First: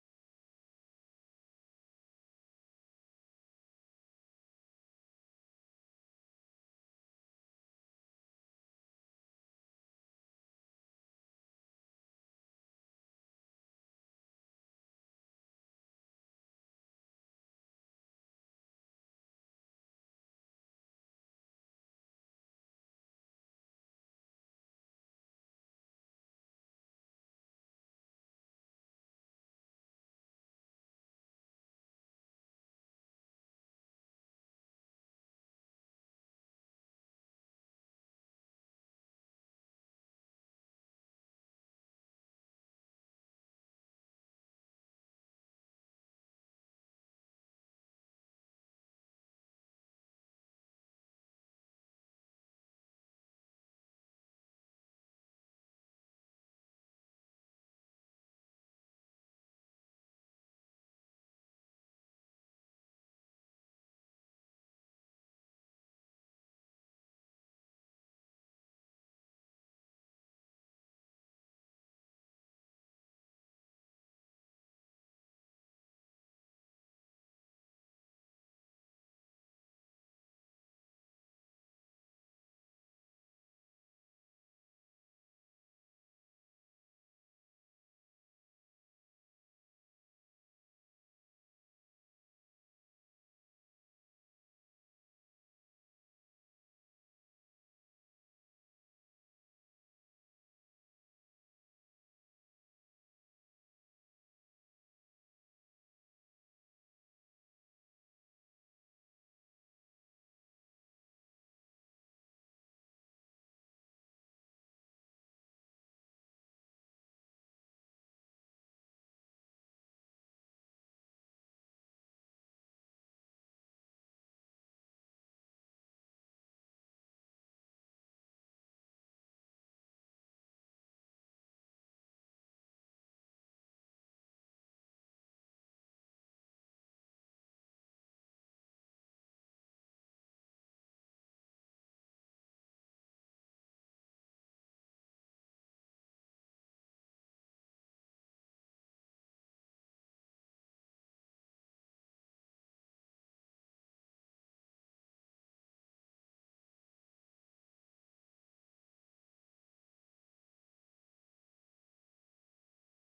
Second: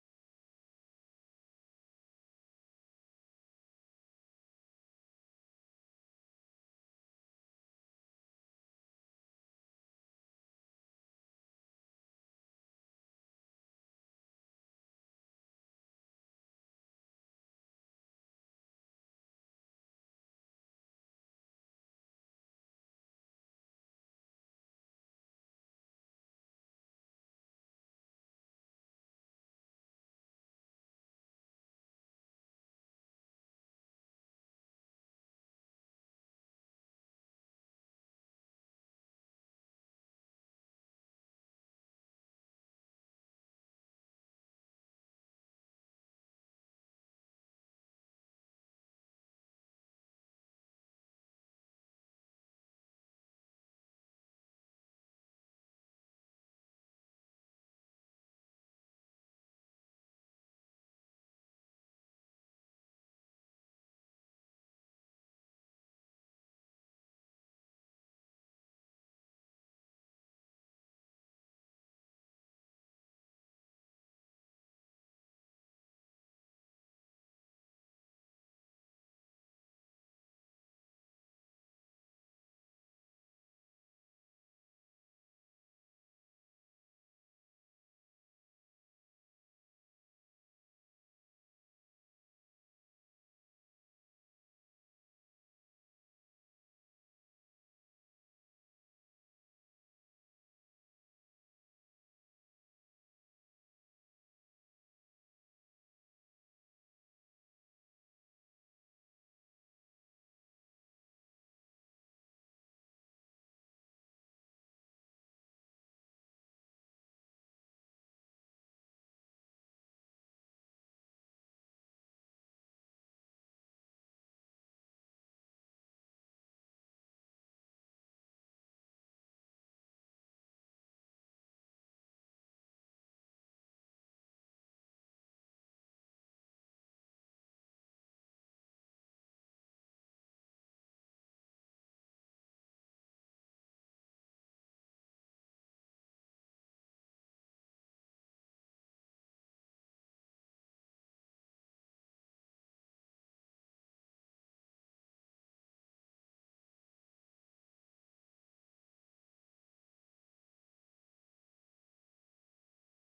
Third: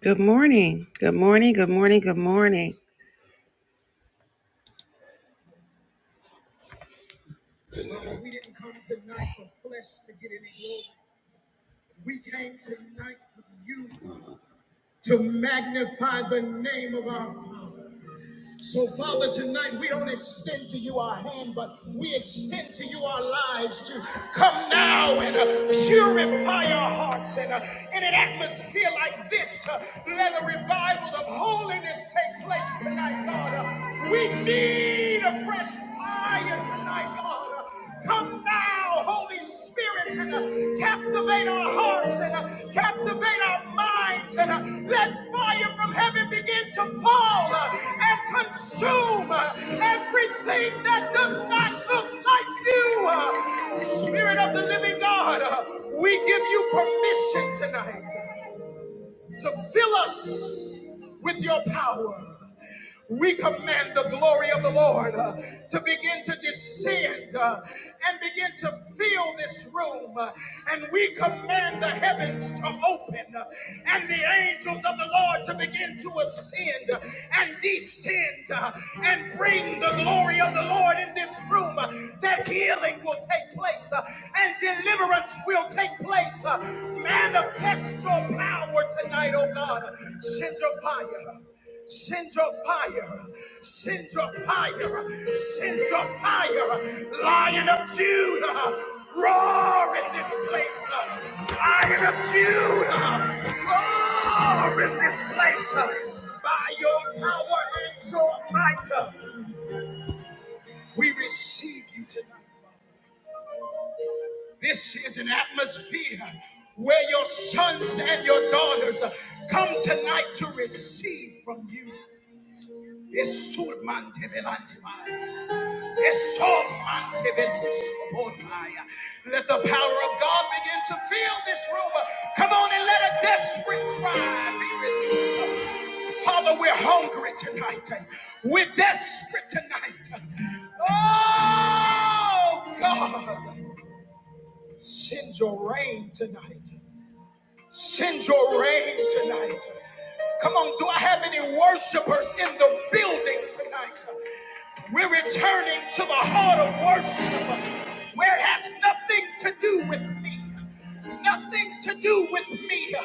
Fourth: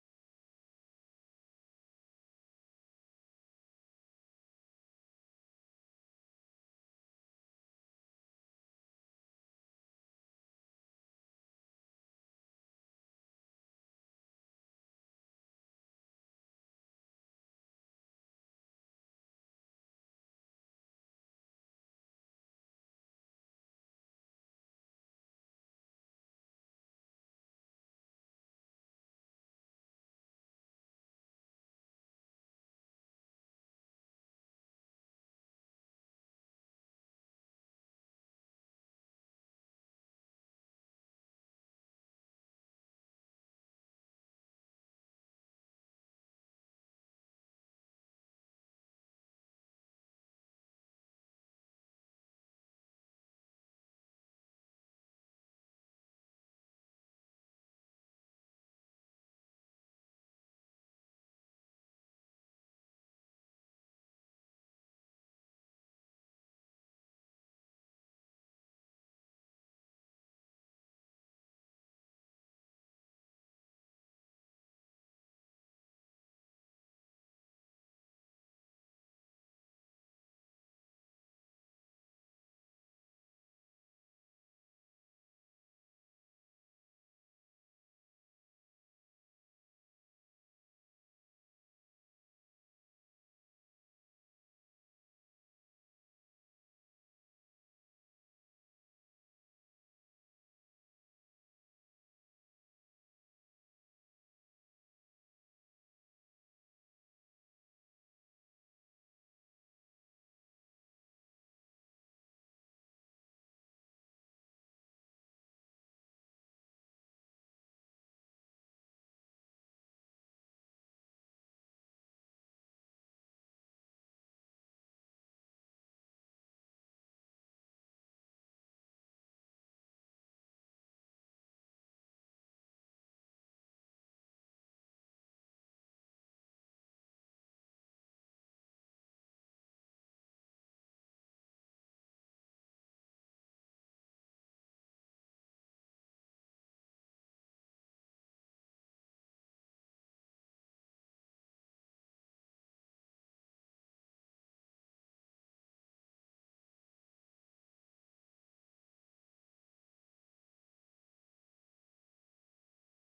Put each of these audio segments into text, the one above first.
Good morning. Good morning. Good morning. Good morning. To magnify the name of our Father. So, Father, tonight we don't extend to you our hand, but we extend to you our lives to come now and uh, purify our hearts. And uh, in an atmosphere like this, uh, let a revival of holiness take place tonight, God. Uh, we need a fresh fire tonight, God. Uh, Come now, Holy Spirit, and uh, captivate our hearts and uh, captivate our minds and uh, let fire from heaven begin to fall uh, and consume uh, everything that does not look like you. uh, Spirit of the living God, uh, we give you permission tonight to fill us with your power. We command the glory of the Lord uh, to begin to descend uh, and begin to fill this room. uh, and we command the heavens to open uh, and the angels of the Lord to begin to ascend and descend uh, and bring the glory of the Lord in this room. uh, that healing will take place. uh, and deliverance will take place. Uh, Manifest your power tonight, oh God. Send your fire. Send your fire, send your fire, send your fire, Lion of Judah, roar in this place, Uh, Lion of Judah, roar in this place. Uh, By your power and your might, uh, we receive you tonight. Father. This is an atmosphere where your sons and your daughters come tonight to receive from you. Es surmante delante mía. Es sofante vetusto Let the power of God begin to fill this room. Come on and let a desperate cry be released. Father, we're hungry tonight. We're desperate tonight. Oh, God. Send your rain tonight. Send your rain tonight. Come on, do I have any worshipers in the building tonight? We're returning to the heart of worship where it has nothing to do with me. Nothing to do with me.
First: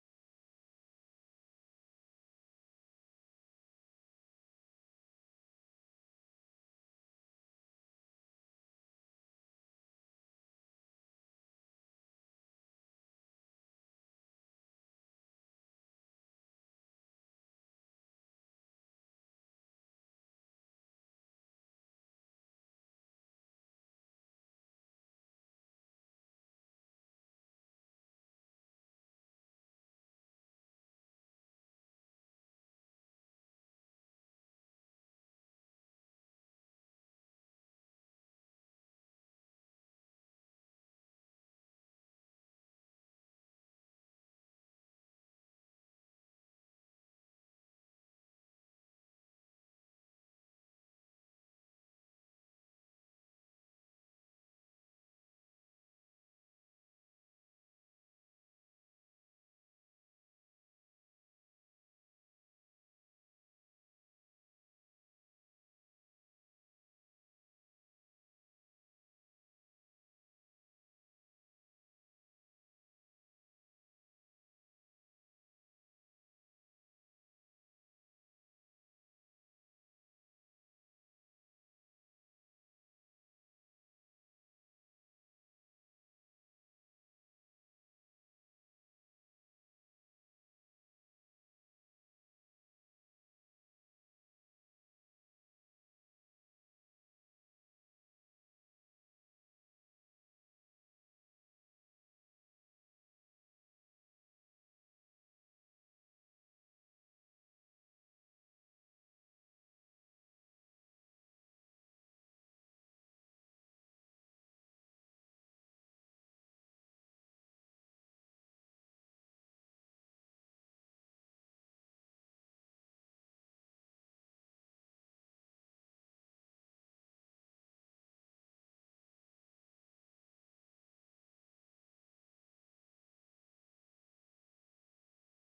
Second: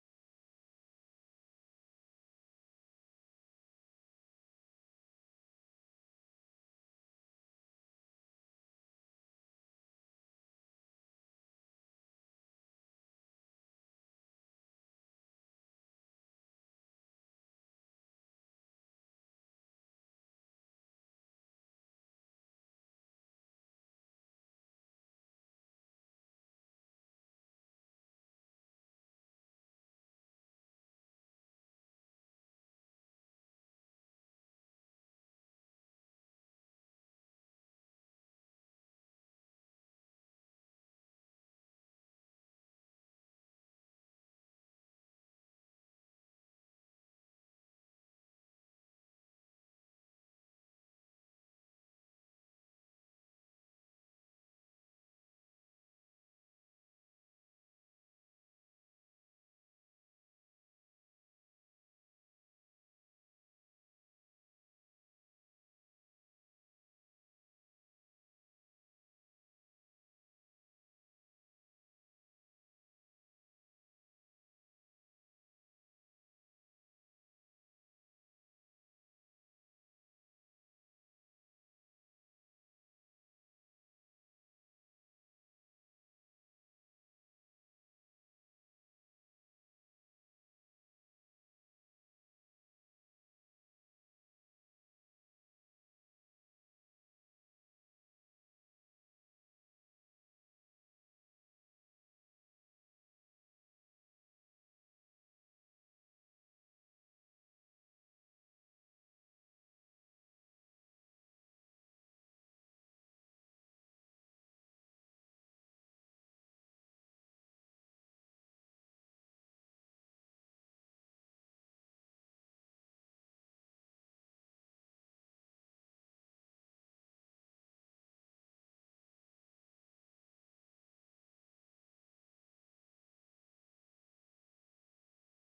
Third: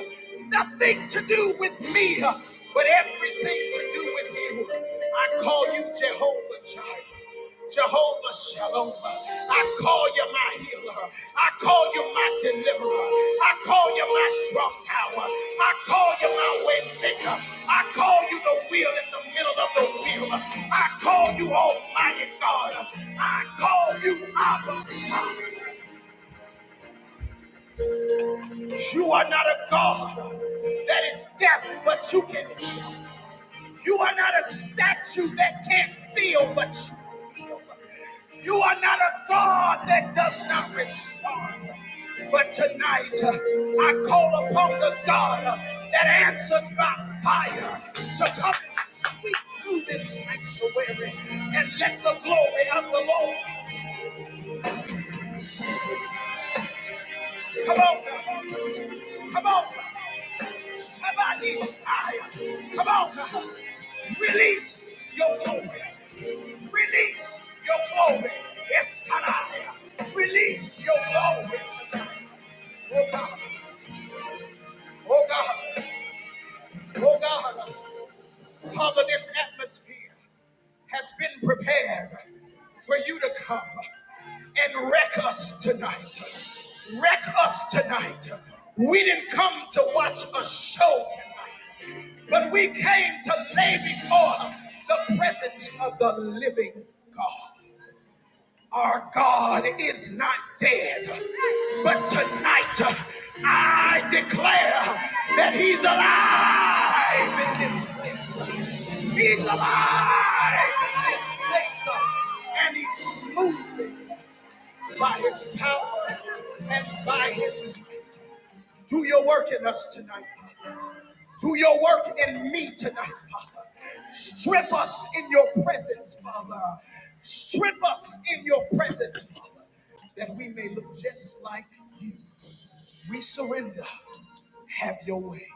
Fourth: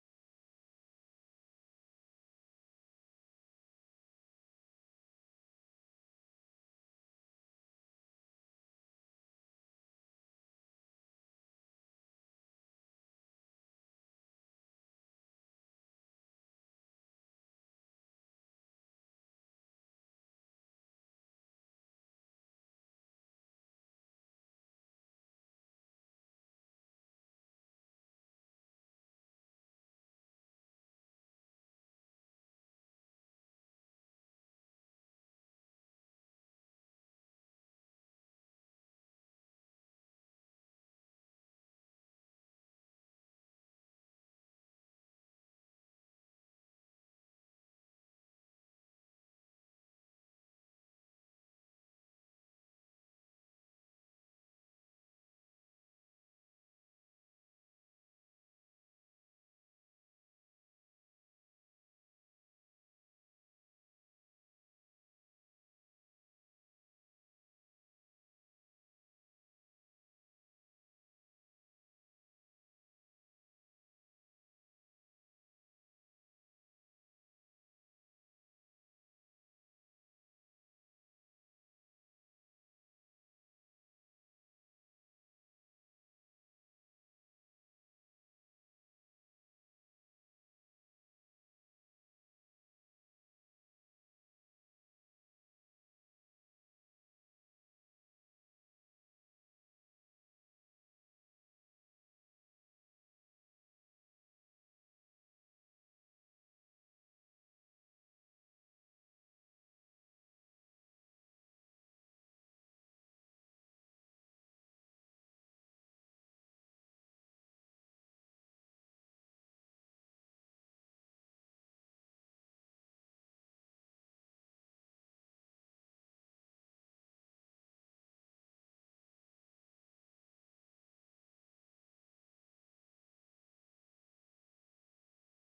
Nothing to do with me. But everything to do with you. I call you Jehovah Jireh. Jehovah Shalom. I call you my healer. I call you my deliverer. I call you my strong tower. I call you my way maker. I call you the wheel in the middle of the wheel. I call you Almighty God. I call you Abba. You are not a God that is deaf, but you can hear. You are not a statue that can't feel what you feel. You are not a God that does not respond. But tonight, uh, I call upon the God uh, that answers by fire to come and sweep through this sanctuary and let the glory of the Lord come on, now. come on, now. somebody sigh, come on, now. release your glory. Release your glory. It's time. Release your glory. Oh God. Oh God. Oh God. Father, this atmosphere has been prepared for you to come and wreck us tonight. Wreck us tonight. We didn't come to watch a show tonight, but we came to lay before the presence of the living God. Our God is not dead, but tonight uh, I declare that He's alive in this place. He's alive in this place, uh, and He's moving by His power and by His might. Do your work in us tonight. Father. Do your work in me tonight, Father. Strip us in your presence, Father. Strip us in your presence, Father, that we may look just like you. We surrender. Have your way,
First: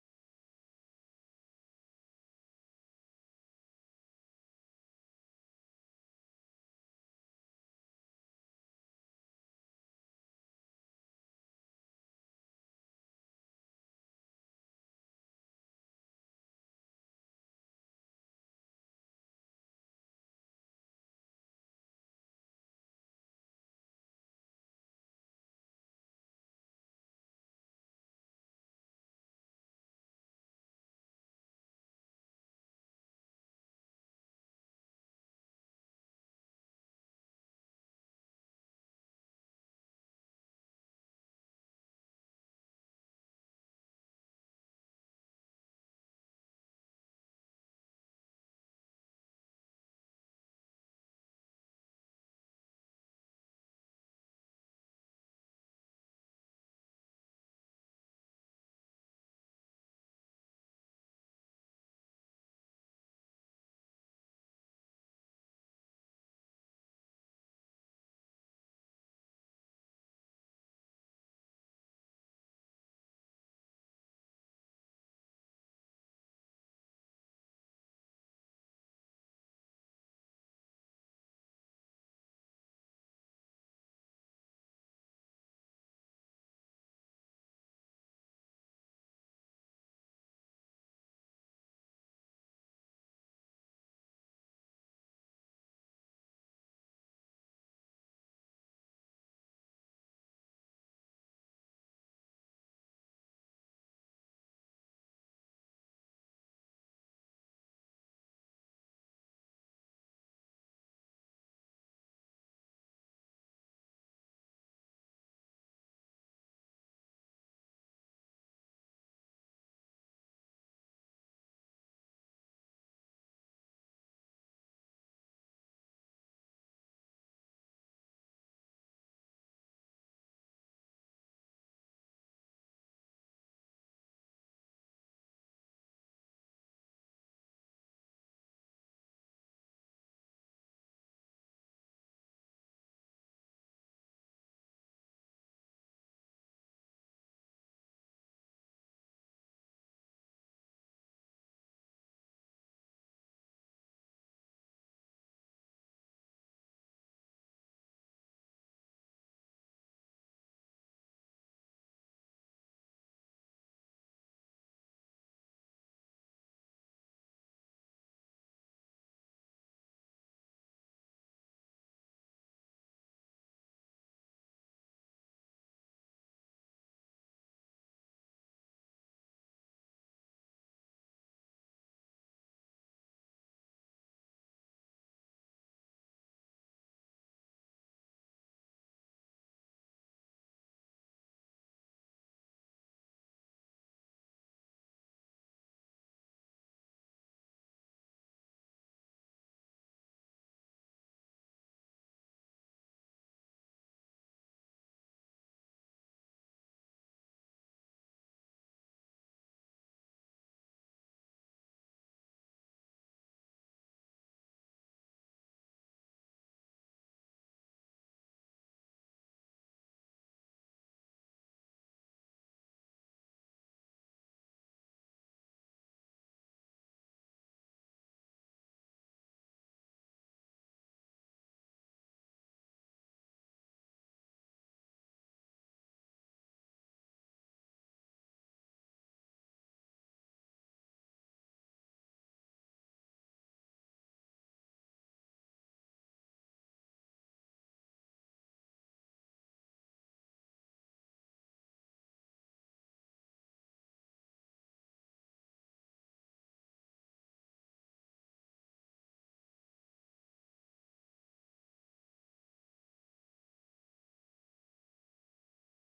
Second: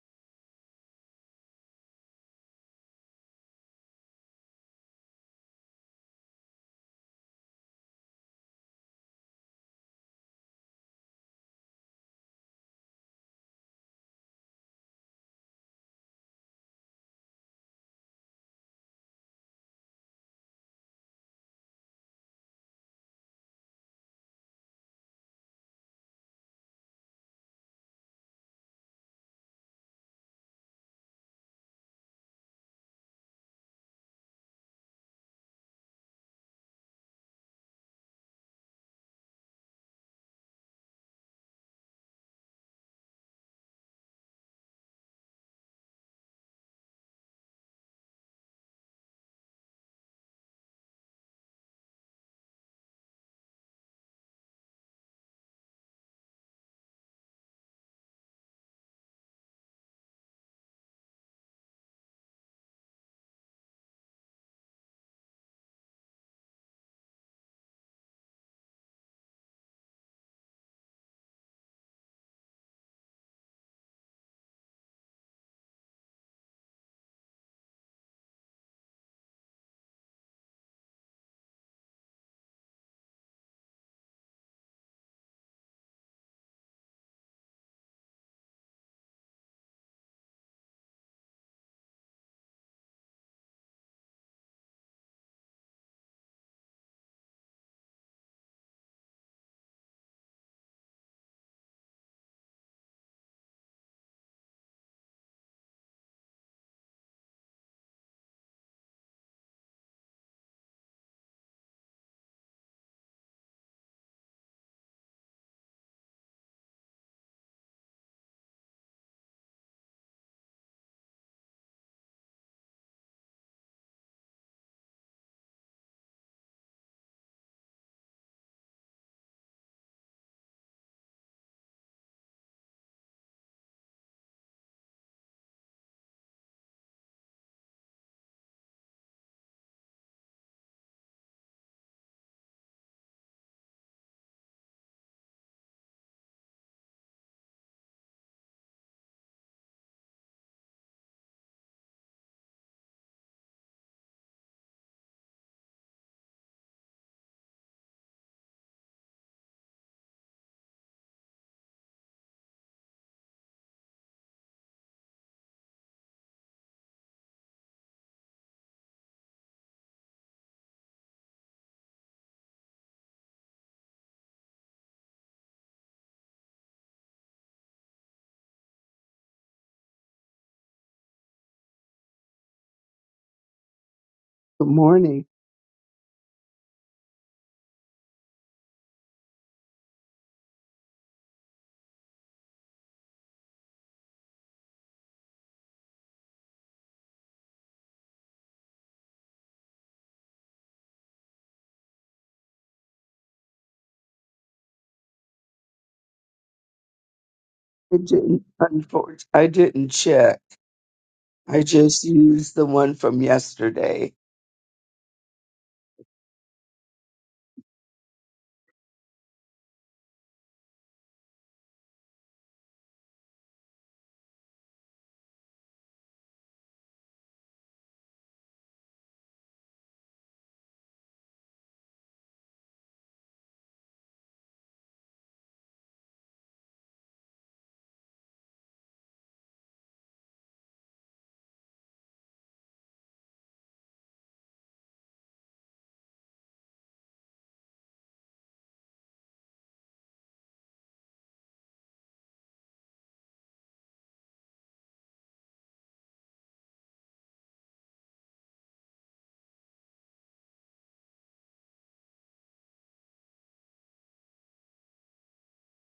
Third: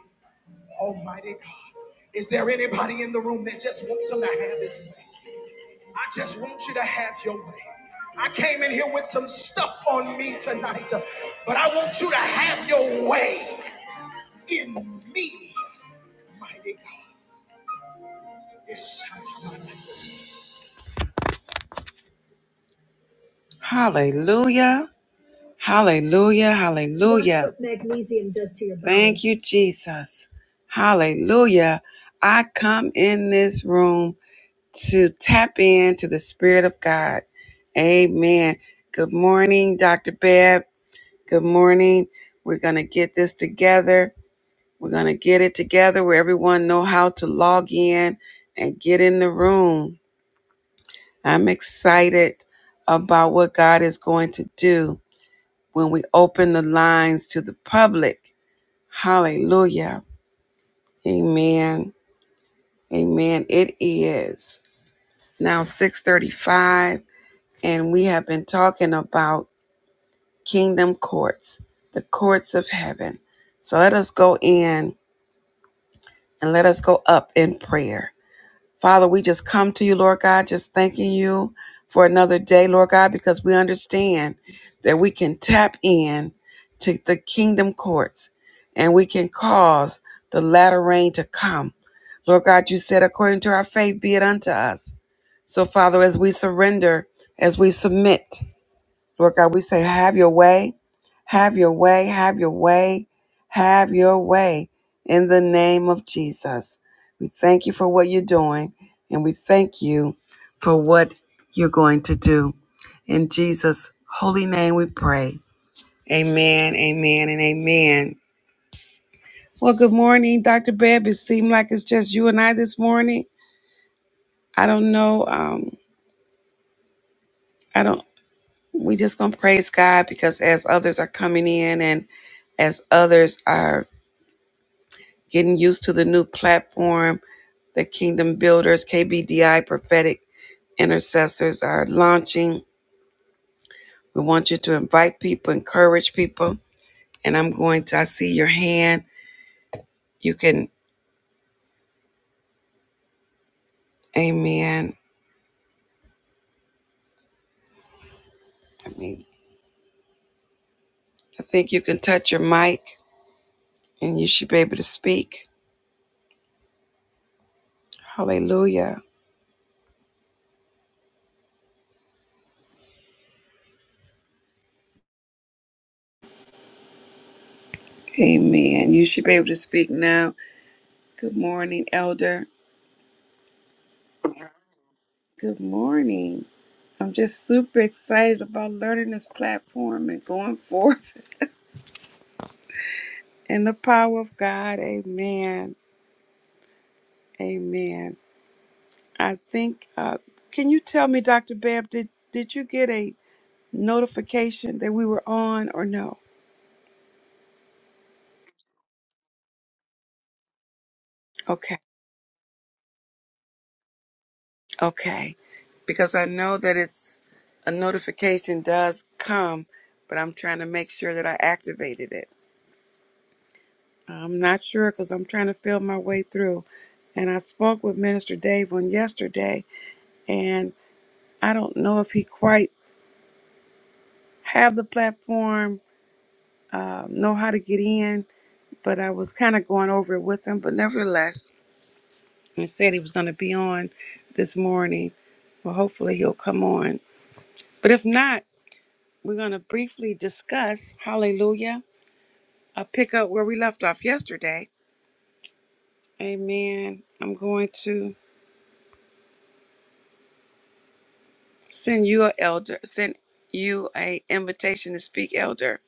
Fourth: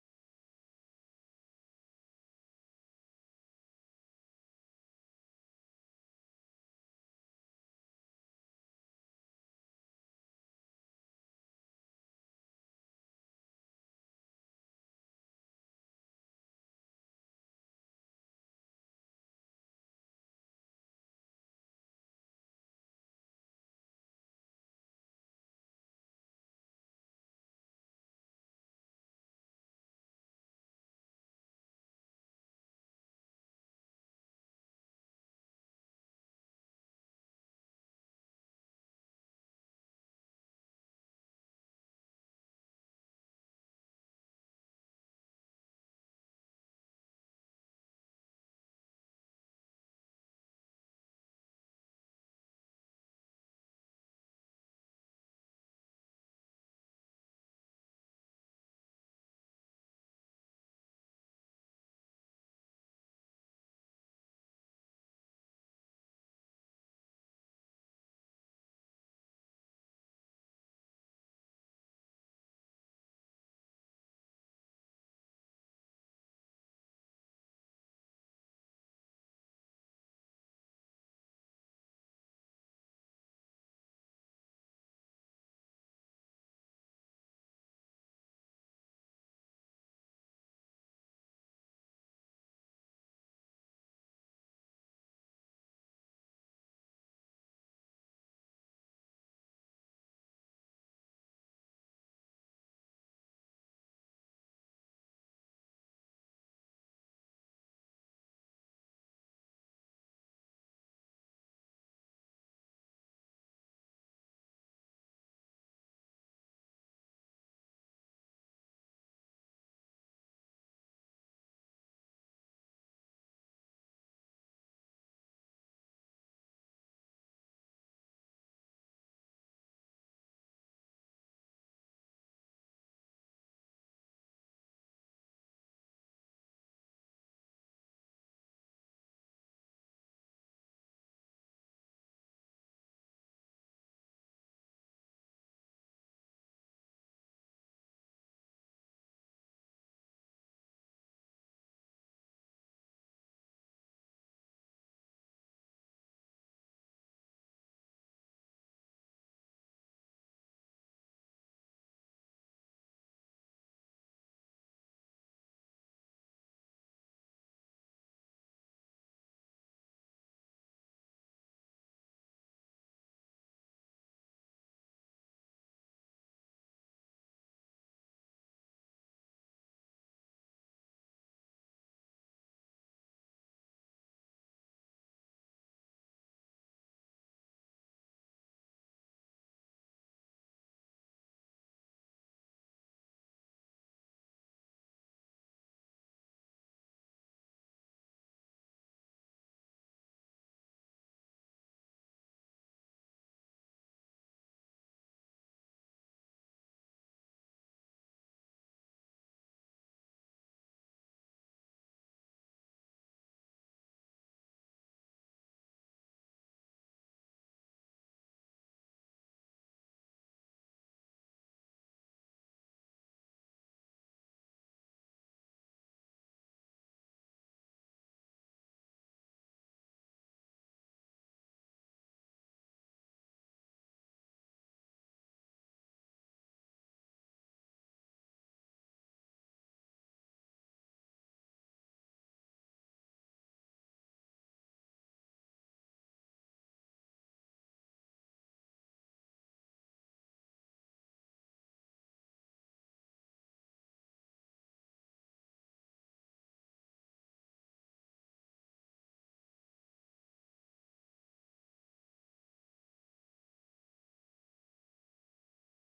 Almighty God. Is there anybody in the room that just wants him to have his way? I just want you to have your way. I came in here with some stuff on me tonight, but I want you to have your way in me, mighty God. Hallelujah. Hallelujah. Hallelujah. Watch what magnesium does to your bones. Thank you, Jesus. Hallelujah. I come in this room to tap into the Spirit of God. Amen. Good morning, Dr. Babb. Good morning. We're going to get this together. We're going to get it together where everyone know how to log in and get in the room. I'm excited about what God is going to do when we open the lines to the public. Hallelujah. Amen. Amen. It is now 6:35 and we have been talking about kingdom courts, the courts of heaven. So let us go in and let us go up in prayer. Father, we just come to you, Lord God, just thanking you for another day, Lord God, because we understand that we can tap in to the kingdom courts and we can cause the latter rain to come. Lord God, you said, according to our faith, be it unto us. So, Father, as we surrender, as we submit, Lord God, we say, have your way, have your way, have your way, have your way in the name of Jesus. We thank you for what you're doing and we thank you for what you're going to do. In Jesus' holy name we pray. Amen, amen, and amen. Well, good morning, Dr. Bebb. It seemed like it's just you and I this morning. I don't know. Um, I don't. we just gonna praise God because as others are coming in and as others are getting used to the new platform, the Kingdom Builders, KBDI prophetic intercessors are launching. We want you to invite people, encourage people. And I'm going to, I see your hand. You can, amen. I mean, I think you can touch your mic and you should be able to speak. Hallelujah. Amen. You should be able to speak now. Good morning, Elder. Good morning. Good morning. I'm just super excited about learning this platform and going forth in the power of God. Amen. Amen. I think, uh, can you tell me, Dr. Babb, did, did you get a notification that we were on or no? I didn't, unfortunately, I didn't check. I Okay. just used the one from yesterday. Okay. Because I know that it's a notification does come, but I'm trying to make sure that I activated it. I'm not sure because I'm trying to feel my way through. And I spoke with Minister Dave on yesterday, and I don't know if he quite have the platform, uh, know how to get in, but I was kind of going over it with him. But nevertheless, he said he was going to be on this morning. Well, hopefully he'll come on. But if not, we're going to briefly discuss, hallelujah, i pick up where we left off yesterday. Amen. I'm going to. Send you a elder. Send you a invitation to speak, elder.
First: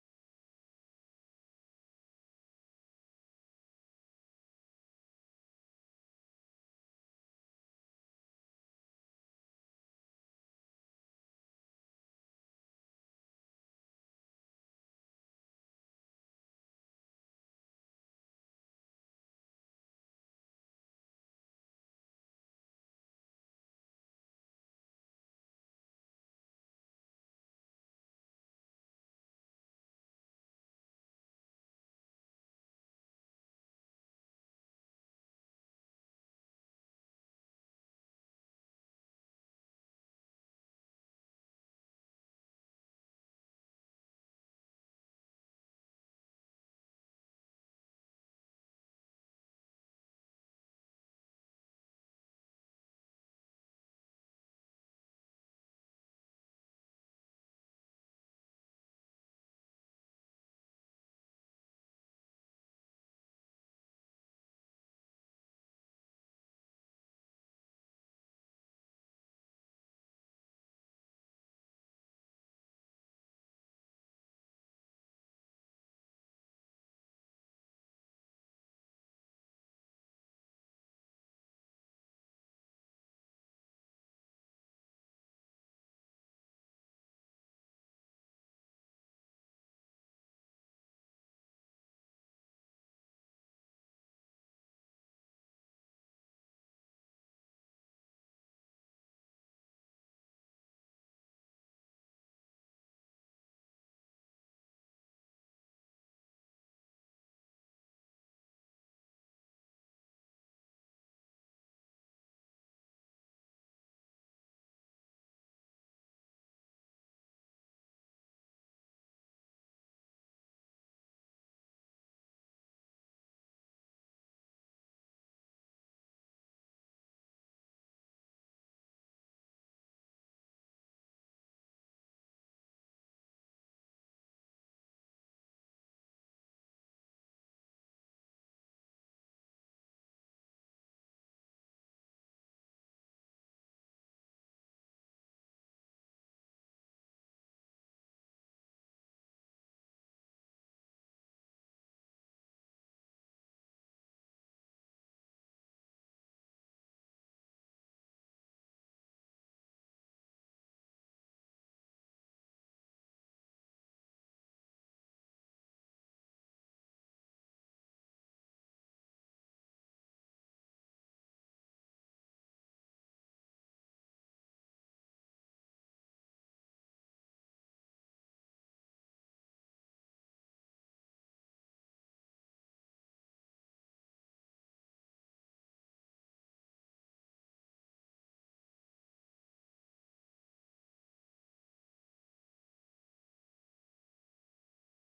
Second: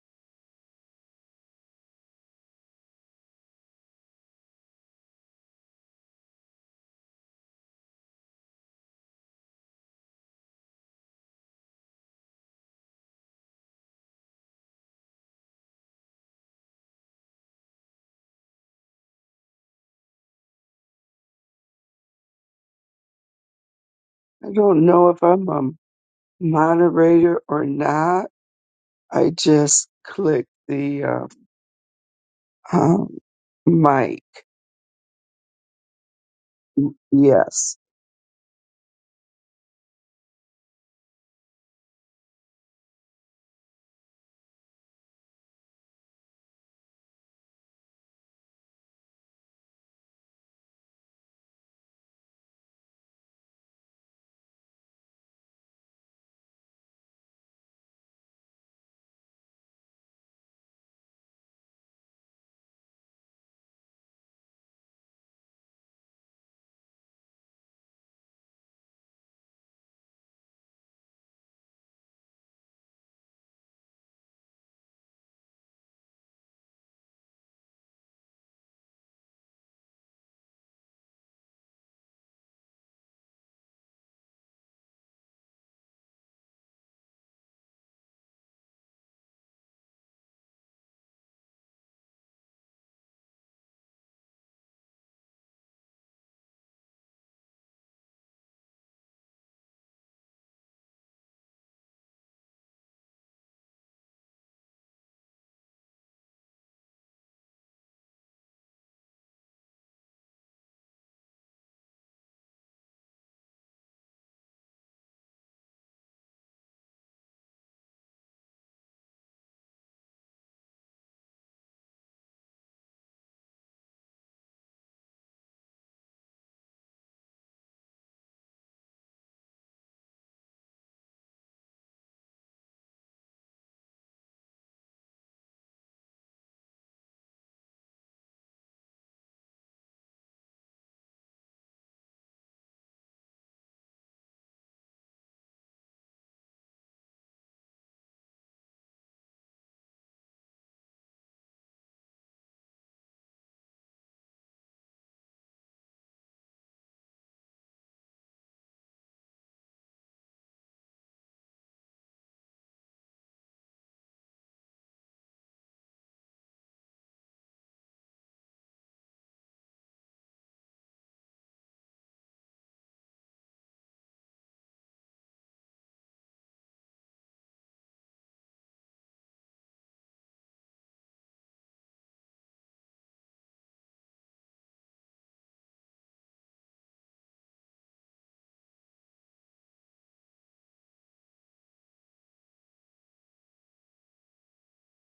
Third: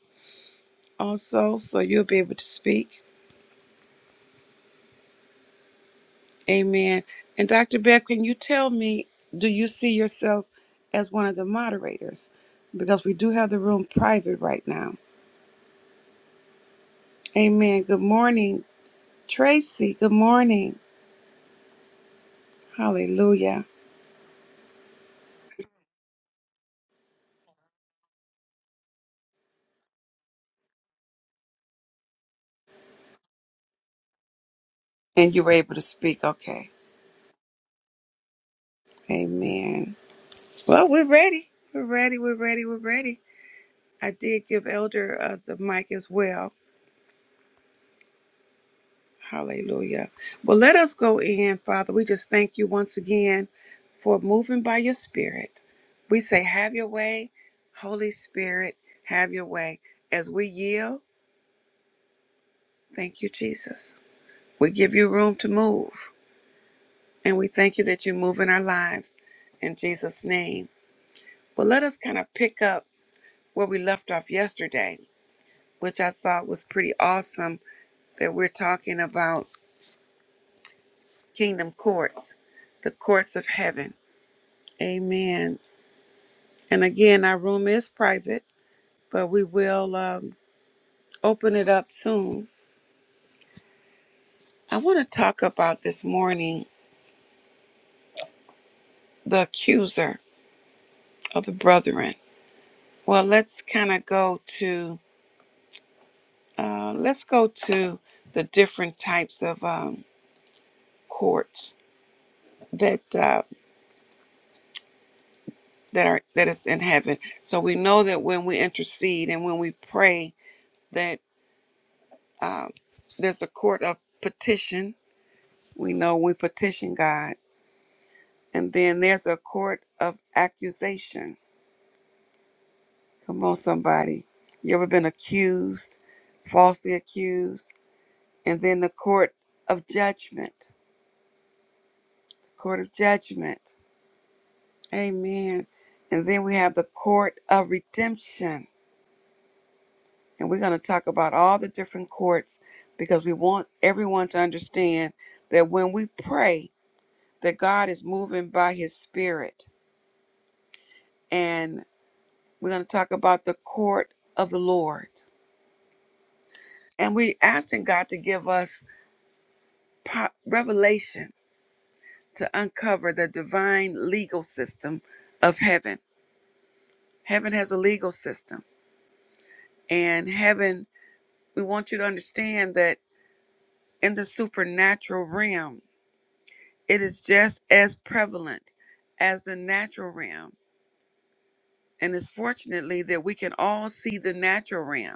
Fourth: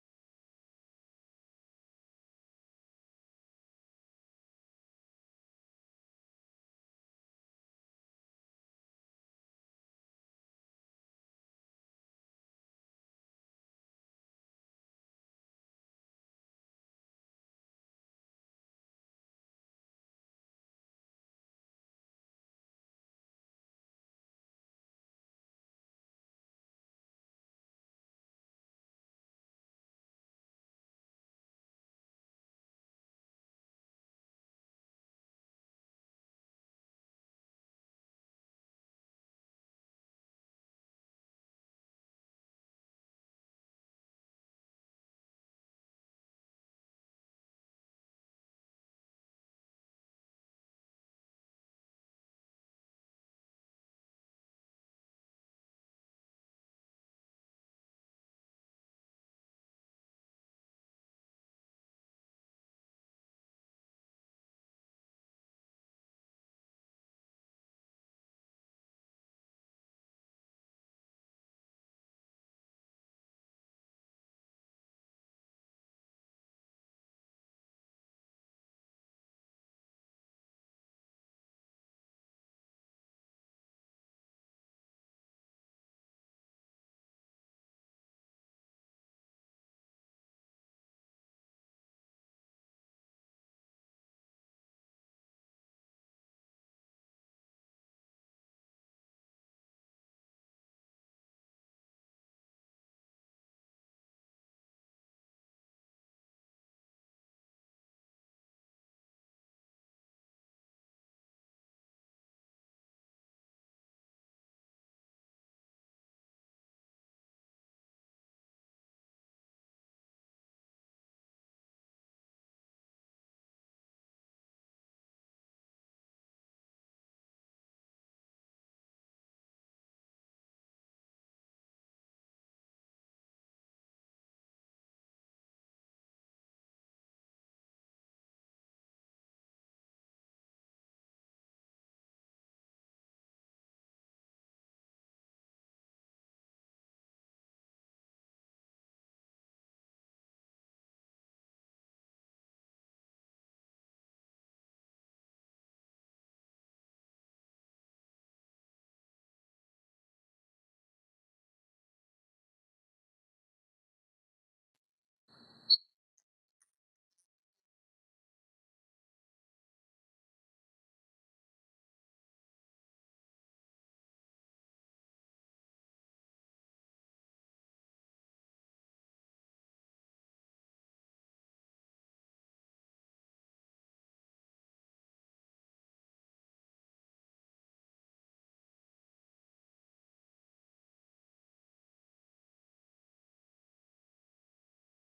Also, so you'll be able to speak. Amen. And Dr. Beck, can you tell me, do you see yourself as one of the moderators? Because we do have the room private right now. Amen. Good morning, Tracy. Good morning. Hallelujah. I don't know if I'm a moderator or not. I just clicked the uh, um, mic. And you were able to speak. Okay. Yes. Amen. Well, we're ready. We're ready. We're ready. We're ready. I did give Elder uh, the mic as well. Hallelujah. Well, let us go in, Father. We just thank you once again for moving by your Spirit. We say, Have your way, Holy Spirit, have your way. As we yield, thank you, Jesus. We give you room to move, and we thank you that you move in our lives in Jesus' name. Well, let us kind of pick up where we left off yesterday, which I thought was pretty awesome that we're talking about kingdom courts, the courts of heaven. Amen. And again, our room is private, but we will um, open it up soon. I want to talk about this morning the accuser of the brethren. Well, let's kind of go to uh, let's go to the different types of um, courts that uh, that are that is in heaven. So we know that when we intercede and when we pray, that um, there's a court of petition. We know we petition God And then there's a court of accusation. Come on, somebody. You ever been accused, falsely accused? And then the court of judgment. The court of judgment. Amen. And then we have the court of redemption. And we're going to talk about all the different courts because we want everyone to understand that when we pray, that God is moving by his spirit. And we're going to talk about the court of the Lord. And we asking God to give us po- revelation to uncover the divine legal system of heaven. Heaven has a legal system. And heaven, we want you to understand that in the supernatural realm, it is just as prevalent as the natural realm. And it's fortunately that we can all see the natural realm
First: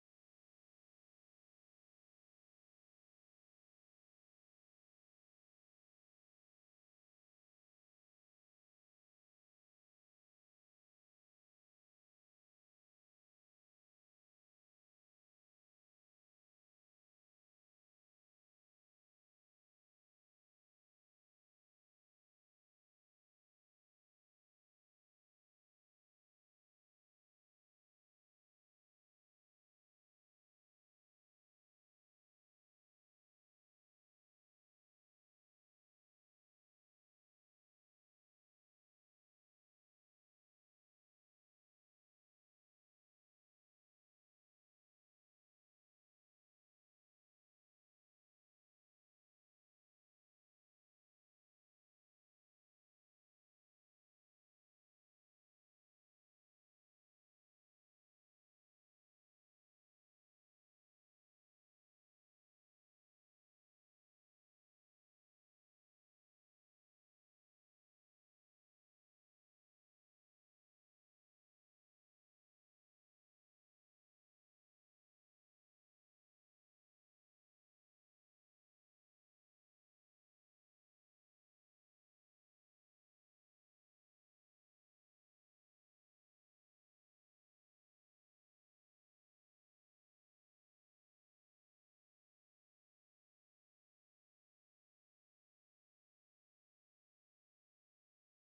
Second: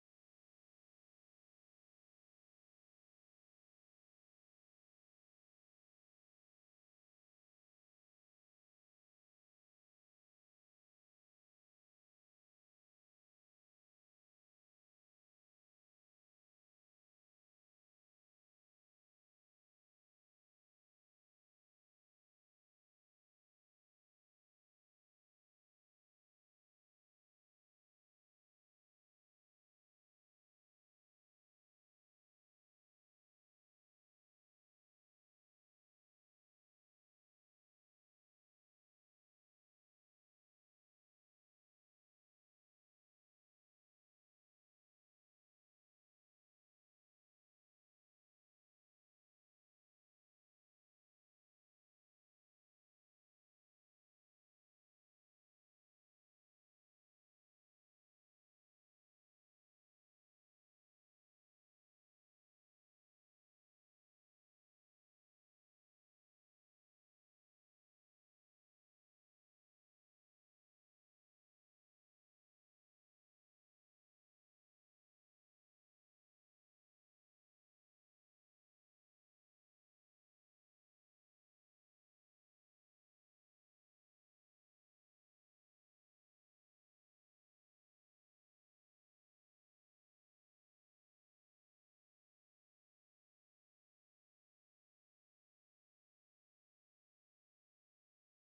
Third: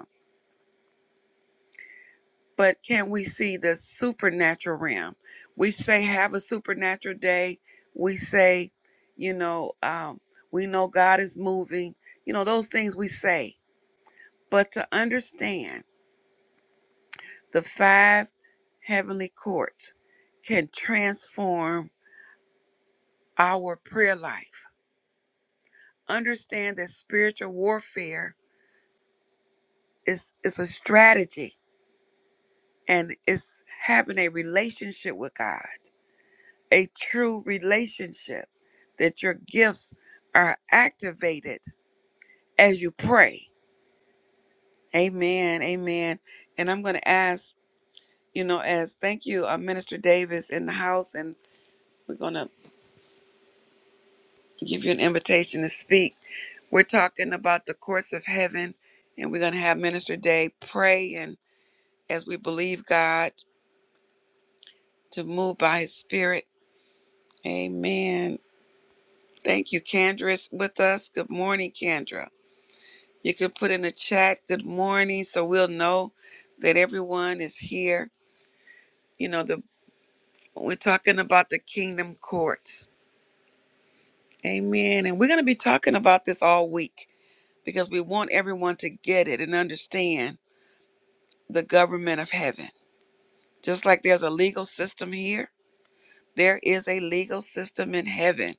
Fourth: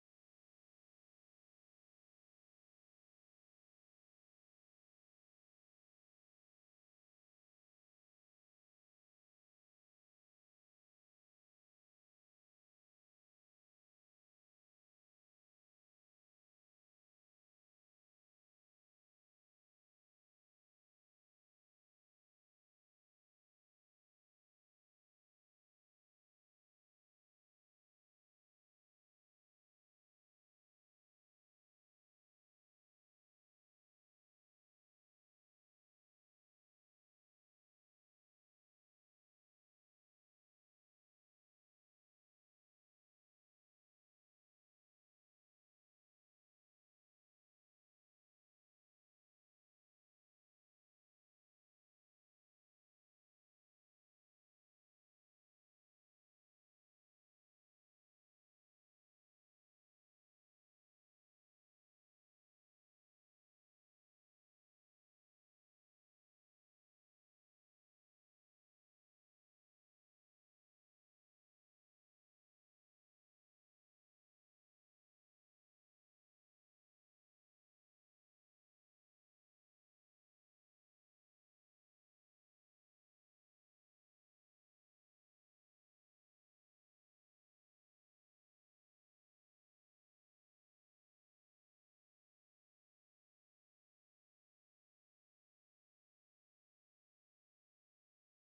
but can we see the supernatural realm? We say have a supernatural day. We say, you know, um, we know God is moving. You know those things we say, but to understand the five heavenly courts can transform our prayer life. Understand that spiritual warfare is is a strategy and it's having a relationship with God. a true relationship, that your gifts are activated as you pray. Amen. Amen. And I'm going to ask, you know, as thank you, uh, Minister Davis in the house, and we're going to give you an invitation to speak. We're talking about the courts of heaven, and we're going to have Minister Day pray and as we believe God to move by his spirit. Amen. Thank you, Candra's with us. Good morning, Kendra. You can put in the chat good morning so we'll know that everyone is here. You know, the we're talking about the kingdom courts. Amen. And we're going to be talking about this all week because we want everyone to get it and understand the government of heaven. Just like there's a legal system here, there is a legal system in heaven.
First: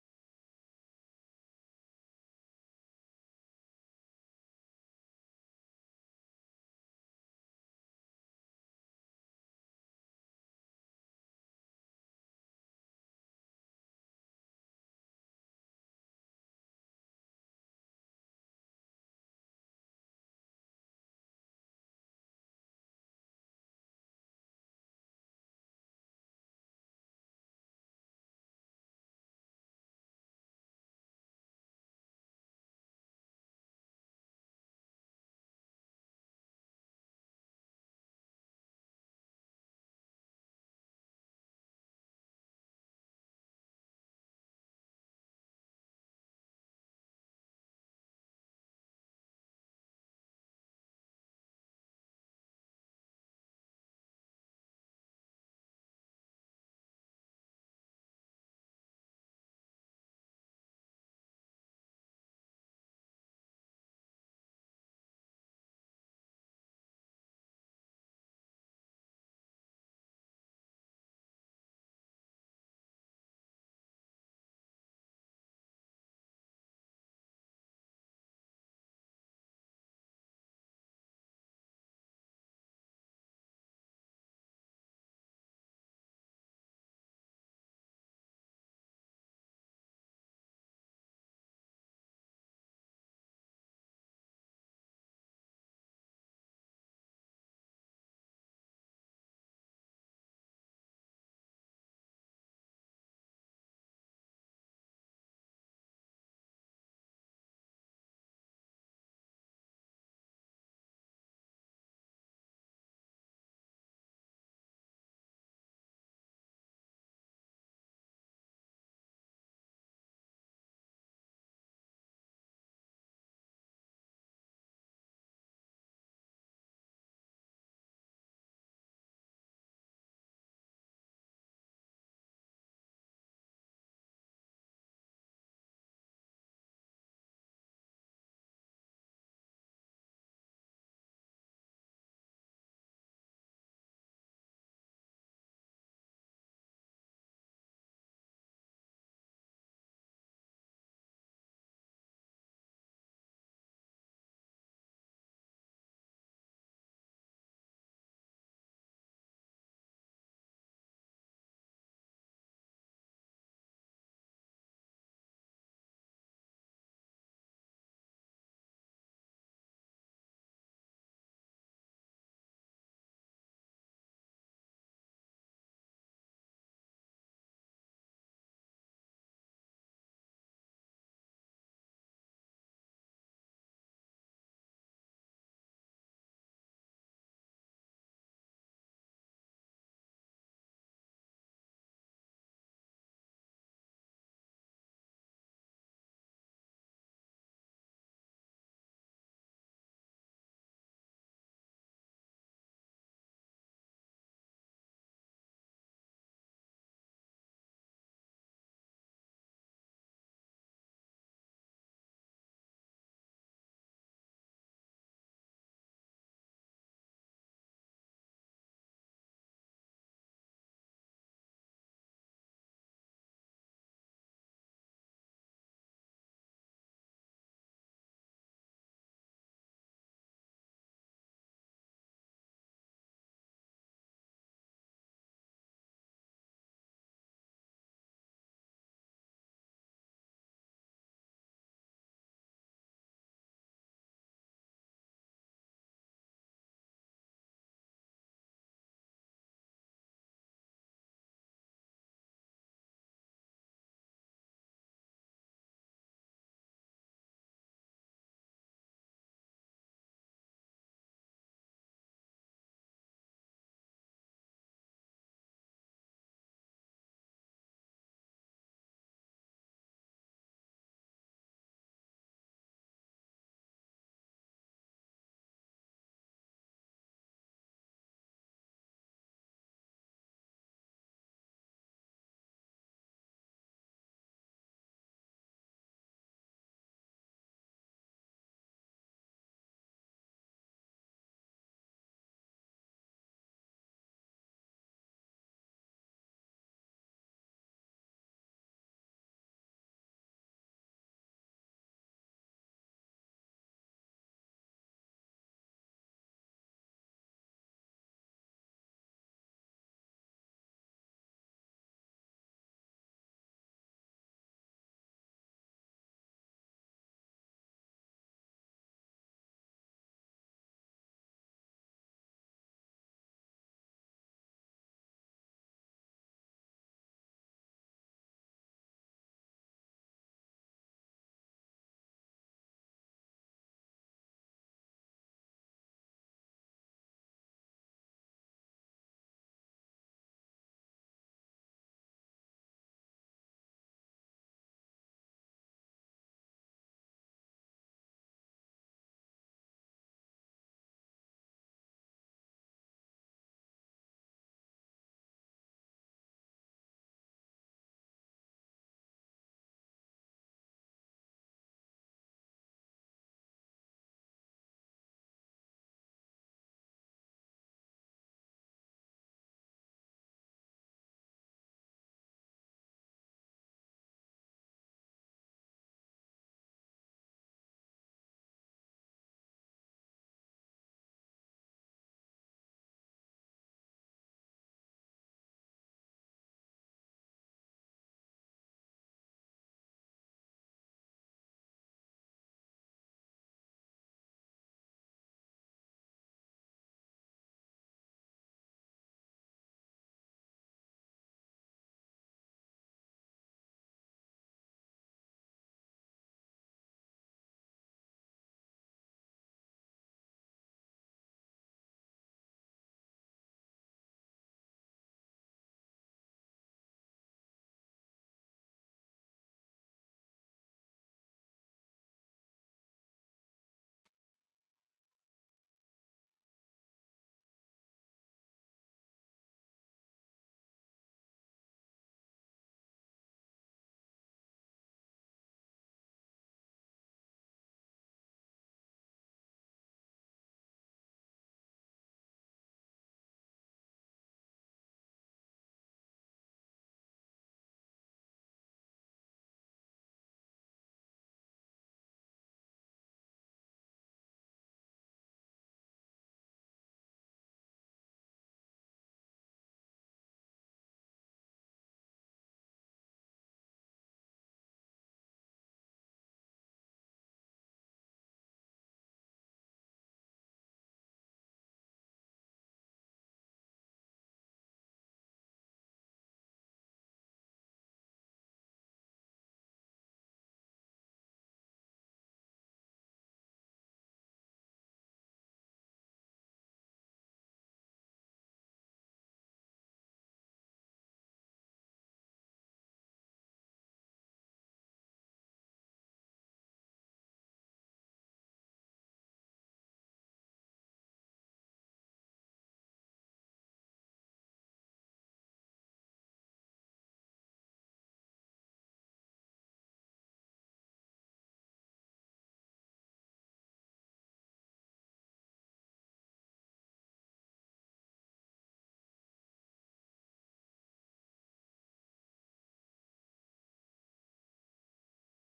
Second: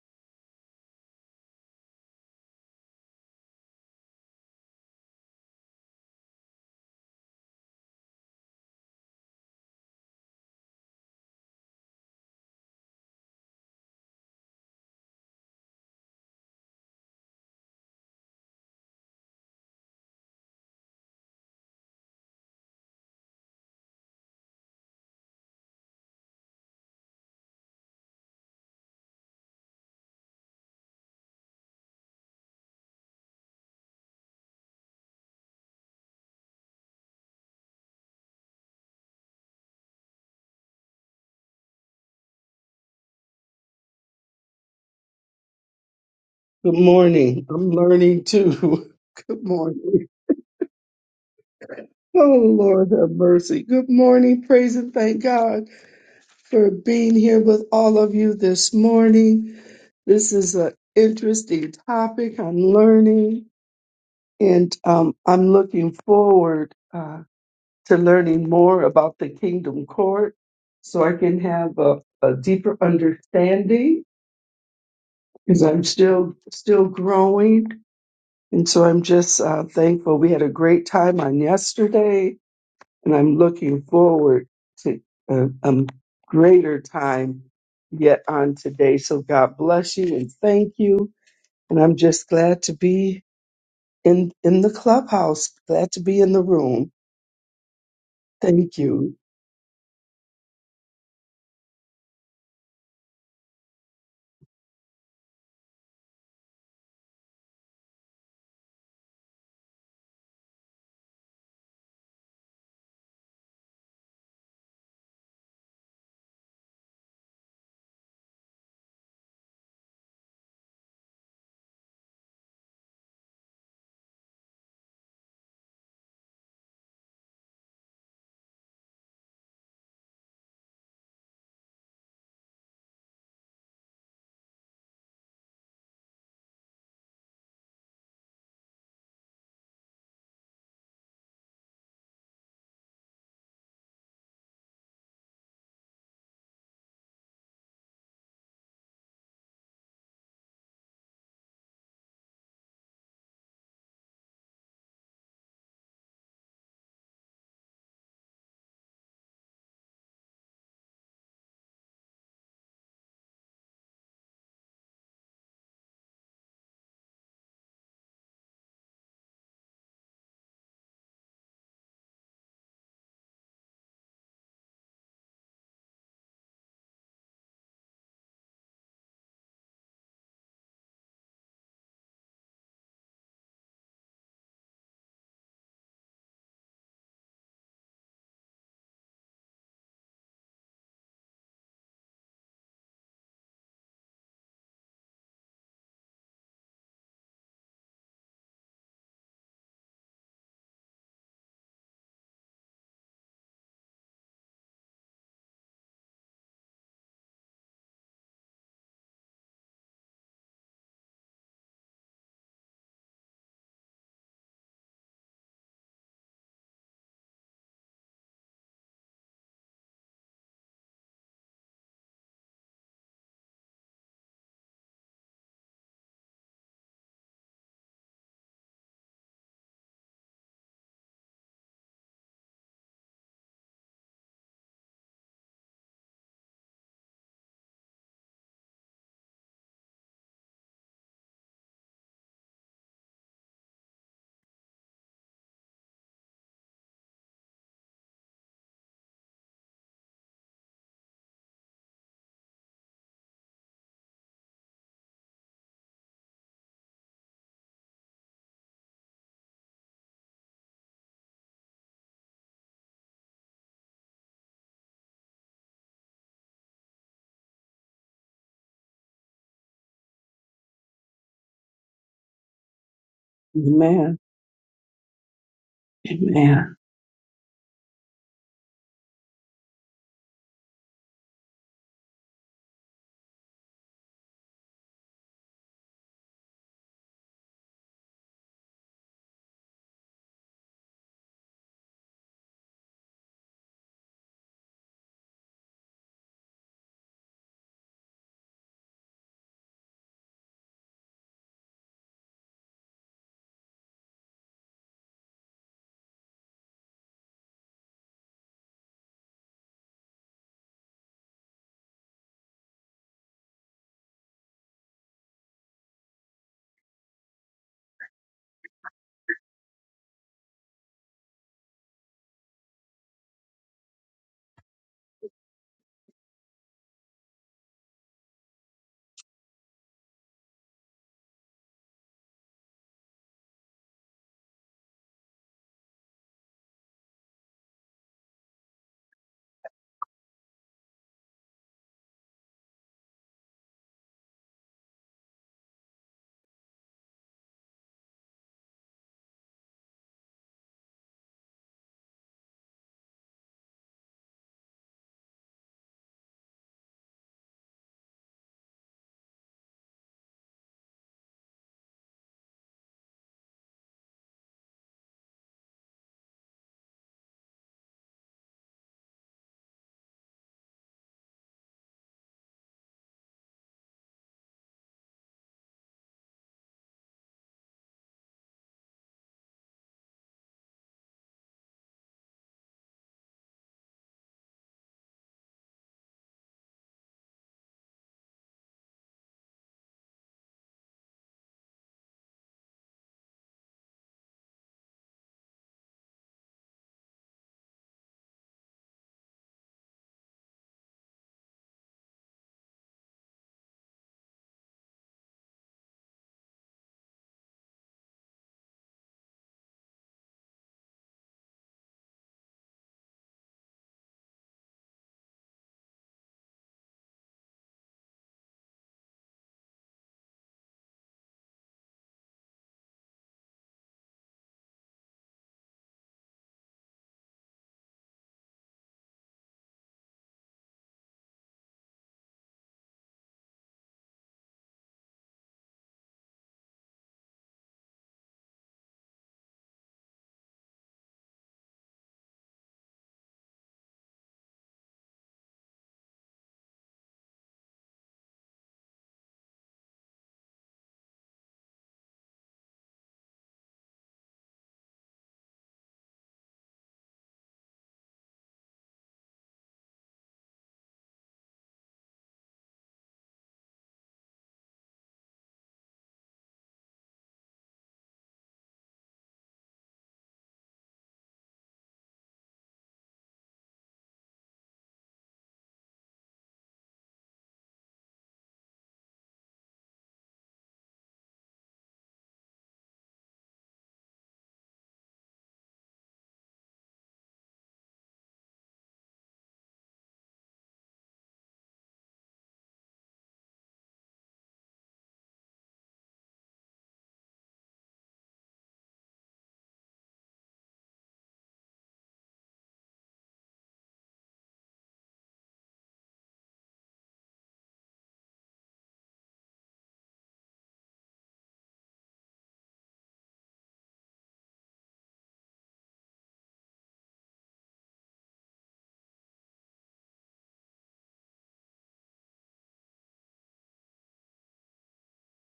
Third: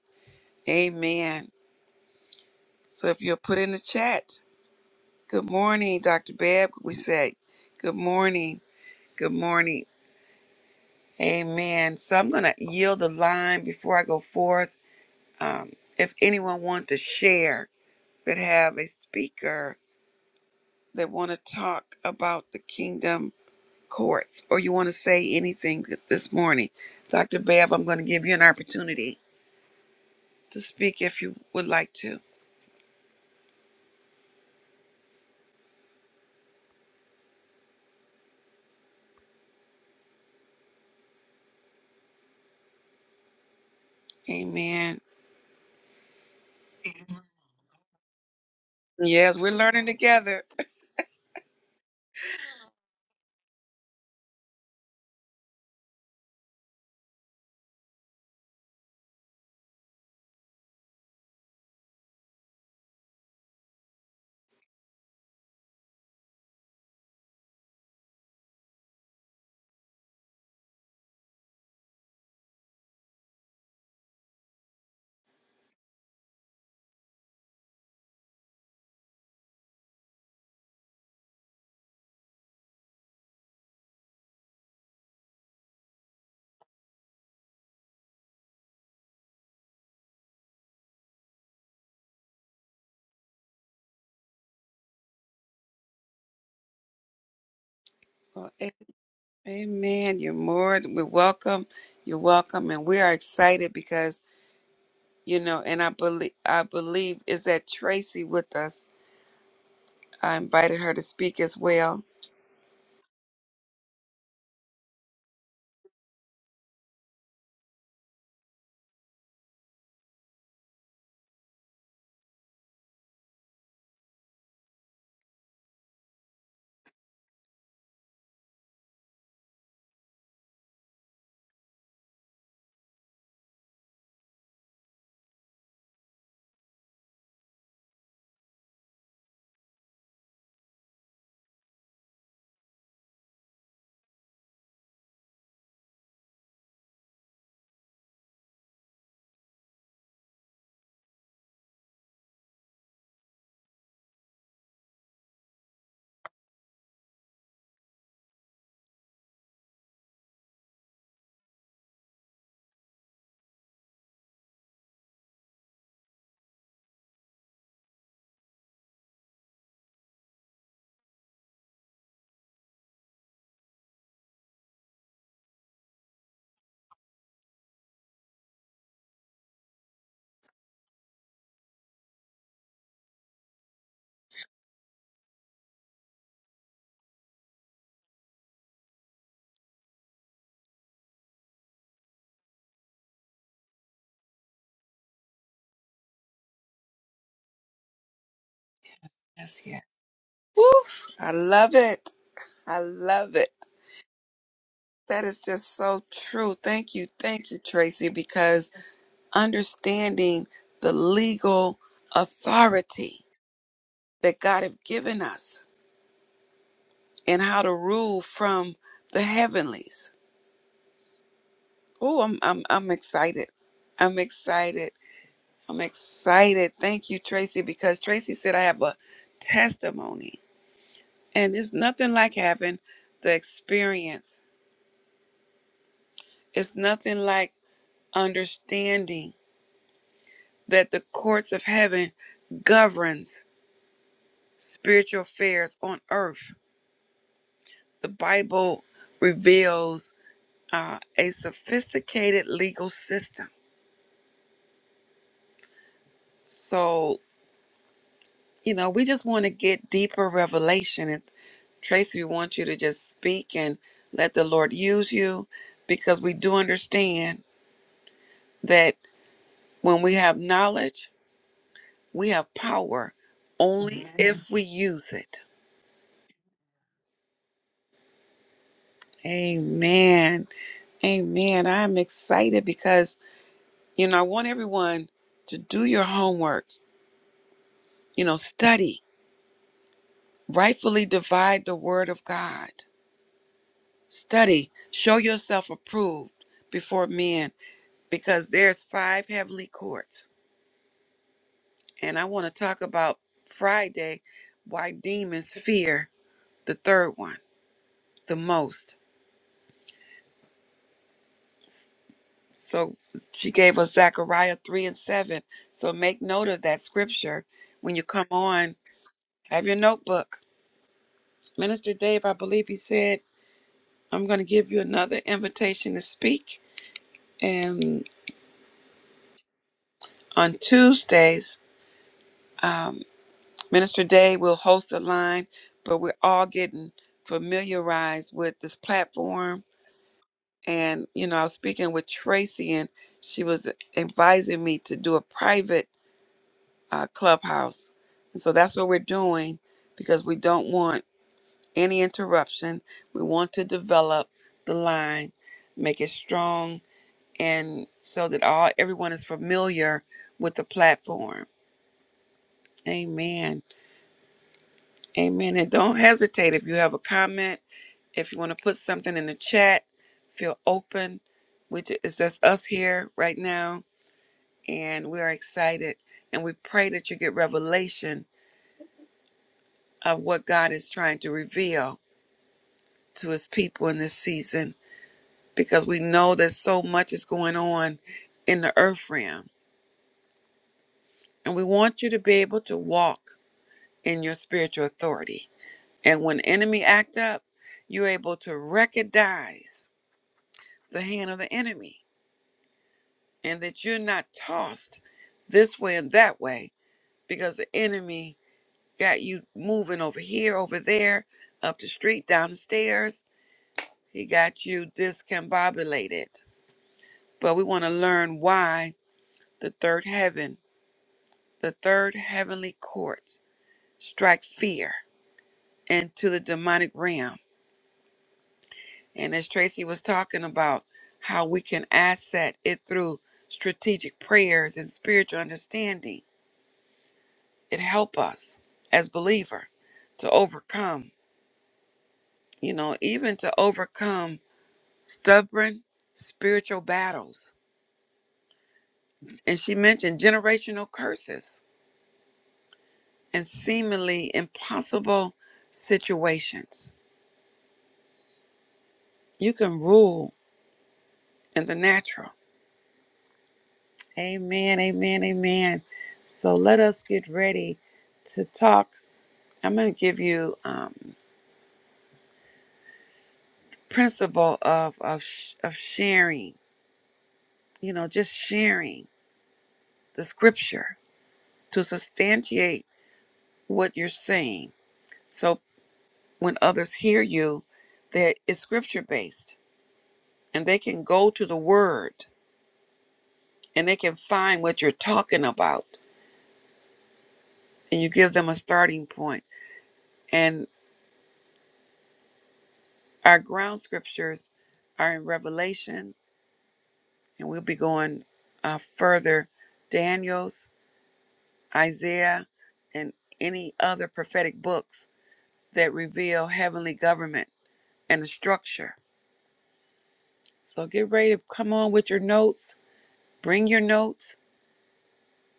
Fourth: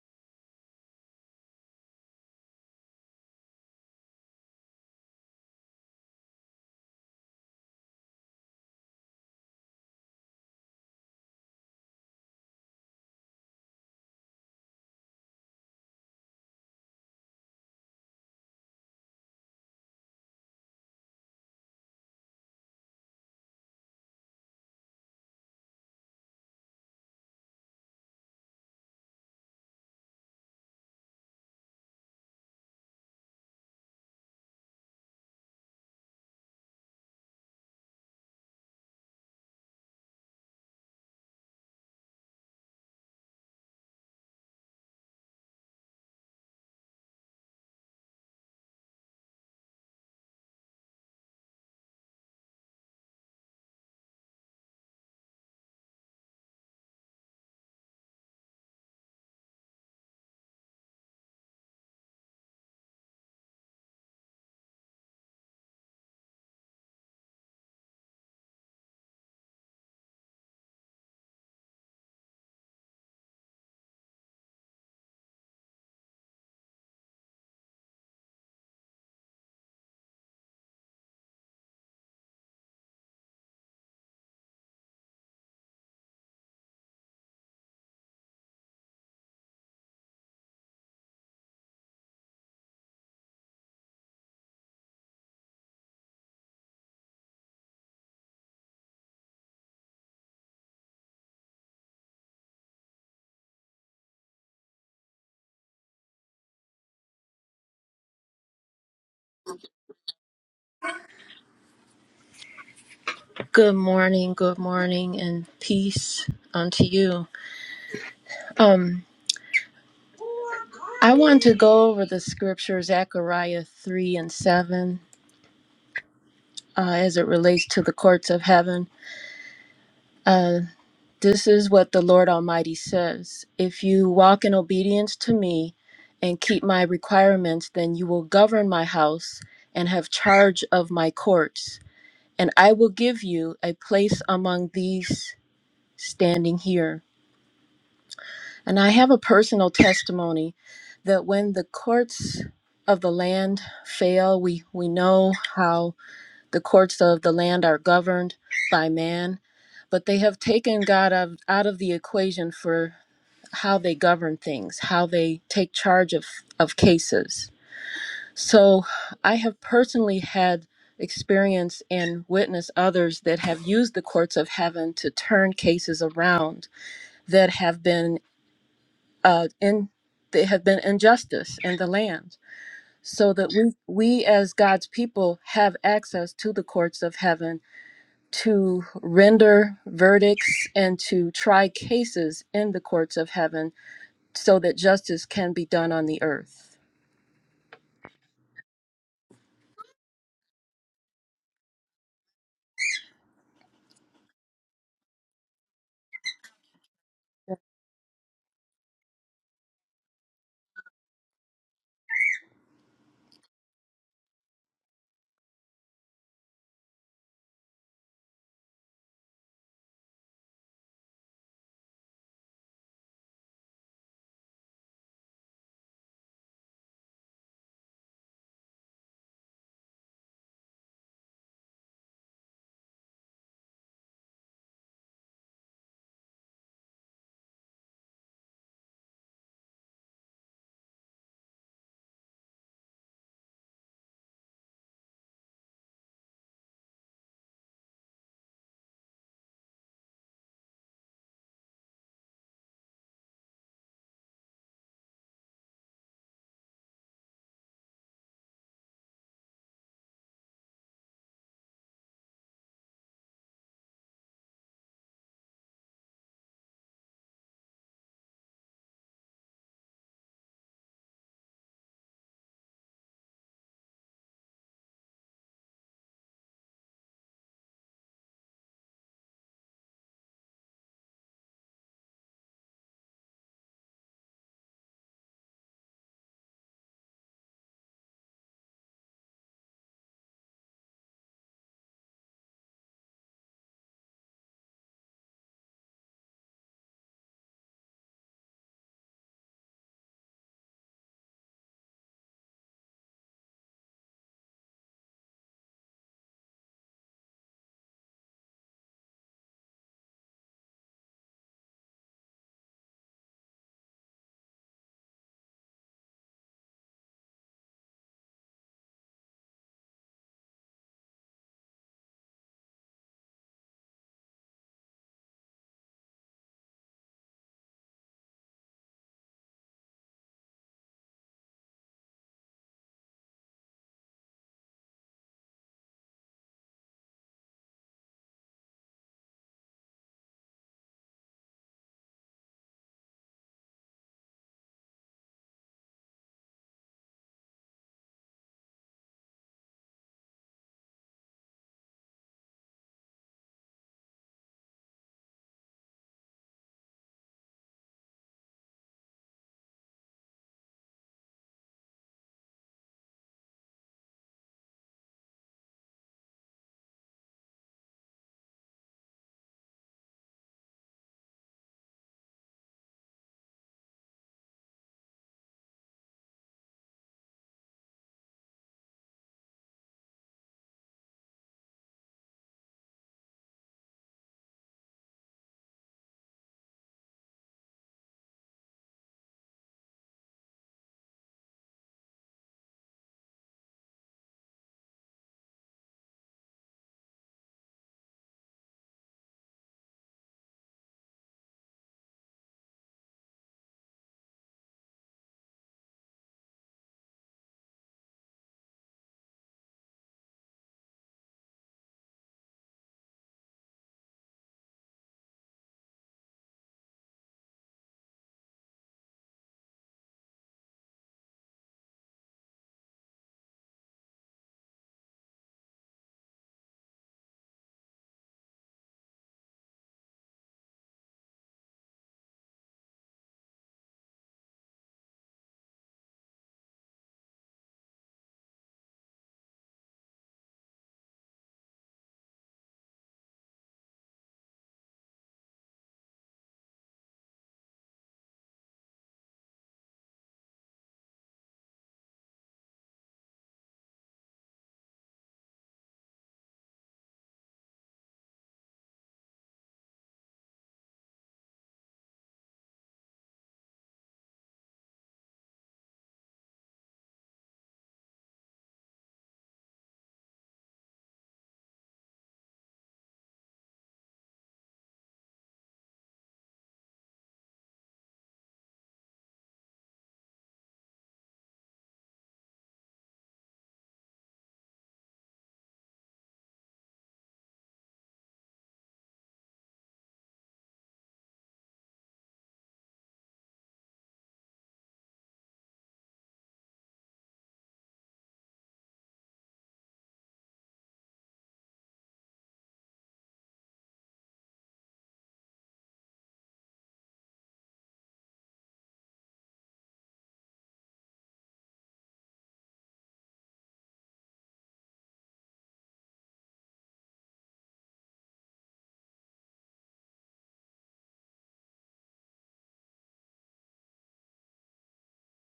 Amen. So if you'll put in the chat, good morning, Dr. Babb, we say, good morning, good morning. Amen. So I'm going to yield the line before I go forth. Um, if anyone want to share that have a speaker that want to talk about the kingdom courts or you want to say anything th- this morning, Dr. Babb, I'm going to give you an opportunity to speak if you would like to. Amen. Good morning. I'm learning too. Yes, Good we're learning morning. together. Oh, Lord have mercy. Good morning. Praise and thank God for being here with all of you this morning. This is an interesting topic. I'm learning and um, I'm looking forward uh, to learning more about the Kingdom Court so I can have a, a deeper understanding because I'm still still growing And so I'm just uh, thankful. We had a great time on yesterday, and I'm looking forward to a, a greater time yet on today. So God bless you and thank you. And I'm just glad to be in in the clubhouse, glad to be in the room. Well, a- Thank you. Amen. You're more we're welcome. You're welcome. And we are excited because you know, and I believe I believe is that Tracy with us. I invited her to speak as well. Good morning, good morning, and peace unto you. Um, I want to go over the scripture Zechariah 3 and 7 uh, as it relates to the courts of heaven. Uh, this is what the Lord Almighty says If you walk in obedience to me and keep my requirements, then you will govern my house and have charge of my courts, and I will give you a place among these standing here. And I have a personal testimony that when the courts of the land fail, we, we know how the courts of the land are governed by man, but they have taken God out of, out of the equation for how they govern things, how they take charge of, of cases. So I have personally had experience and witnessed others that have used the courts of heaven to turn cases around that have been uh, in there have been injustice in the land, so that we we as God's people have access to the courts of heaven to render verdicts and to try cases in the courts of heaven, so that justice can be done on the earth. Yes, yes. Woof. I love it. I love it. That is just so true. Thank you. Thank you, Tracy, because understanding the legal authority that God have given us and how to rule from the heavenlies. Oh, I'm I'm I'm excited. I'm excited. I'm excited. Thank you, Tracy, because Tracy said I have a testimony. And it's nothing like having the experience, it's nothing like understanding that the courts of heaven governs spiritual affairs on earth. The Bible reveals uh, a sophisticated legal system. So you know, we just want to get deeper revelation. And Tracy, we want you to just speak and let the Lord use you because we do understand that when we have knowledge, we have power only Amen. Amen. if we use it. Amen. Amen. Amen. I'm excited because, you know, I want everyone to do your homework, you know, study, rightfully divide the word of God, study, show yourself approved before men because there's five heavenly courts and i want to talk about friday why demons fear the third one the most so she gave us zechariah 3 and 7 so make note of that scripture when you come on have your notebook minister dave i believe he said i'm going to give you another invitation to speak and on tuesdays um, Minister Day will host a line, but we're all getting familiarized with this platform. And, you know, I was speaking with Tracy, and she was advising me to do a private uh, clubhouse. And so that's what we're doing because we don't want any interruption. We want to develop the line, make it strong, and so that all everyone is familiar with the platform. Amen. Amen. And don't hesitate if you have a comment, if you want to put something in the chat, feel open. We ju- it's just us here right now, and we are excited. And we pray that you get revelation of what God is trying to reveal to his people in this season, because we know that so much is going on in the earth realm. And we want you to be able to walk in your spiritual authority. And when enemy act up, you're able to recognize the hand of the enemy and that you're not tossed this way and that way because the enemy got you moving over here, over there, up the street, down the stairs. He got you discombobulated. But we want to learn why the third heaven, the third heavenly court, strike fear into the demonic realm. And as Tracy was talking about, how we can asset it through strategic prayers and spiritual understanding it help us as believer to overcome you know even to overcome stubborn spiritual battles and she mentioned generational curses and seemingly impossible situations you can rule in the natural amen amen amen so let us get ready to talk i'm going to give you um principle of of, sh- of sharing you know just sharing the scripture to substantiate what you're saying. So when others hear you, that it's scripture based and they can go to the word and they can find what you're talking about and you give them a starting point. And our ground scriptures are in Revelation and we'll be going uh, further Daniel's, Isaiah, and any other prophetic books that reveal heavenly government and the structure. So get ready to come on with your notes Bring your notes,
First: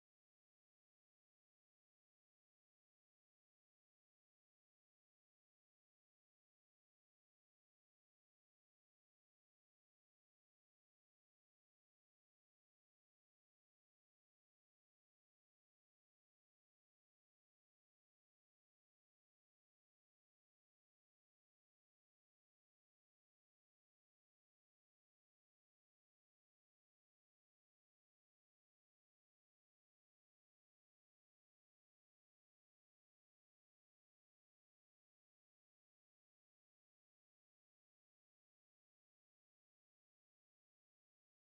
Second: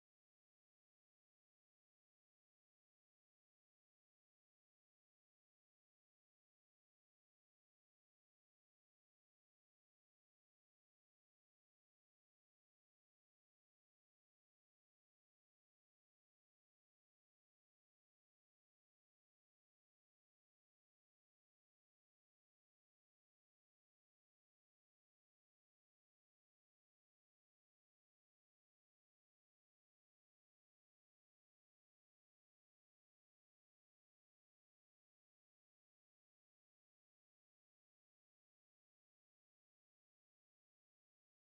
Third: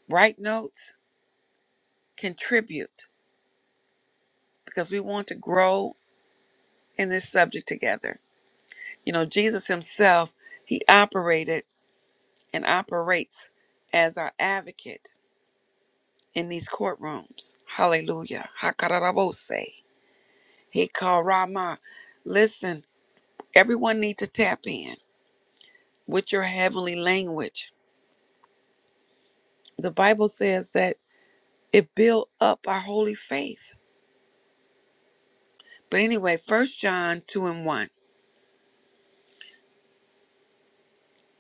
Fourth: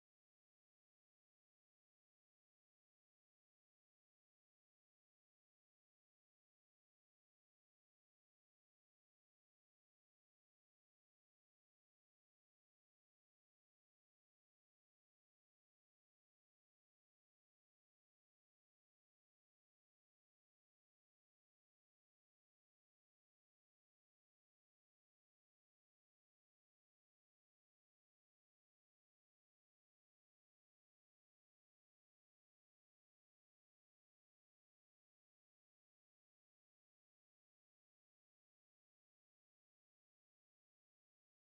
write notes, contribute, because we want to grow in this subject together. You know, Jesus himself, he operated and operates as our advocate in these courtrooms. Hallelujah. Hakarabose. He called Rama. Listen, everyone need to tap in with your heavenly language. The Bible says that it built up our holy faith. But anyway, First John 2 and 1.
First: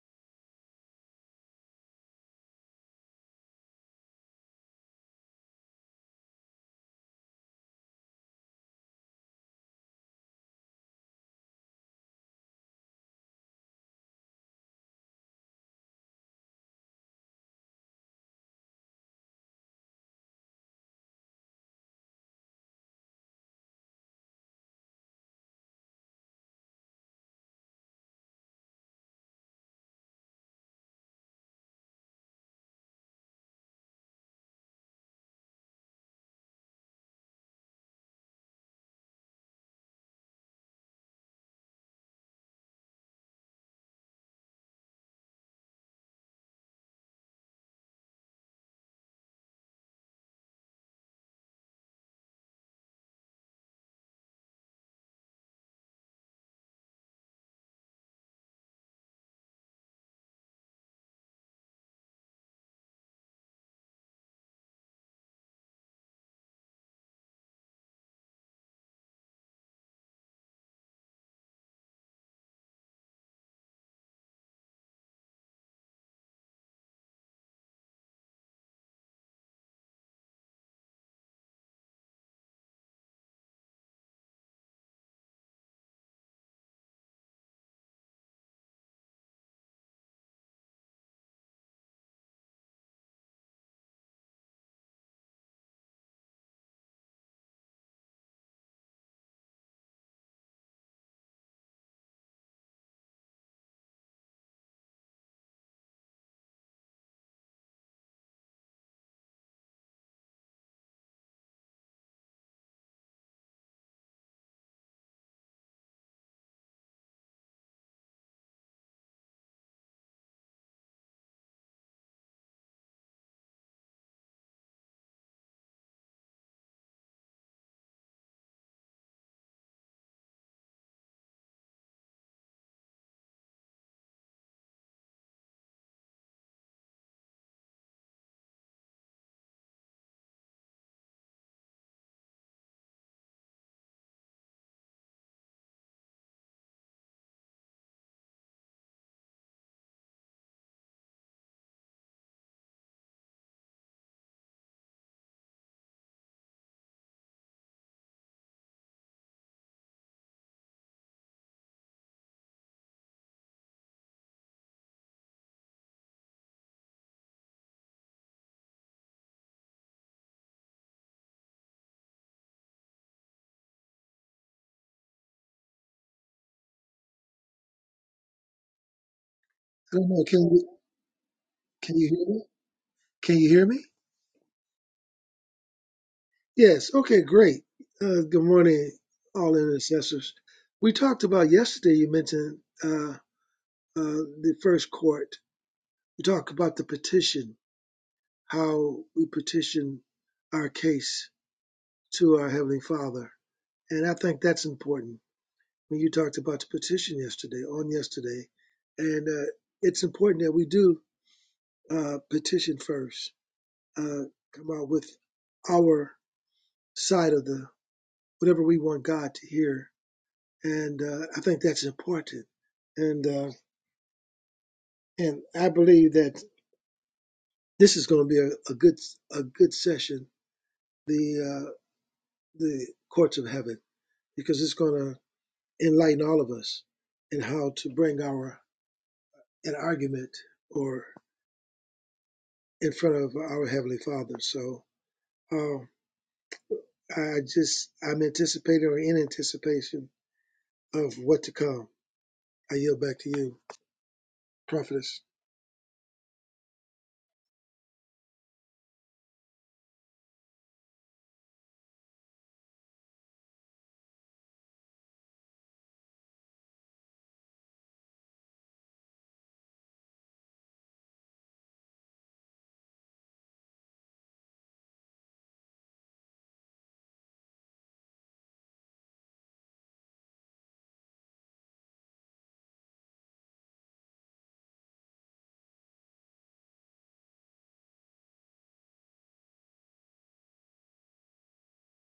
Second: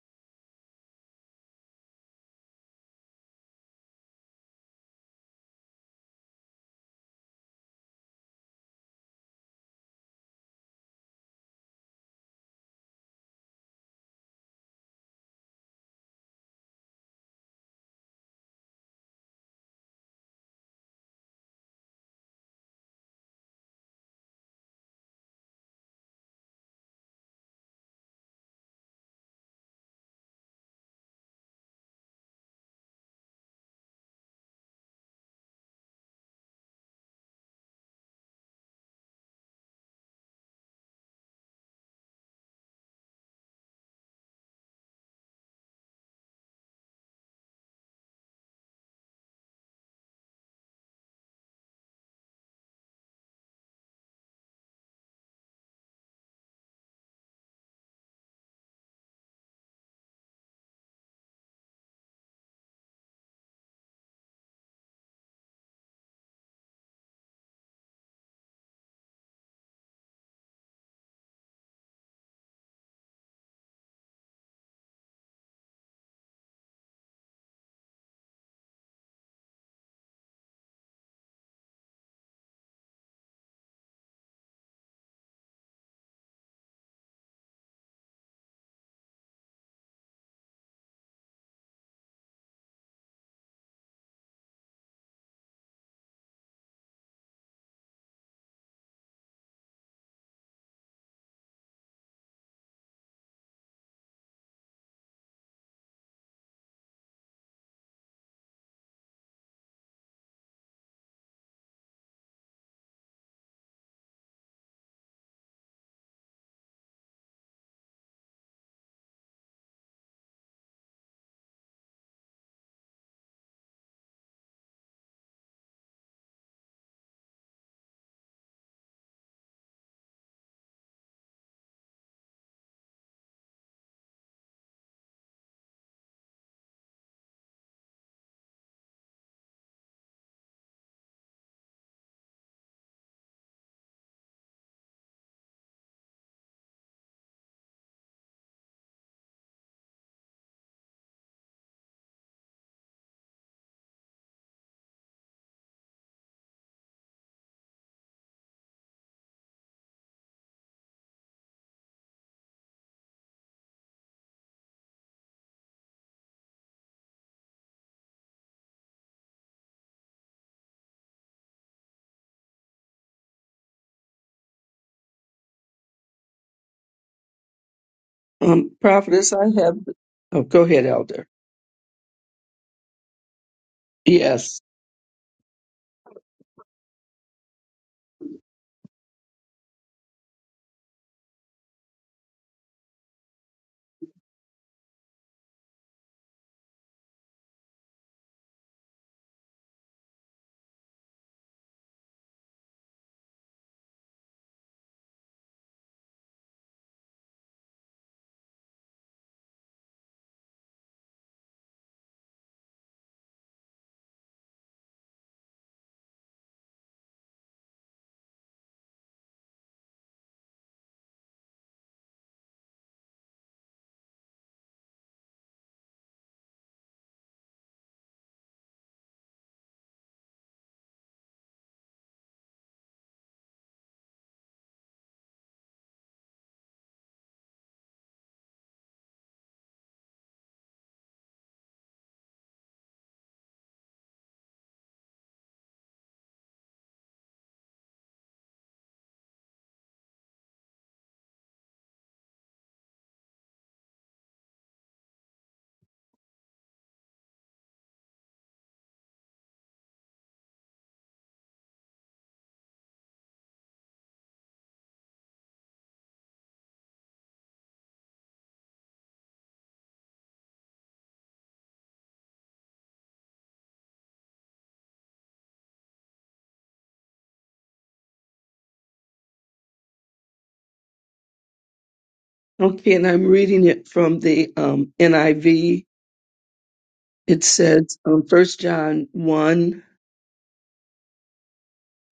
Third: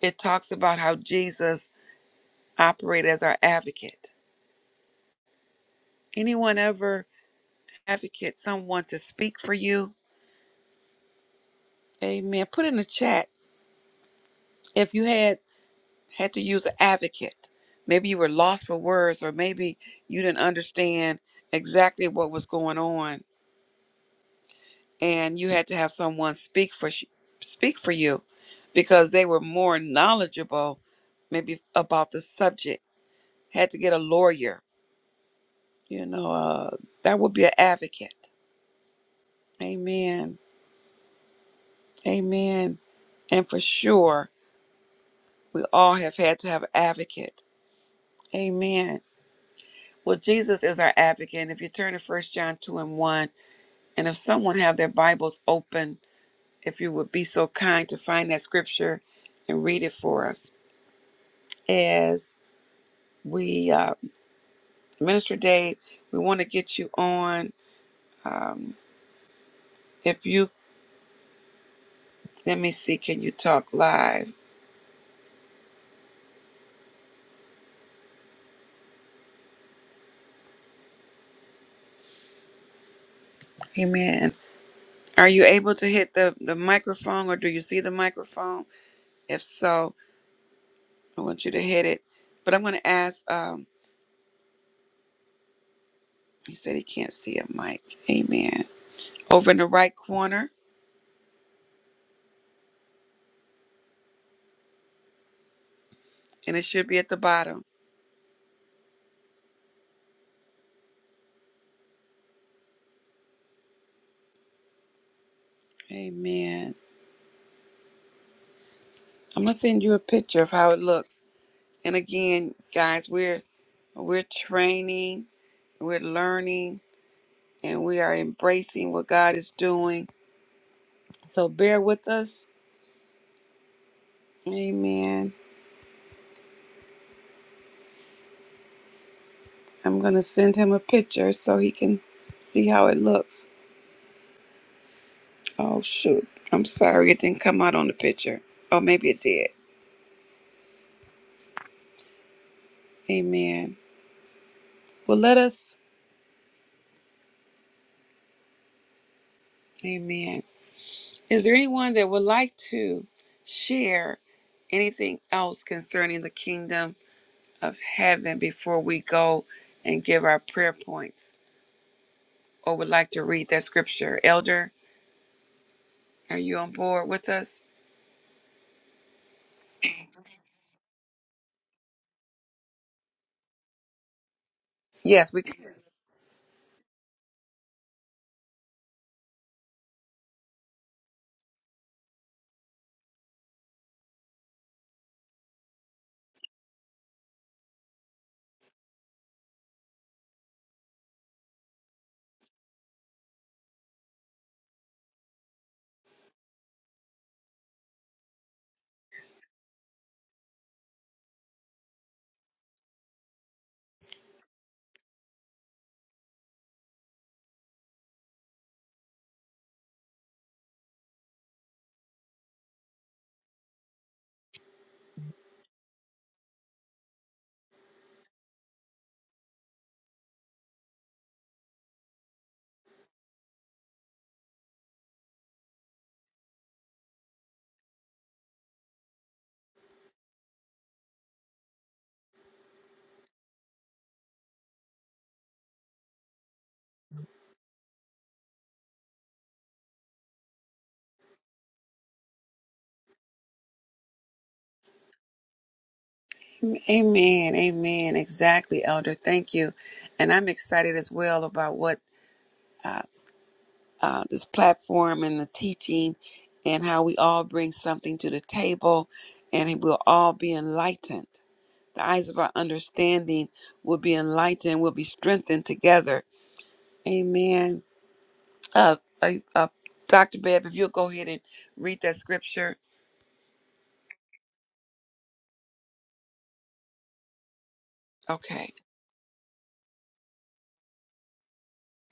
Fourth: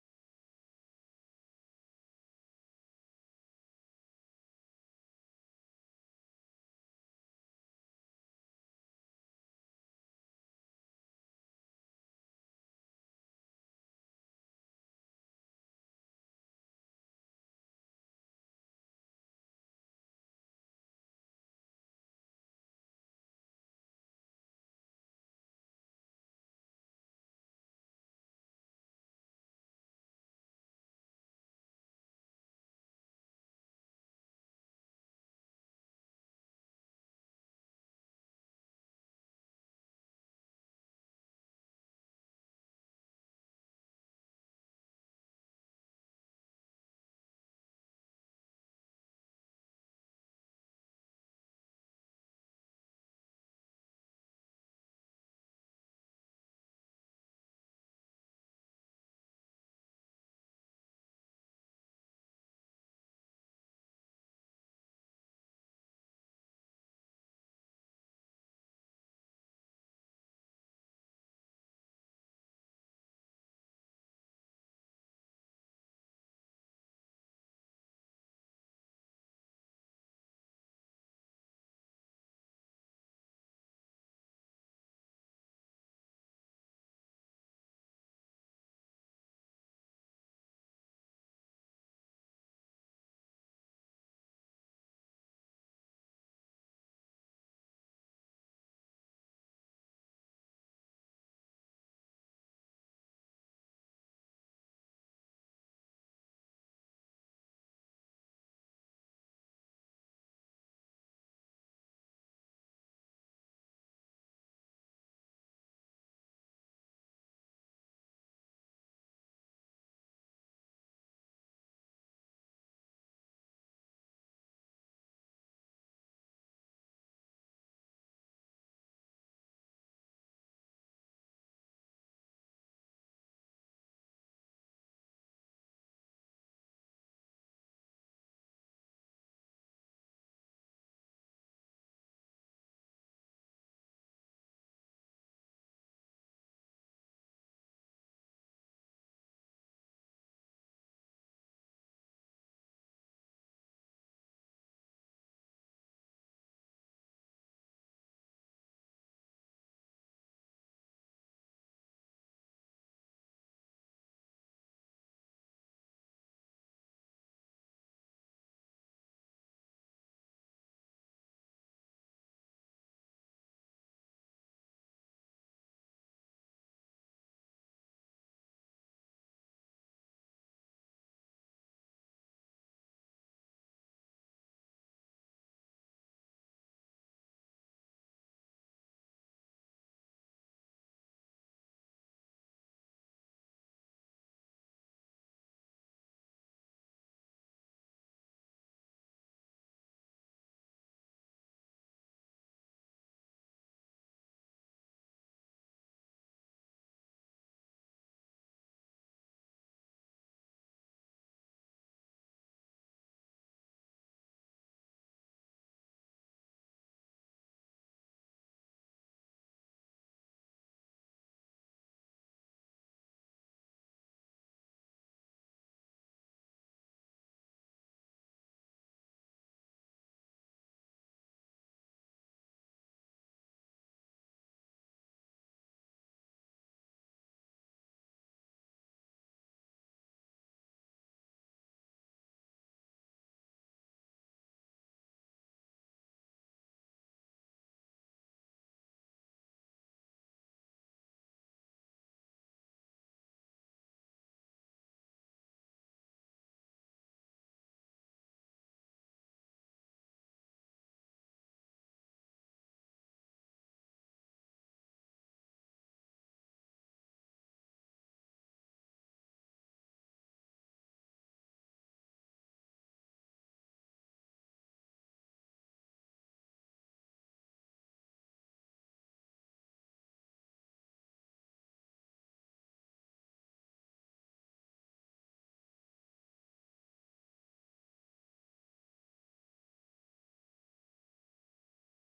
It talks about how Jesus operated as our advocate. Anyone ever advocate someone to speak for you? Amen. Put in the chat if you had had to use an advocate. Maybe you were lost for words or maybe you didn't understand exactly what was going on and you had to have someone speak for sh- speak for you because they were more knowledgeable maybe about the subject. Had to get a lawyer, you know, uh, that would be an advocate Amen. Amen. And for sure, we all have had to have an advocate. Amen. Well, Jesus is our advocate. And if you turn to First John 2 and 1, and if someone have their Bibles open, if you would be so kind to find that scripture and read it for us. As we, uh, Minister Dave, we want to get you on. Um, if you, let me see, can you talk live? Amen. Are you able to hit the, the microphone or do you see the microphone? If so, I want you to hit it. But I'm going to ask, um, he said he can't see a mic. Amen. Over in the right corner, and it should be at the bottom. Amen. I'm going to send you a picture of how it looks. And again, guys, we're we're training, we're learning, and we are embracing what God is doing. So bear with us. Amen. I'm going to send him a picture so he can see how it looks. Oh shoot. I'm sorry it didn't come out on the picture. Oh maybe it did. Amen. Well let us Amen. Is there anyone that would like to share anything else concerning the kingdom of heaven before we go and give our prayer points? Or would like to read that scripture? Elder, are you on board with us? Um, prophetess, I have. I don't know. Oh, Can go you ahead, Elder. can you hear me? Can you hear me? Yes. Yes, we can. Yes. Okay. Great. Uh, good morning, all intercessors. We talked about yesterday. You mentioned uh, uh, the first court. We talked about the petition, how we petition our case to our heavenly Father, and I think that's important. When you talked about the petition yesterday, on yesterday, and uh, it's important that we do uh, petition first. Uh, come out with our side of the whatever we want God to hear. And uh, I think that's important. And uh, and I believe that this is going to be a, a good a good session, the uh, the courts of heaven, because it's going to enlighten all of us in how to bring our an argument or in front of our heavenly Father. So uh, I just I'm anticipating or in anticipation of what to come. I yield back to you, prophetess. Amen. Amen. Exactly, Elder. Thank you. And I'm excited as well about what uh, this platform and the teaching and how we all bring something to the table and we'll all be enlightened. The eyes of our understanding will be enlightened, will be strengthened together. Amen. Uh, uh, uh, Dr. Beb, if you'll go ahead and read that scripture. Okay, and I'm reading it from the um, NIV It says um, 1 Okay. John one,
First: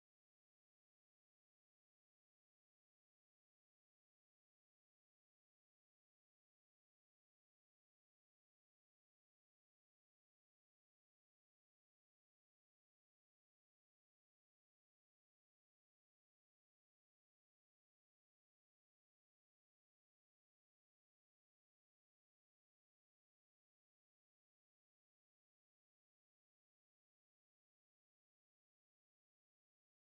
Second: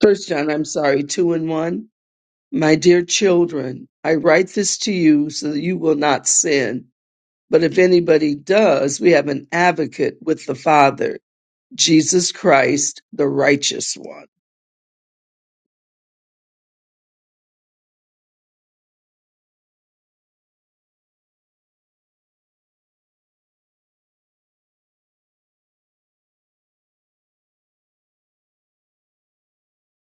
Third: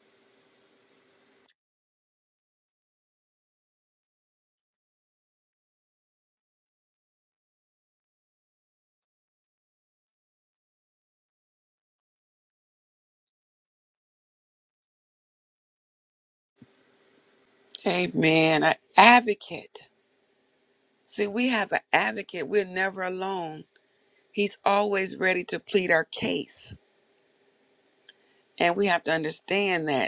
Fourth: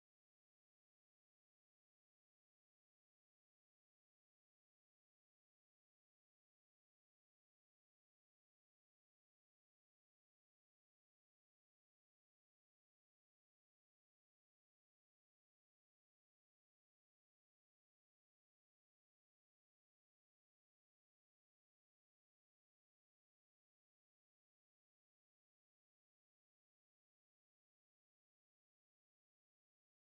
First John, I'm sorry, 2 and 1. My dear children, I write this to you so that you will not sin. But if anybody does, we have an advocate with the Father, Jesus Christ, the righteous one. Amen. An advocate. See, we have an advocate. We're never alone. He's always ready to plead our case. And we have to understand that.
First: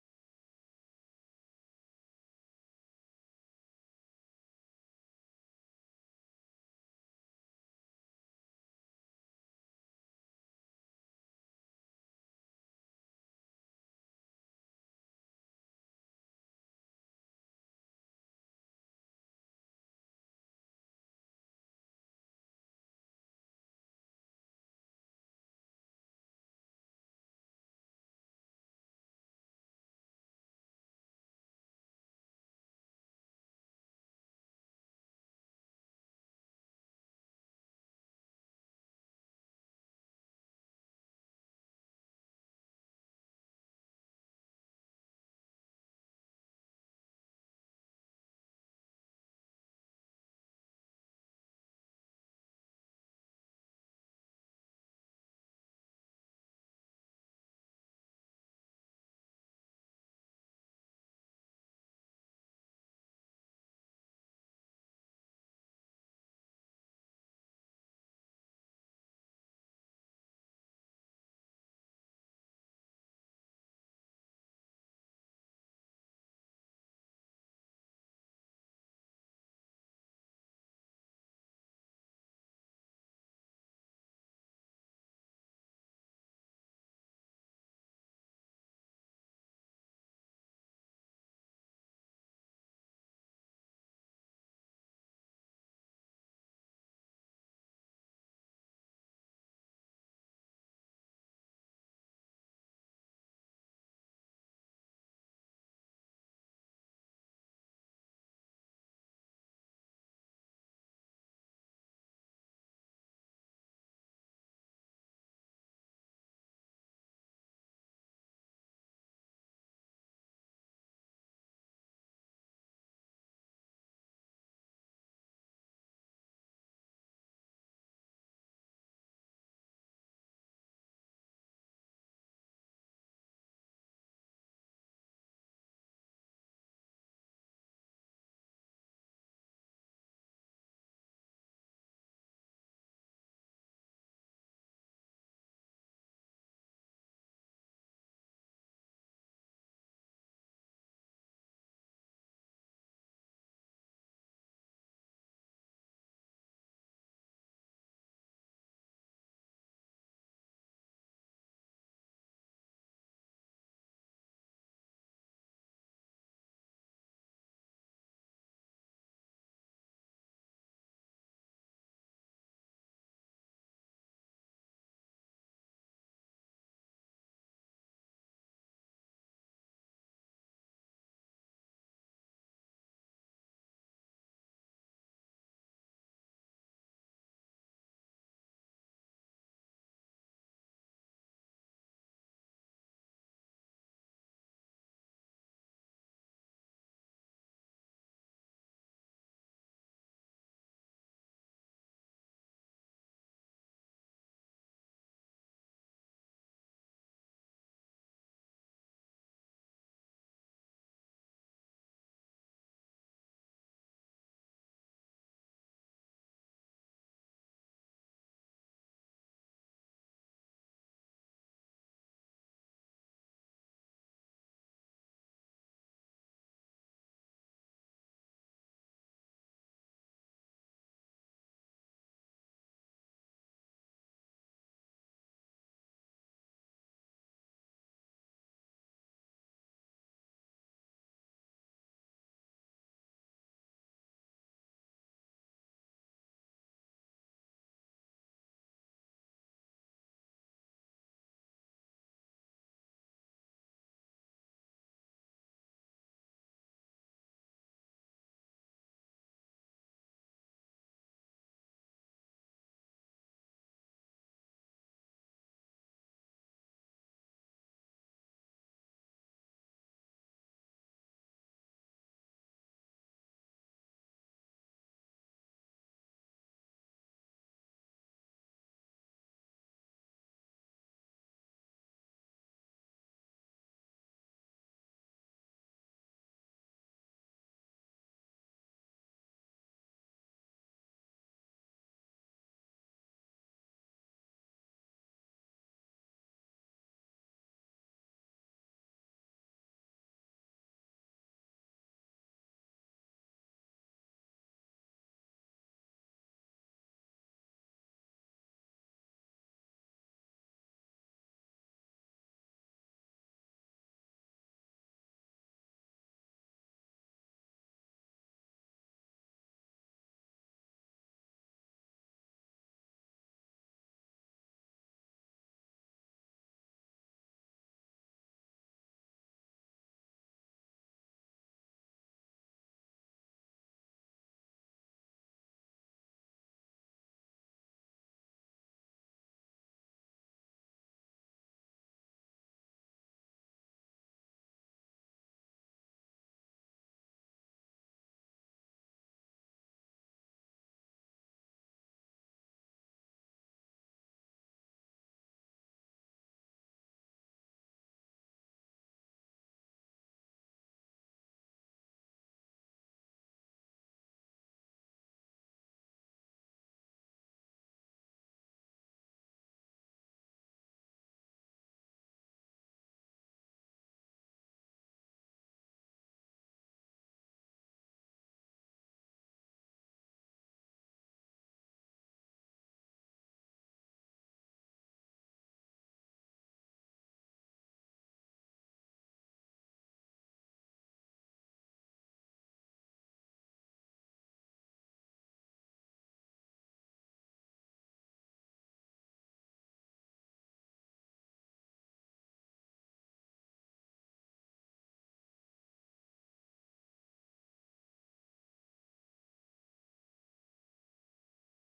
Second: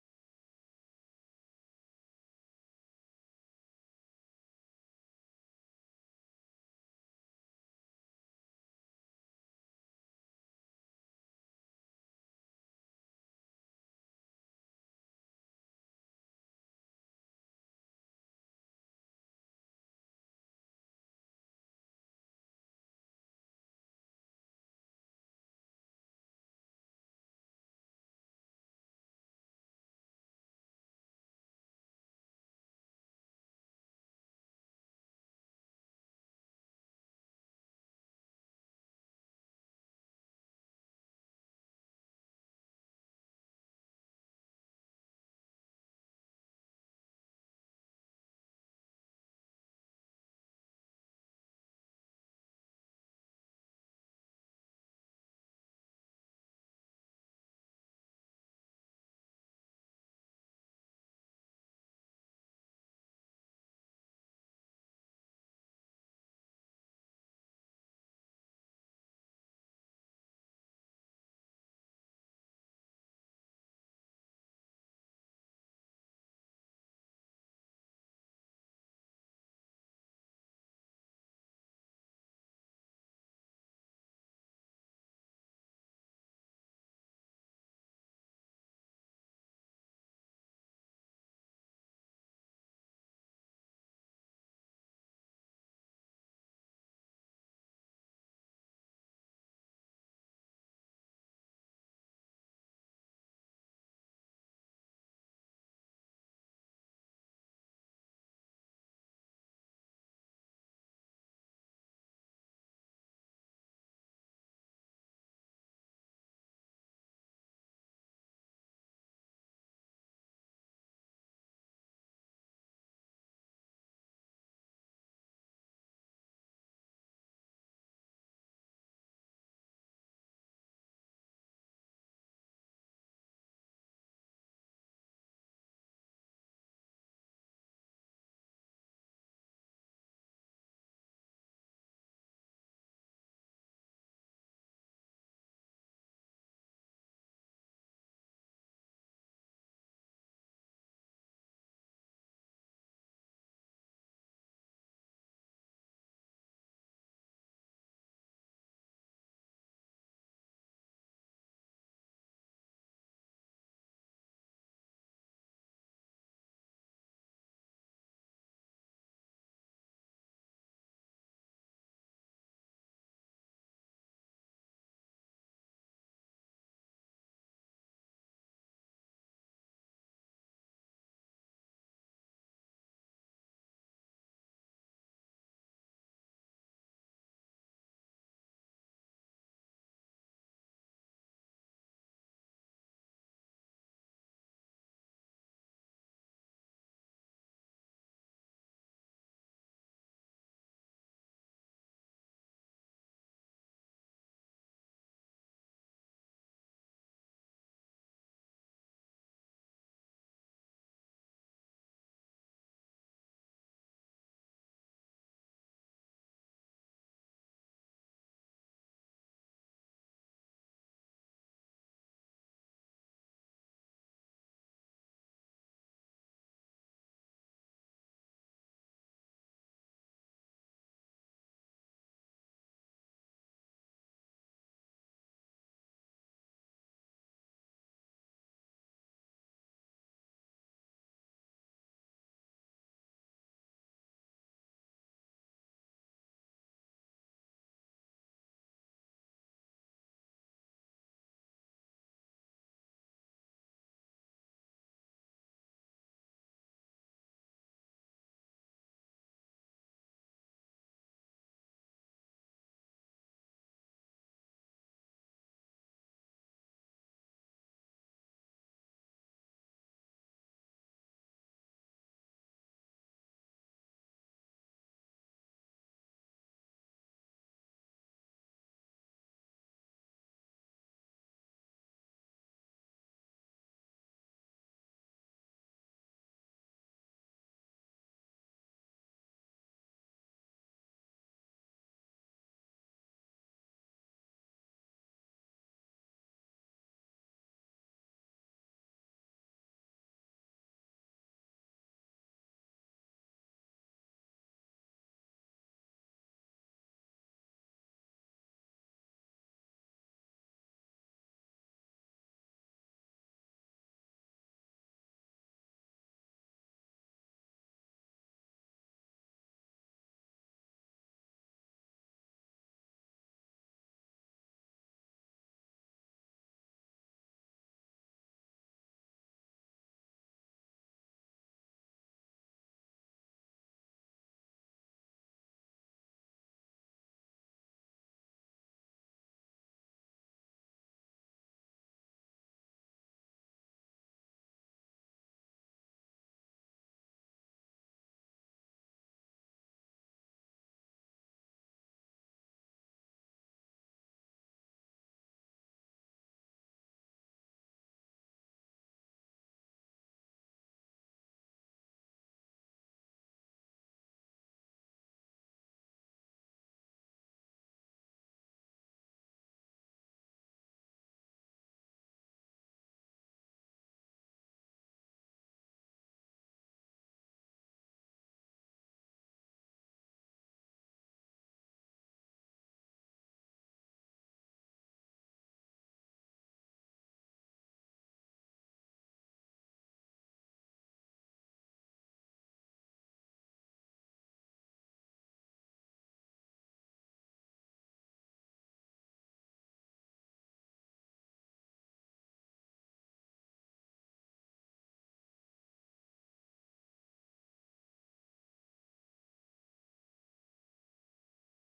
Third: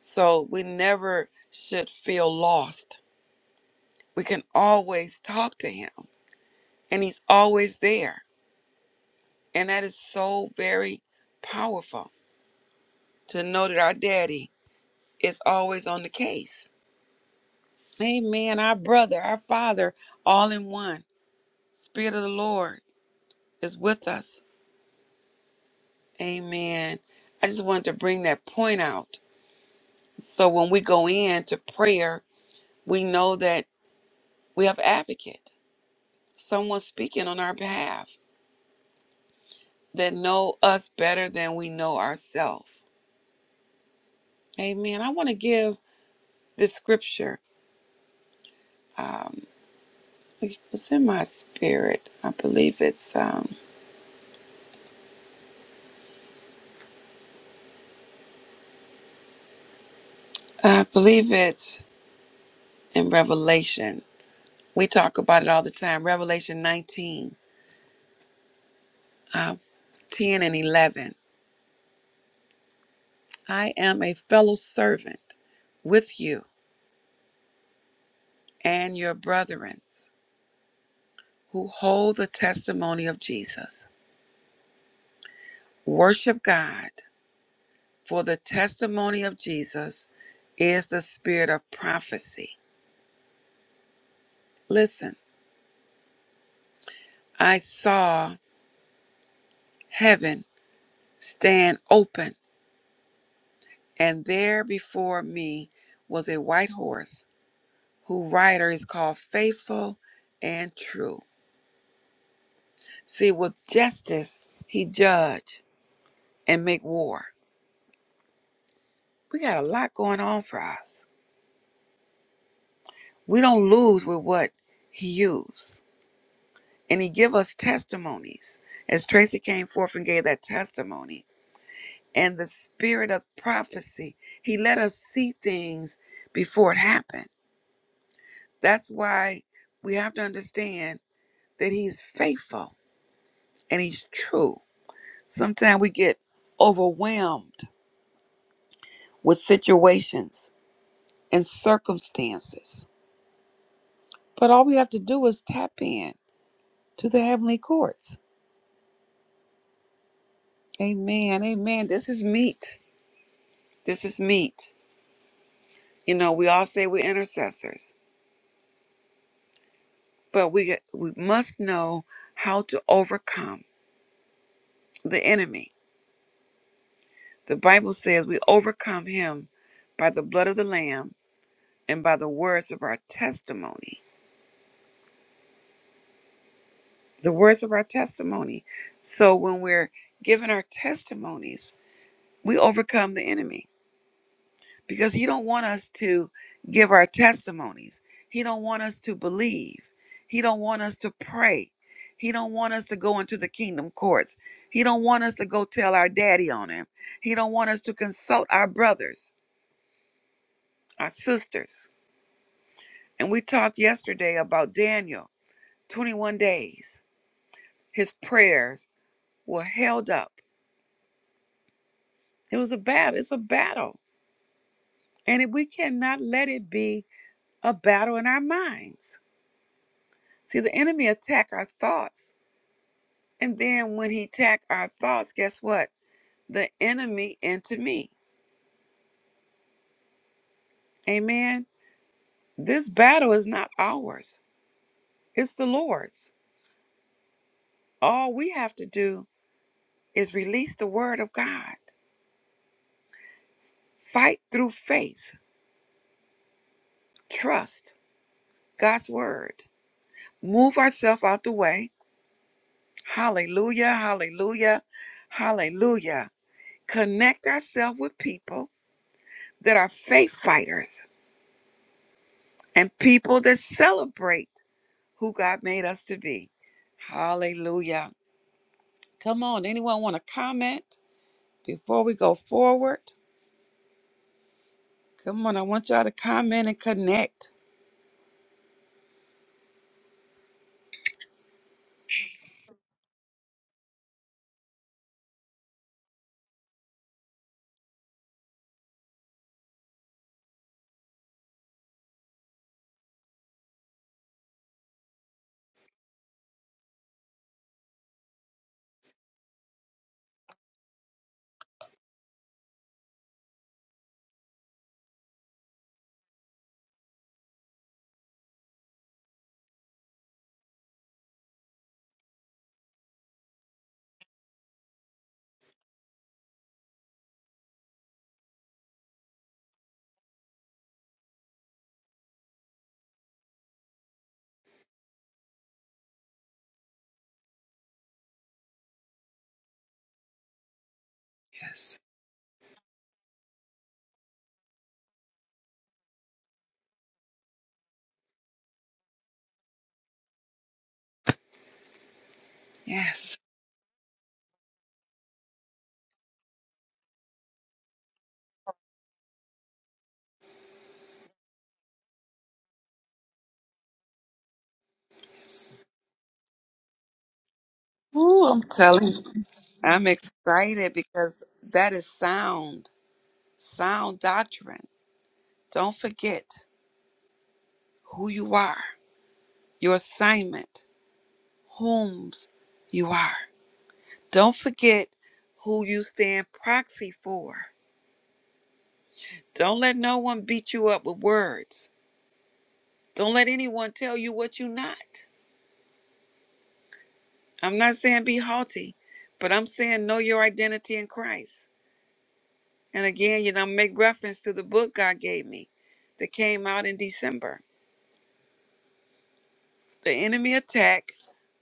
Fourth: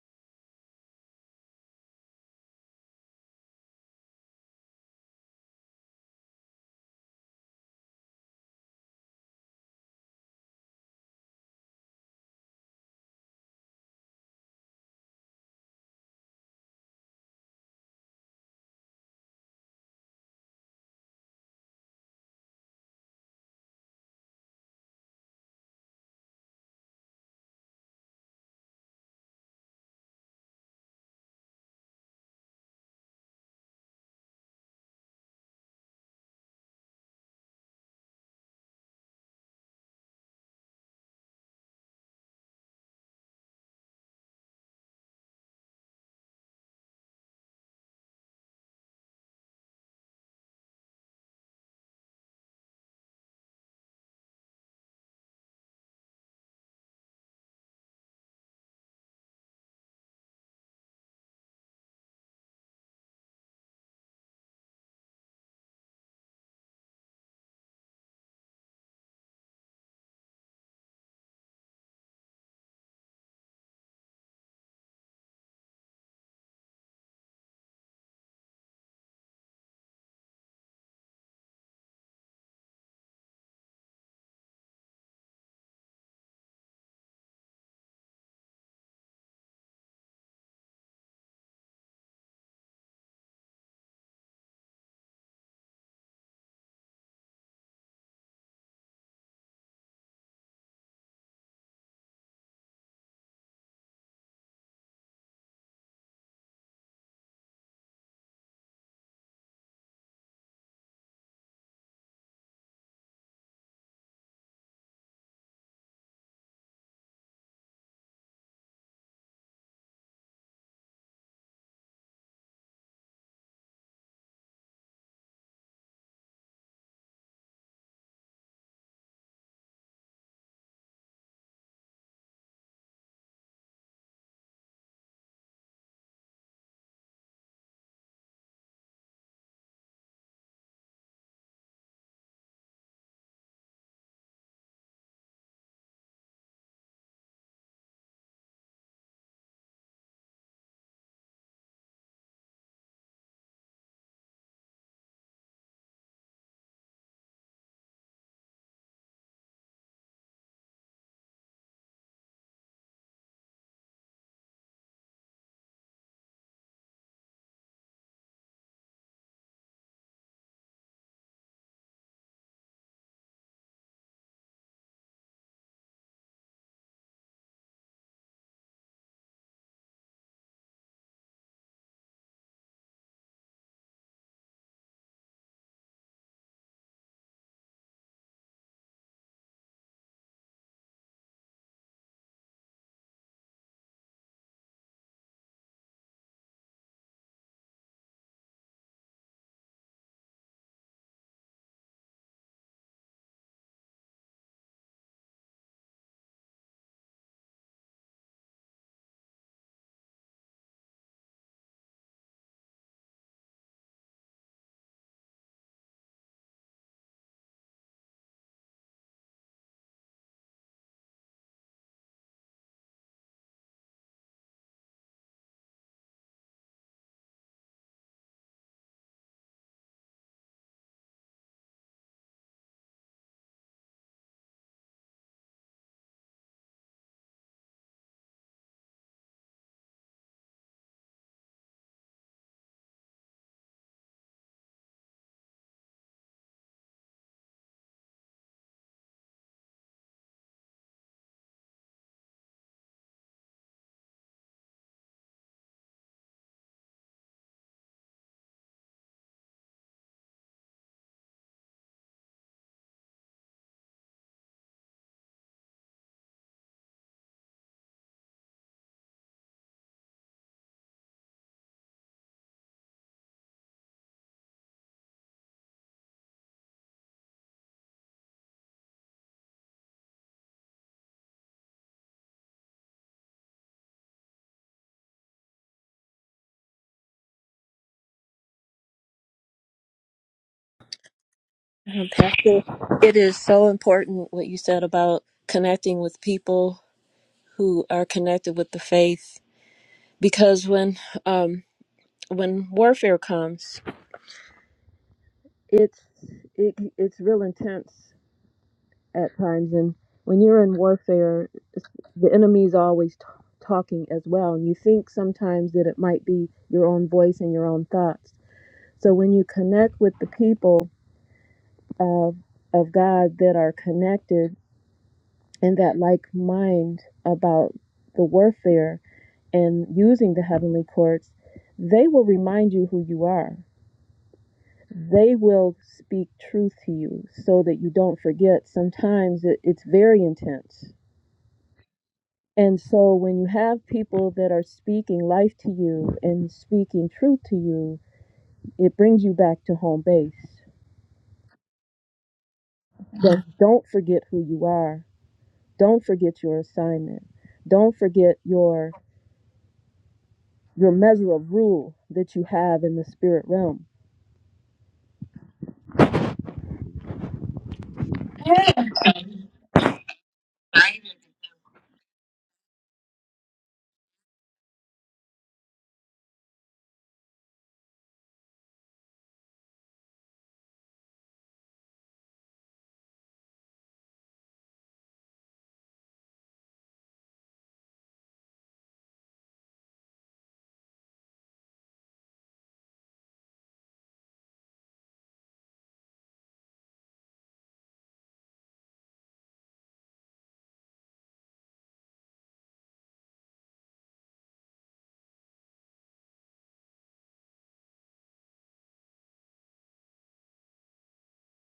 So we never should feel lost. We can always talk to him, and he's always there. And that is so very powerful to know that our daddy is always on the case. Amen. Our brother, our father, all in one. Spirit of the Lord is with us. Amen. I just wanted to bring that point out. So when we go into prayer, we know that we have advocate, someone speaking on our behalf that know us better than we know ourselves. Amen. I want to give this scripture. Um, it was in my spirit. I believe it's. Um, I believe it's in Revelation. We talk about it all the time. Revelation 19, uh, 10 and 11. I am a fellow servant with you and your brethren who hold the testimony of Jesus. Worship God For the testimony of Jesus is the spirit of prophecy. Listen, I saw heaven stand open, and there before me was a white horse, whose rider is called Faithful and True. See, with justice, he judge and make war. We got a lot going on for us. We don't lose with what he used. And he give us testimonies. As Tracy came forth and gave that testimony, and the spirit of prophecy. He let us see things before it happened. That's why we have to understand that He's faithful and He's true. Sometimes we get overwhelmed with situations and circumstances, but all we have to do is tap in to the heavenly courts. Amen. Amen. This is meat. This is meat. You know, we all say we're intercessors, but we we must know how to overcome the enemy. The Bible says we overcome him by the blood of the Lamb and by the words of our testimony. The words of our testimony. So when we're giving our testimonies, we overcome the enemy because he don't want us to give our testimonies. He don't want us to believe. He don't want us to pray. He don't want us to go into the kingdom courts. He don't want us to go tell our daddy on him. He don't want us to consult our brothers, our sisters And we talked yesterday about Daniel, 21 days. His prayers were held up. It was a battle. It's a battle. And if we cannot let it be a battle in our minds. See, the enemy attack our thoughts. And then when he attack our thoughts, guess what? The enemy into me. Amen. This battle is not ours. It's the Lord's. All we have to do is release the word of God. Fight through faith, trust, God's word. Move ourselves out the way. Hallelujah, hallelujah, hallelujah. Connect ourselves with people that are faith fighters and people that celebrate who God made us to be. Hallelujah. Come on, anyone want to comment before we go forward? Come on, I want y'all to comment and connect. Mhm, Pastor, it is so important what you said about connecting with people who are connected with the faith, because when um, when warfare comes, it's it, it's real intense at times and when you're in warfare the enemy is always t- talking as well and you think sometimes that it might be your own voice and your own thoughts so when you connect with the people of of god that are connected in that like mind about the warfare and using the heavenly courts they will remind you who you are they will speak truth to you so that you don't forget sometimes it, it's very intense Yes, And so when you have people that are speaking life to you and speaking truth to you, it brings you back to home base. yes. Don't forget who you are. Don't forget your assignment. Don't forget your your measure of rule that you have in the spirit realm. Ooh, I'm telling you, I'm excited because that is sound. sound doctrine. Don't forget who you are, your assignment, whom you are. Don't forget who you stand proxy for. Don't let no one beat you up with words. Don't let anyone tell you what you're not. I'm not saying be haughty, but I'm saying know your identity in Christ. And again, you know, make reference to the book God gave me that came out in December. The enemy attack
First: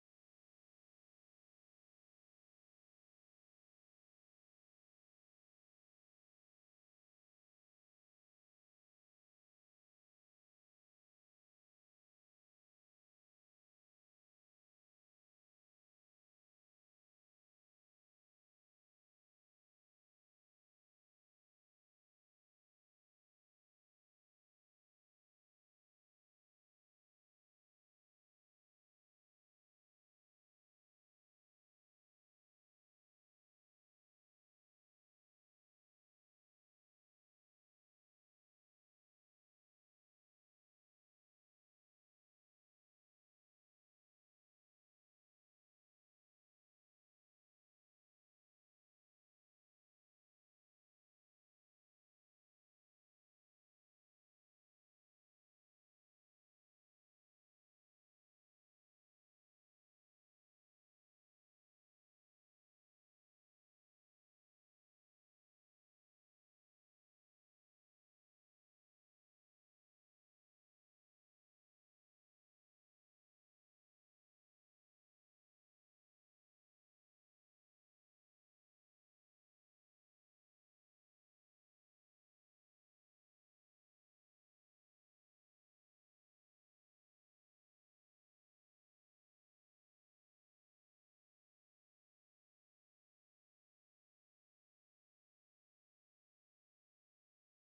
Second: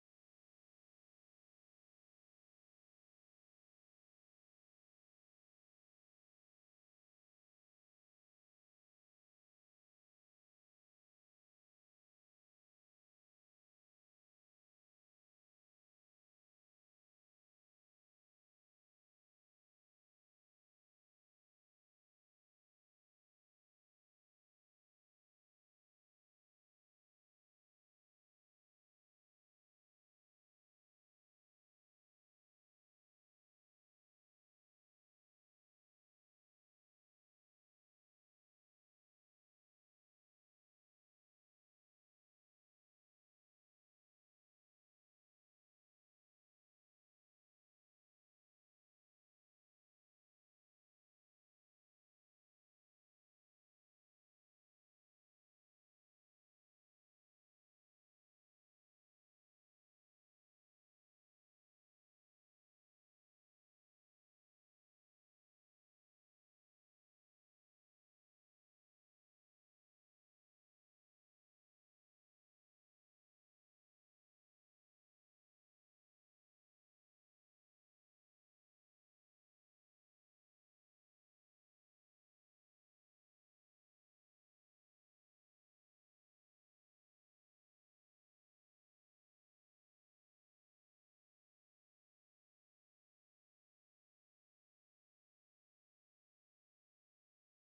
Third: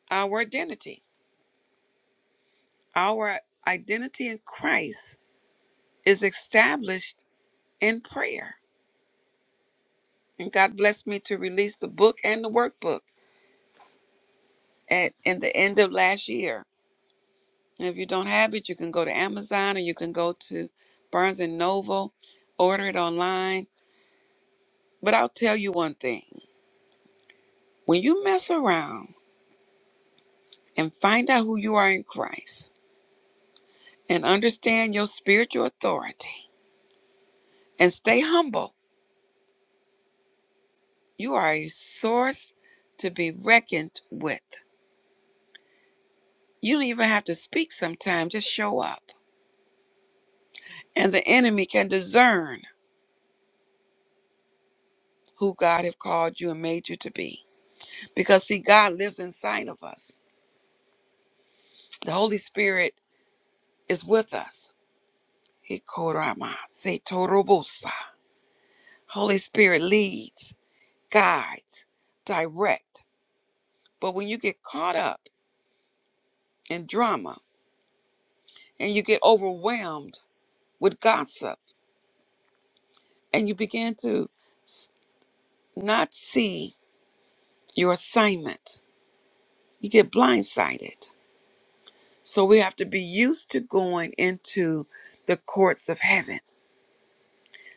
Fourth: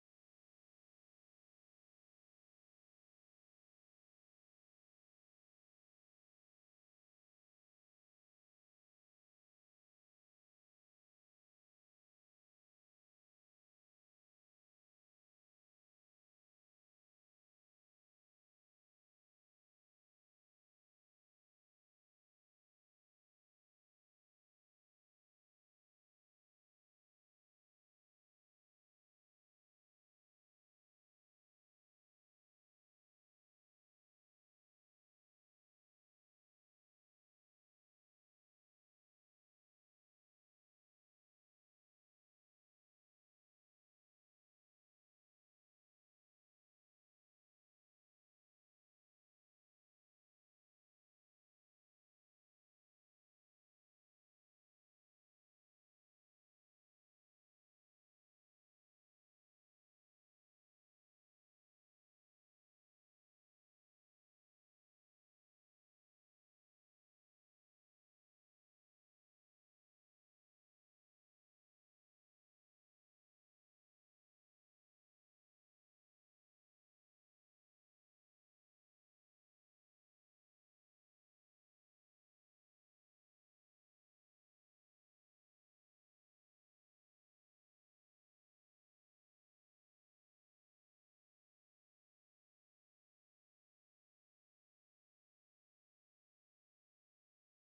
our identity Our identity in Christ is established in prayer. And God blessed me to release the book and the workbook at in the end of last year. And if you don't have it, you can go to Amazon or you can go to Barnes and Noble, order it online. But I'll tell you one thing. When you mess around and find out who you are in Christ and understand your spiritual authority and stay humble, you are a source to be reckoned with. You don't even have to speak sometimes, just show up. And the enemy can discern who God have called you and made you to be. Because see, God lives inside of us. The Holy Spirit is with us. He korama, se torobosa. Holy Spirit leads, guides, direct. But when you get caught up in drama and you get overwhelmed with gossip and you begin to s- not see your assignment, you get blindsided So we have to be used to going into the courts of heaven.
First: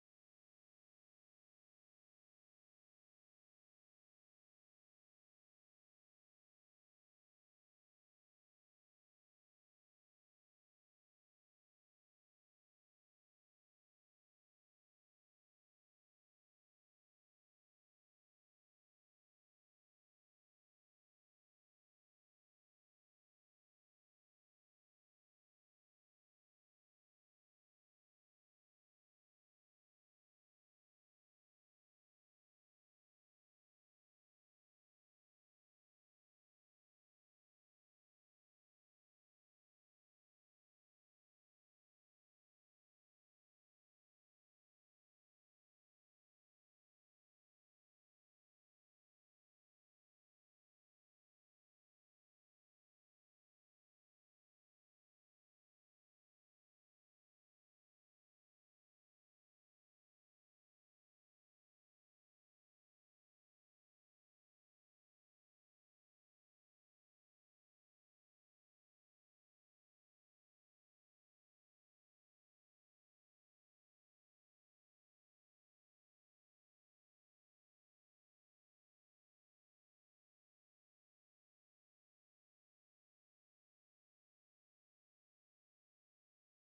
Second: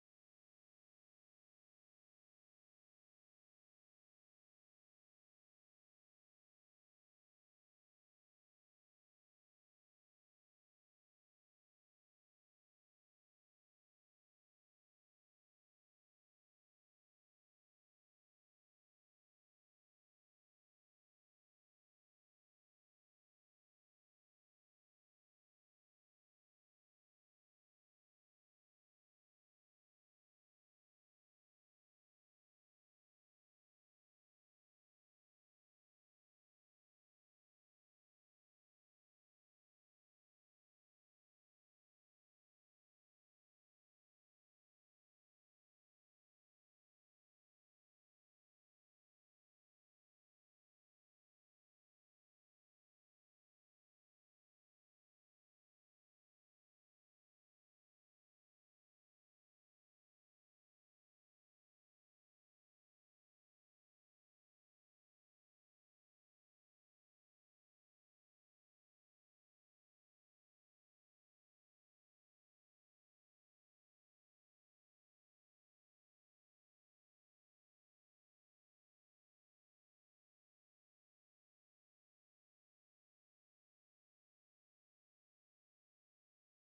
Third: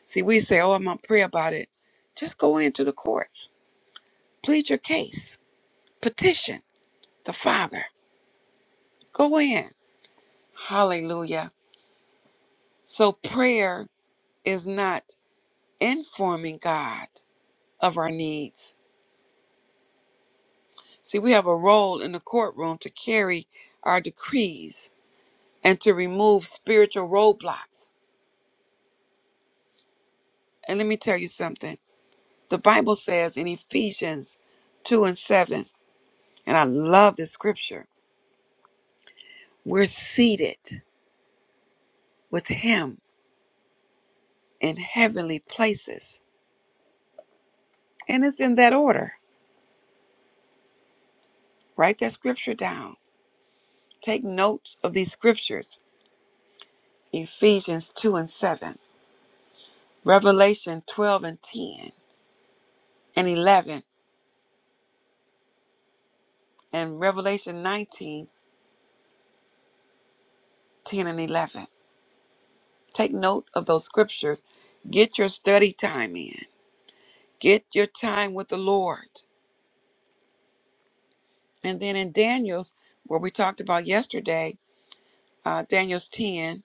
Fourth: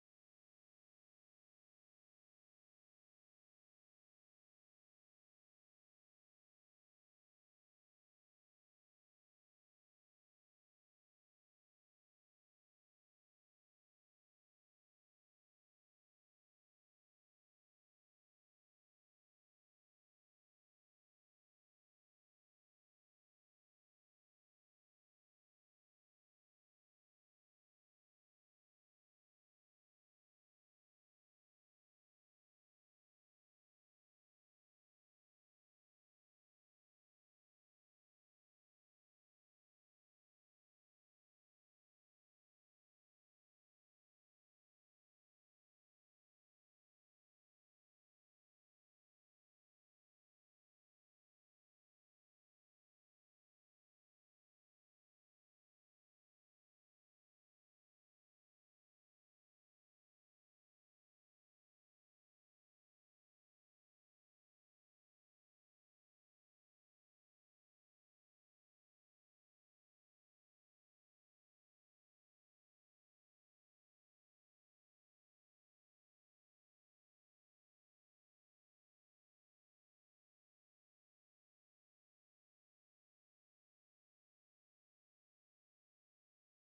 See, we say, oh, I'm going to pray about it. Just go into the courts, plead your case, petition the Father. Go in. Hallelujah. So prayer is not informing God of our needs. See, we have a role in the courtroom to carry our decrees and to remove spiritual roadblocks. And let me tell you something. The Bible says in Ephesians 2 and 7, and I love this scripture, we're seated with Him in heavenly places. And it's in that order. Write that scripture down. Take notes of these scriptures Ephesians 2 and 7, Revelation 12 and 10 and 11, and Revelation 19 10 and 11. Take note of those scriptures. Get your study time in, get your time with the Lord And then in Daniel's, where we talked about yesterday, uh, Daniel's 10,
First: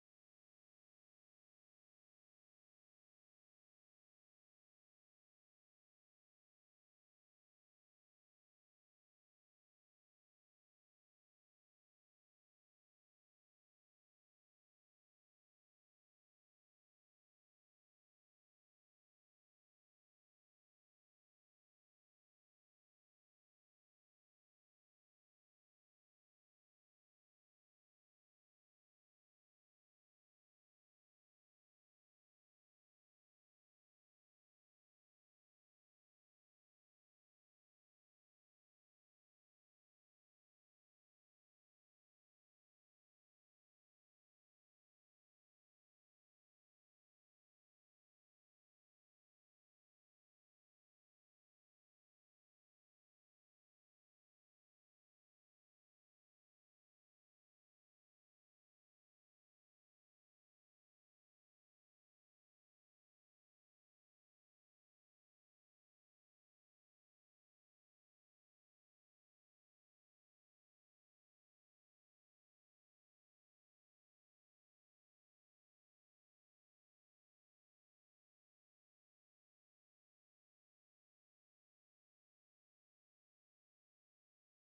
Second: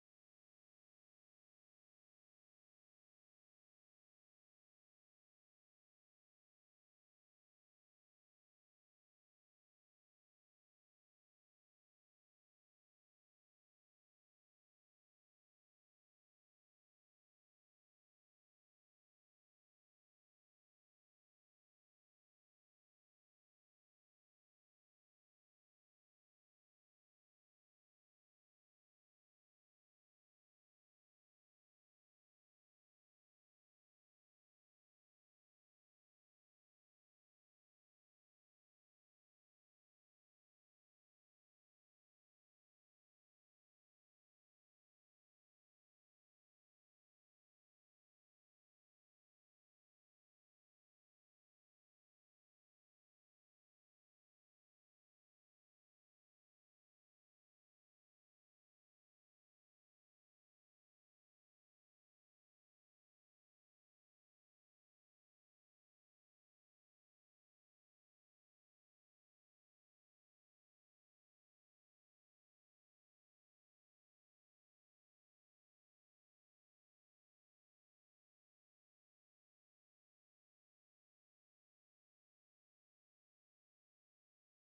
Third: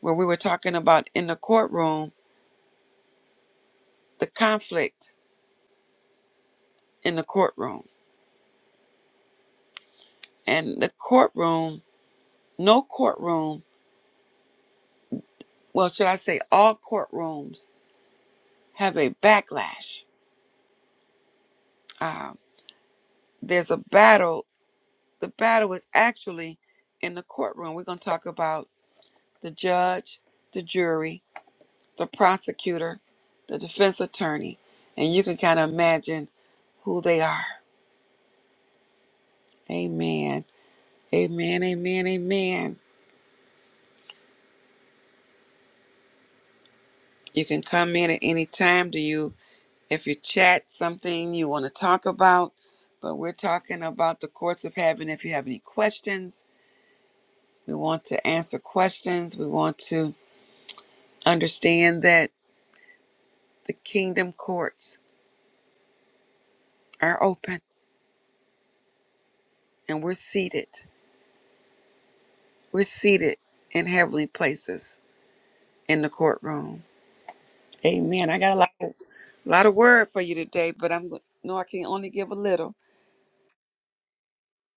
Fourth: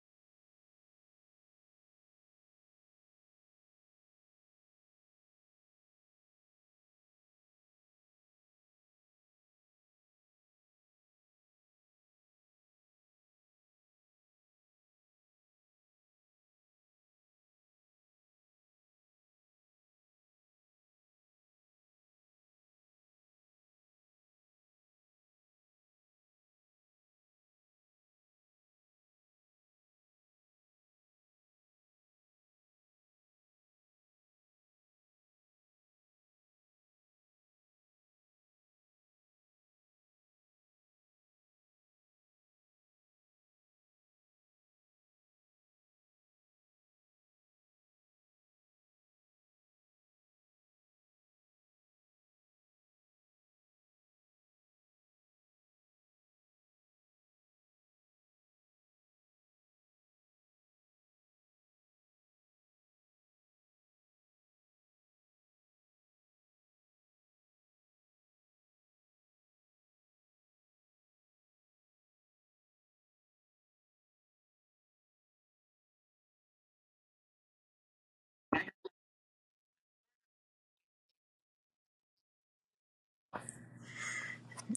where we were talking about in the courtroom, the conflict in the courtroom. And the courtroom, no courtroom, well, should I say all courtrooms have a backlash. Uh, there's a battle. The battle is actually in the courtroom. We're going to talk about the judge, the jury, the prosecutor, the defense attorney, and you can kind of imagine who they are Amen. Amen. Amen. Amen. You can come in at any time. Do you, if you chat something you want to talk about, but we're talking about the courts of heaven. If you have any questions, we want to answer questions. We want to understand that the kingdom courts are open and we're seated. We're seated in heavenly places in the courtroom. Amen. I got a lot, of, a lot of word for you today, but I'm go- no, I can only give a little.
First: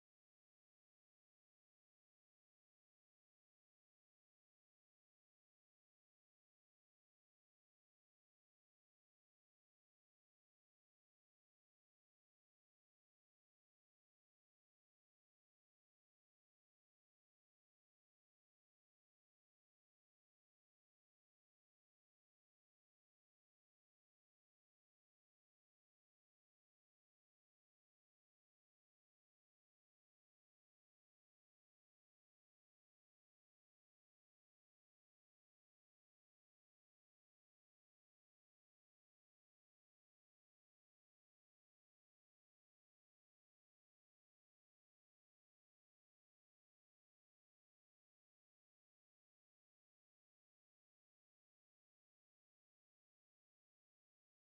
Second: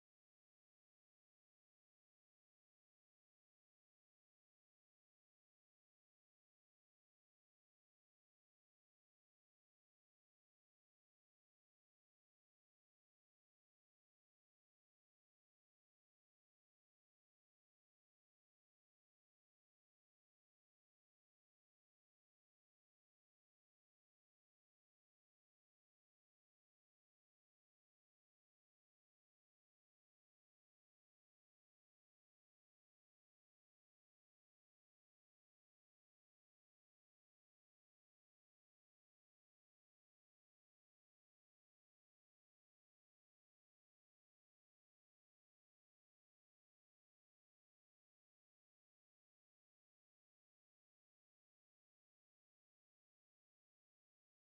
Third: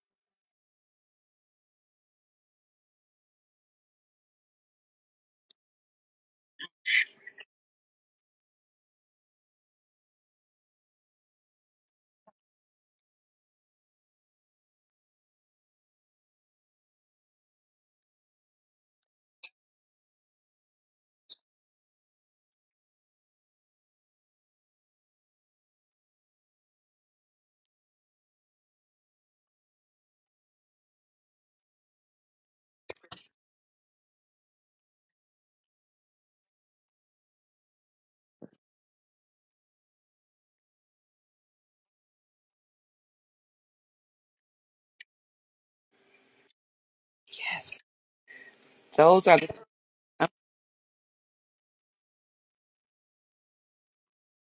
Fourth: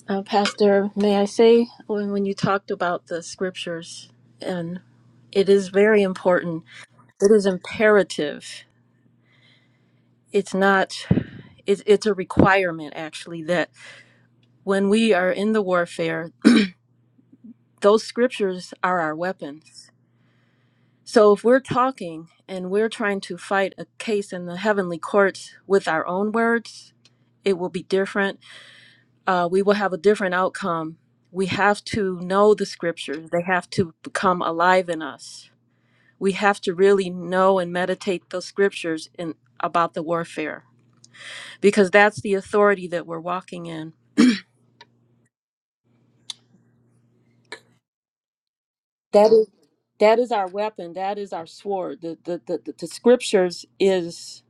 Uh, Pastor, may I say, when, when you talked about the scriptures, and it is very important, it is imperative. It's not, it's, it's a requirement actually that. when we are in the warfare, those scriptures are our weapons. So if we're talking and we're trying to fight a case in the heavenly courts with our own words, it will be different. Uh, we will have a different outcome. We have to know the scriptures, they have to become alive in us. We have to really know and meditate those scriptures in, about the warfare because that's the authority that we're walking in Yes. Those That are is the that oh, is our weapon. That is our sword. The the the, the, the scriptures is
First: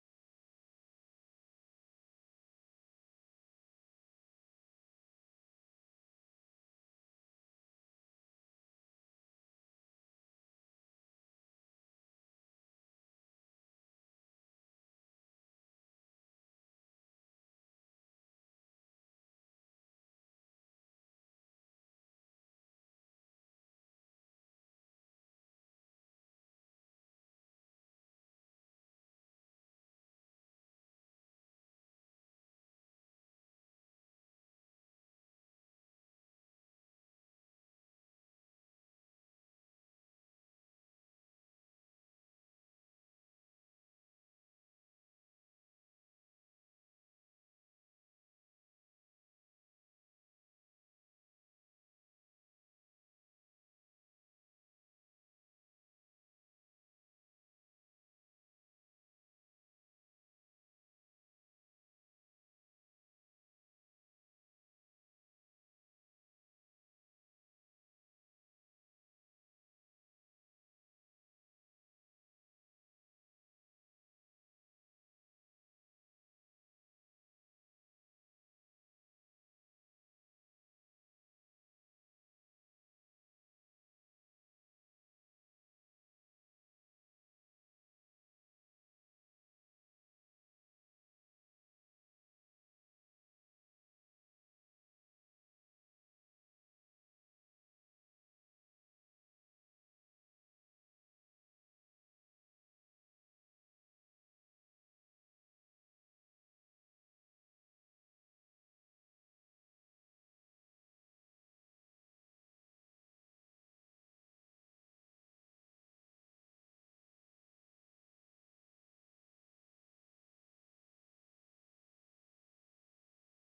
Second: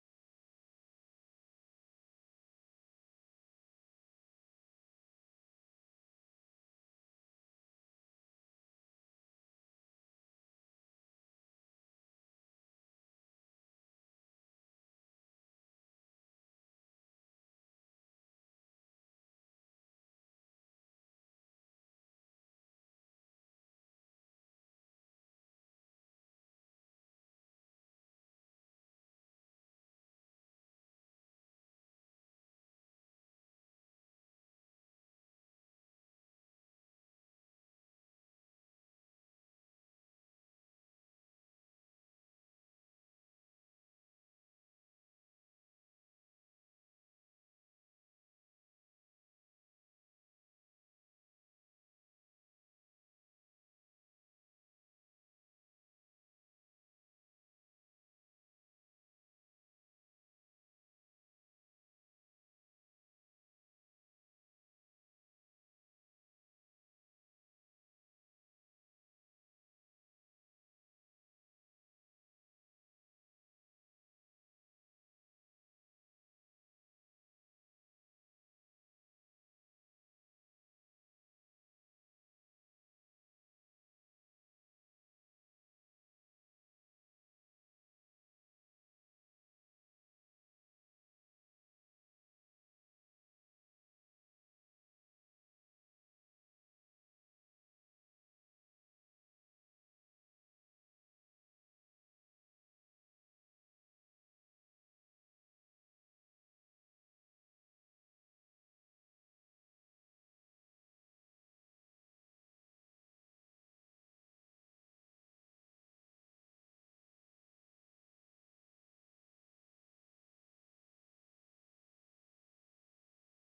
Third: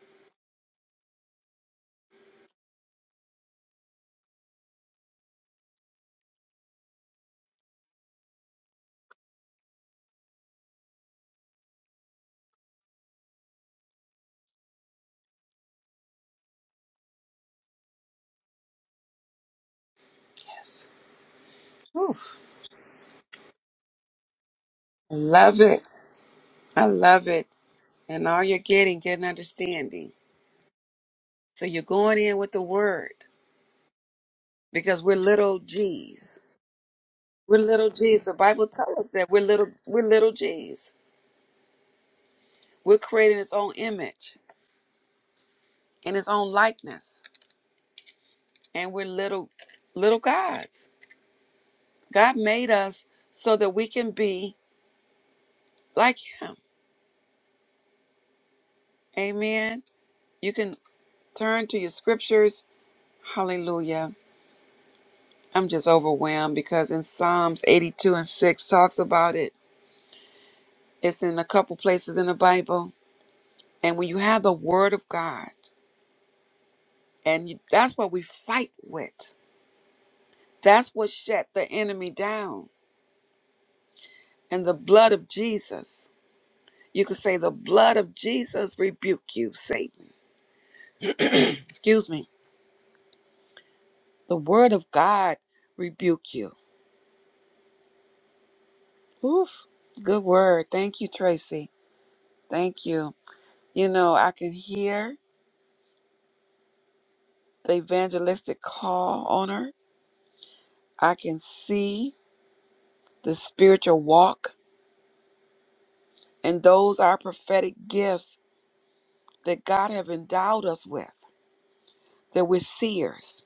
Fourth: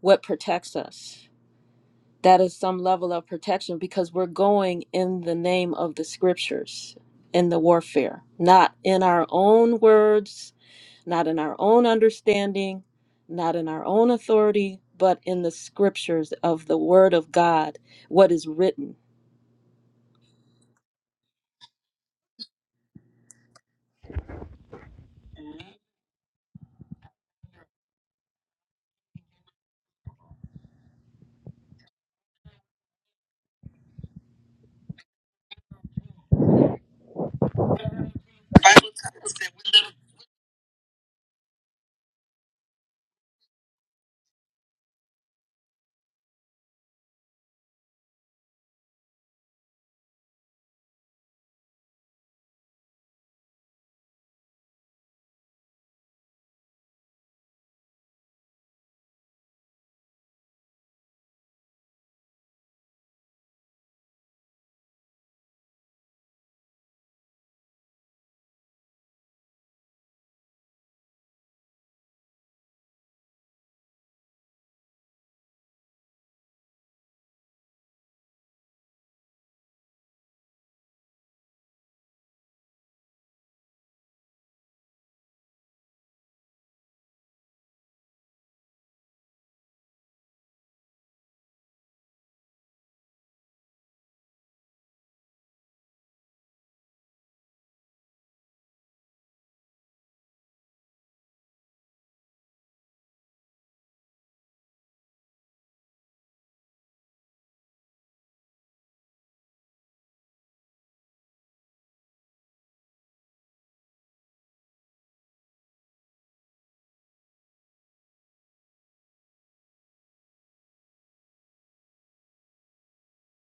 what protects us. That is some level of protection because we're going in the name of the scriptures in the warfare, not in our own words, not in our own understanding, not in our own authority, but in the scriptures of the word of God, what is written. yes. Whew. I love it. I love it. And all you're getting, getting understanding. So you're going in with the word because we're little G's. We're little G's. The Bible tells us that we're little we're little G's. We're created in its own image, in its own likeness. And we're little little gods. God made us so that we can be like him. Amen. You can turn to your scriptures. Hallelujah I'm just overwhelmed because in Psalms 82 and 6 talks about it. It's in a couple places in the Bible. And when you have the word of God, and you, that's what we fight with, that's what shut the enemy down. And the blood of Jesus, you could say, the blood of Jesus rebuke you, Satan. Excuse me. The word of God rebuke you. Oof. Good word. Thank you, Tracy. Thank you. You know, I can hear the evangelistic call on her I can see the spiritual walk and those are prophetic gifts that God have endowed us with, that we're seers.